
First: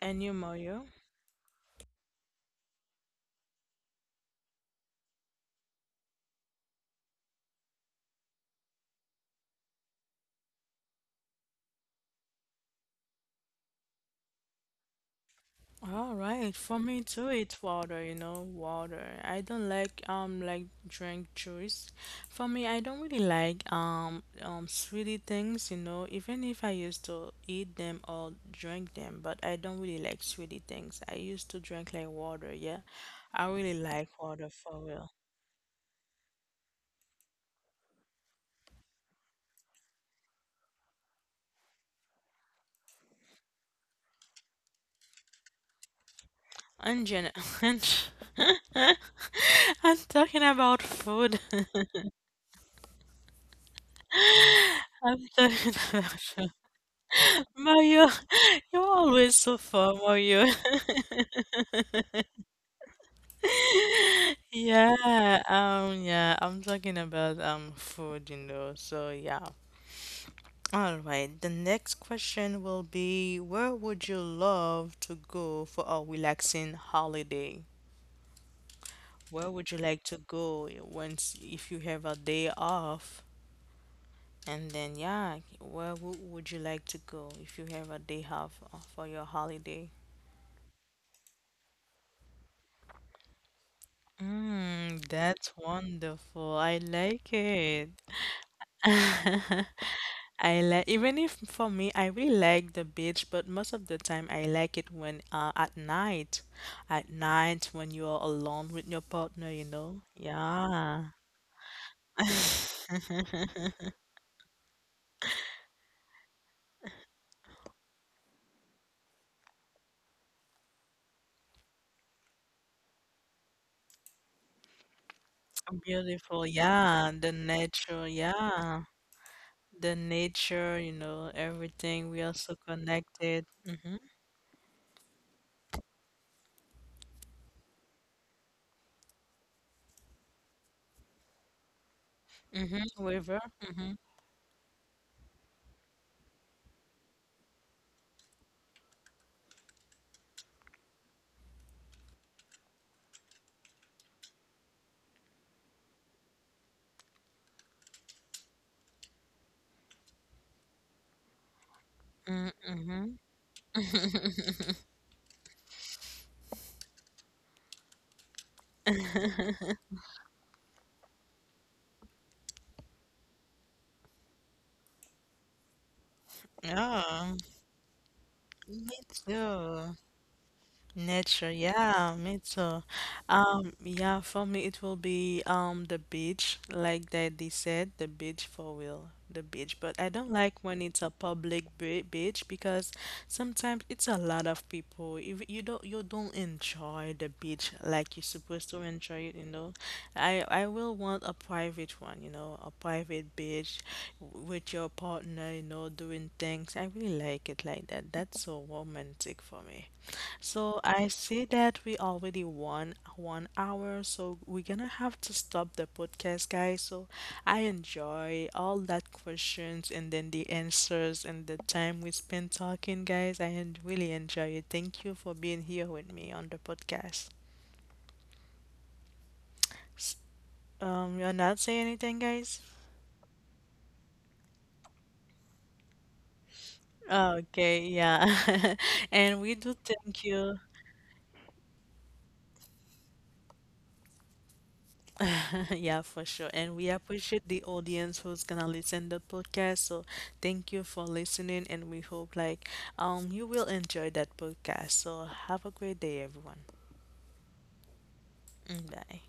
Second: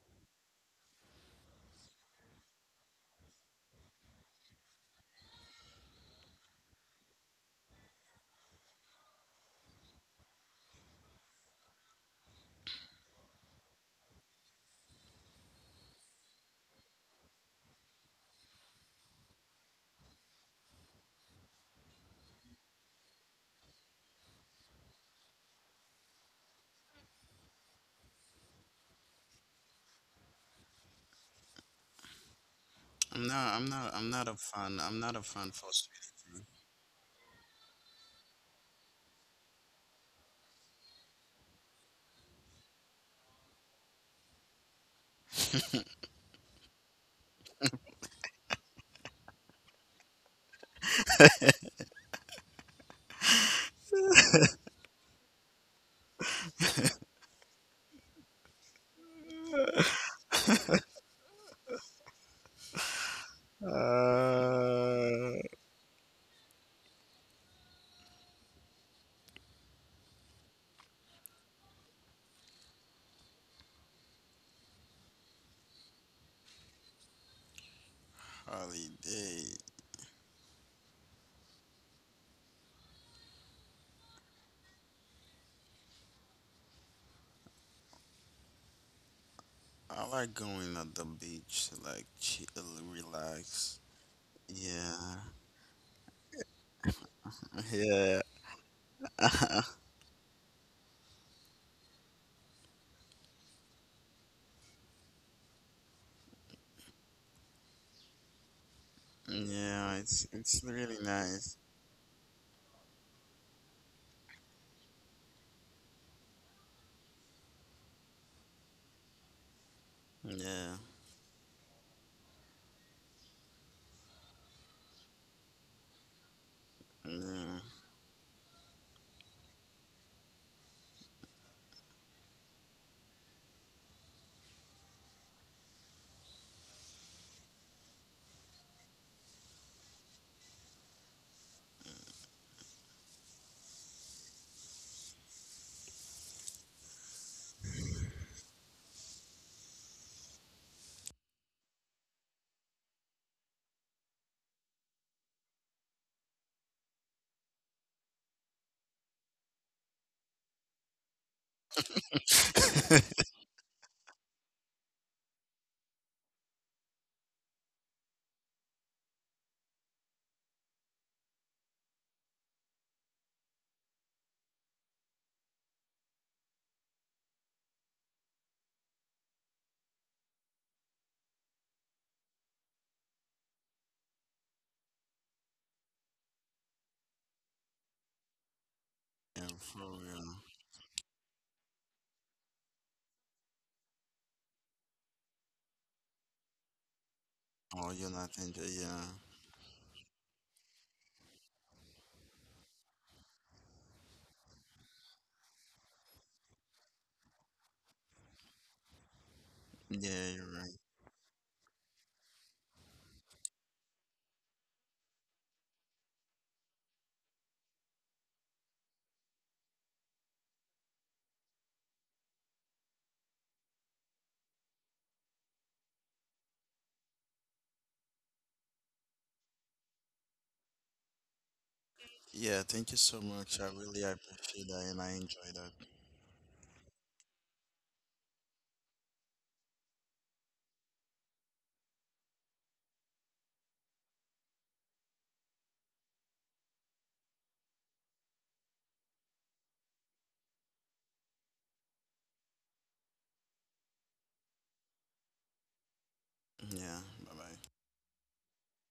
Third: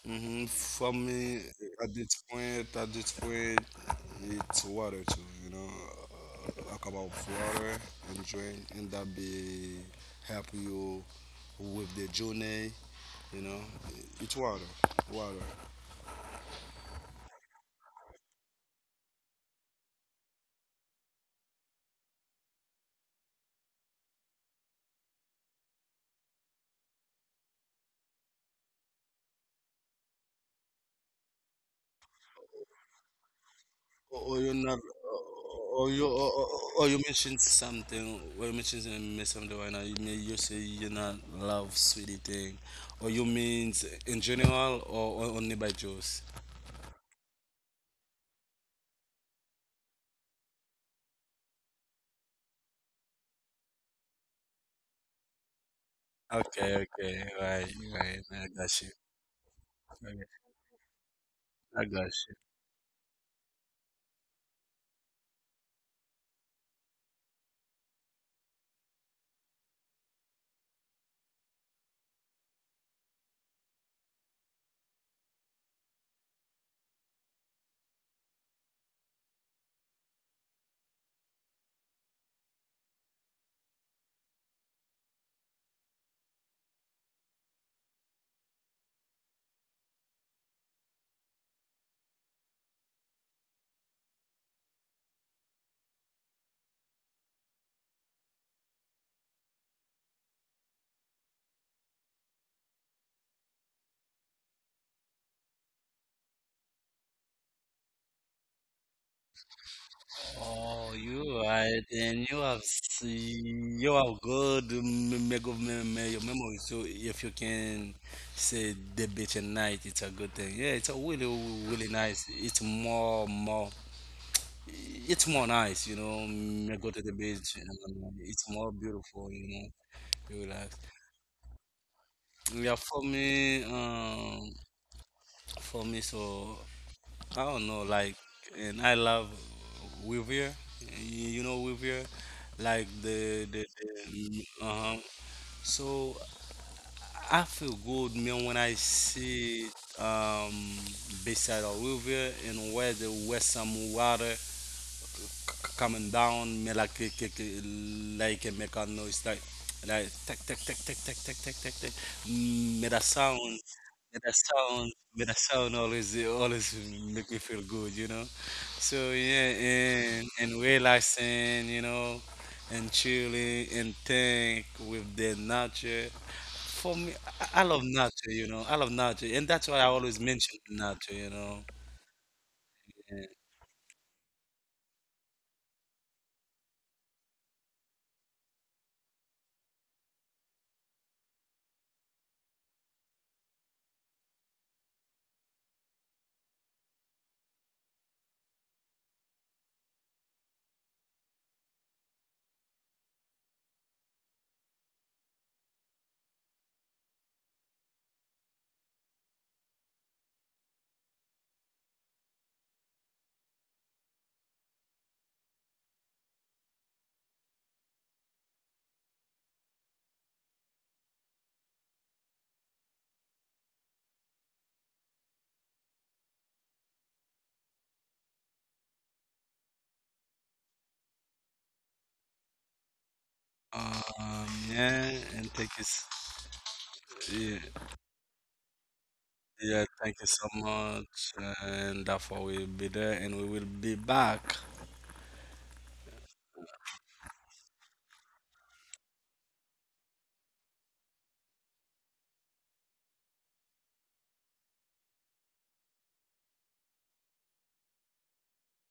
S1: And you,
S3: Hmm.
S1: Mario?
S3: For me, at this point, it's water too. You know, talk about water and drink, and that be help you with the journey. You know, it's water, water.
S1: All right, for me too, it's water, you know, water. I don't like drink juice. For me, I don't really like sweetie things, you know, even if I used to eat them or drink them, but I don't really like sweetie things. I used to drink like water, yeah. I really like
S2: I'm not a
S1: water
S3: Or you
S1: for
S2: fan.
S3: not,
S1: real.
S2: I'm not a fan for
S3: or you,
S2: swimming.
S3: Or you mentioned something, something right now. You may you say you not love sweetie thing, or you means in general, or only by Joe's.
S1: And gen [laughs] and [laughs] I'm talking about food. [laughs] I'm talking about food.
S3: Okay, okay, right,
S1: Mario,
S3: right.
S1: [laughs]
S3: I
S1: you're
S3: got you.
S1: always so far, Mario.
S3: Okay,
S1: [laughs]
S3: I got you.
S1: Yeah,
S2: Uh,
S1: yeah, I'm talking about food, you know. So yeah. All right. The next question will be, where would you love to go for a relaxing holiday? Where would you
S2: Holiday.
S1: like to go once if you have a day off? And then yeah, where would you like to go if you have a day off for your holiday?
S2: I like going at the beach, like chill, relax.
S1: Mm, that's
S2: Yeah.
S1: wonderful. I like it.
S2: Yeah.
S1: [laughs] I
S2: [laughs]
S1: like, even if for me, I really like the beach, but most of the time I like it when, at night when you are alone with your partner, you know.
S2: yeah. It's
S1: Yeah,
S3: Oh,
S2: really
S3: you
S2: nice.
S3: right, and you have you have good good your memory. So if you can say the beach at night, it's a good thing. Yeah,
S2: Yeah.
S3: it's a really really nice. It's
S1: so
S3: more nice. You
S1: beautiful.
S3: know,
S1: Yeah,
S3: me go
S1: the
S3: to the beach.
S2: Yeah.
S1: nature.
S3: And
S1: Yeah,
S3: it's more beautiful. You
S1: the
S3: know,
S1: nature.
S3: you
S1: You
S3: relax.
S1: know, everything. We are so
S3: Yeah,
S1: connected. Mm-hmm.
S3: for me, so. I don't know, like, and I love Weavier. You know Weavier,
S1: Mm-hmm.
S3: like
S1: River. Mm-hmm.
S3: the So I feel good, man, when I see um beside of Weavier and where the where some water coming down, me like kick, like it make a noise like tick.
S1: Mm-hmm. Mm-hmm.
S3: Mm, me the
S2: [laughs]
S3: sound, me the sound always make me feel good, you know. So yeah, and relaxing, you know, and chilling and think with the nature. For
S1: Yeah,
S3: me, I love nature, you
S1: me
S3: know. I love nature, and
S1: too.
S3: that's why I always mention nature,
S1: Nature,
S3: you know.
S1: yeah, me too.
S3: Yeah.
S1: Yeah, for me it will be the beach, like that they said, the beach for real, the beach.
S2: Yeah.
S1: But I
S2: For
S1: don't like
S2: real.
S1: when it's a public be beach, because sometimes it's a lot of people. If you don't, you don't enjoy the beach like you're
S2: Oh, you're not
S1: supposed to
S2: enjoy.
S1: enjoy it,
S2: Yeah.
S1: you know. I will want a private one, you know, a private beach with your partner, you know, doing things. I really like it like that. That's so romantic for me.
S2: Yeah.
S1: So
S2: You're right.
S1: I see that we already won 1 hour, so we're gonna have to stop the podcast, guys. So I enjoy all that questions and then the answers and the time we spent talking, guys. I really enjoy it. Thank you for being here with me on the podcast. S- you're not saying anything, guys?
S2: Yeah. Thank you so much. I really appreciate that, and
S3: Yeah,
S2: I enjoy
S3: and take
S2: that.
S3: this.
S1: Okay,
S3: Yeah,
S1: yeah. [laughs] And we do
S3: yeah,
S1: thank
S3: thank
S1: you.
S3: you so much. And therefore, we'll be there and we will be back.
S1: Yeah, for sure. And we appreciate the audience who's gonna listen the podcast. So thank you for listening, and we hope like you will enjoy that podcast. So have a great day everyone.
S2: Yeah. Bye bye.
S1: Mm, bye.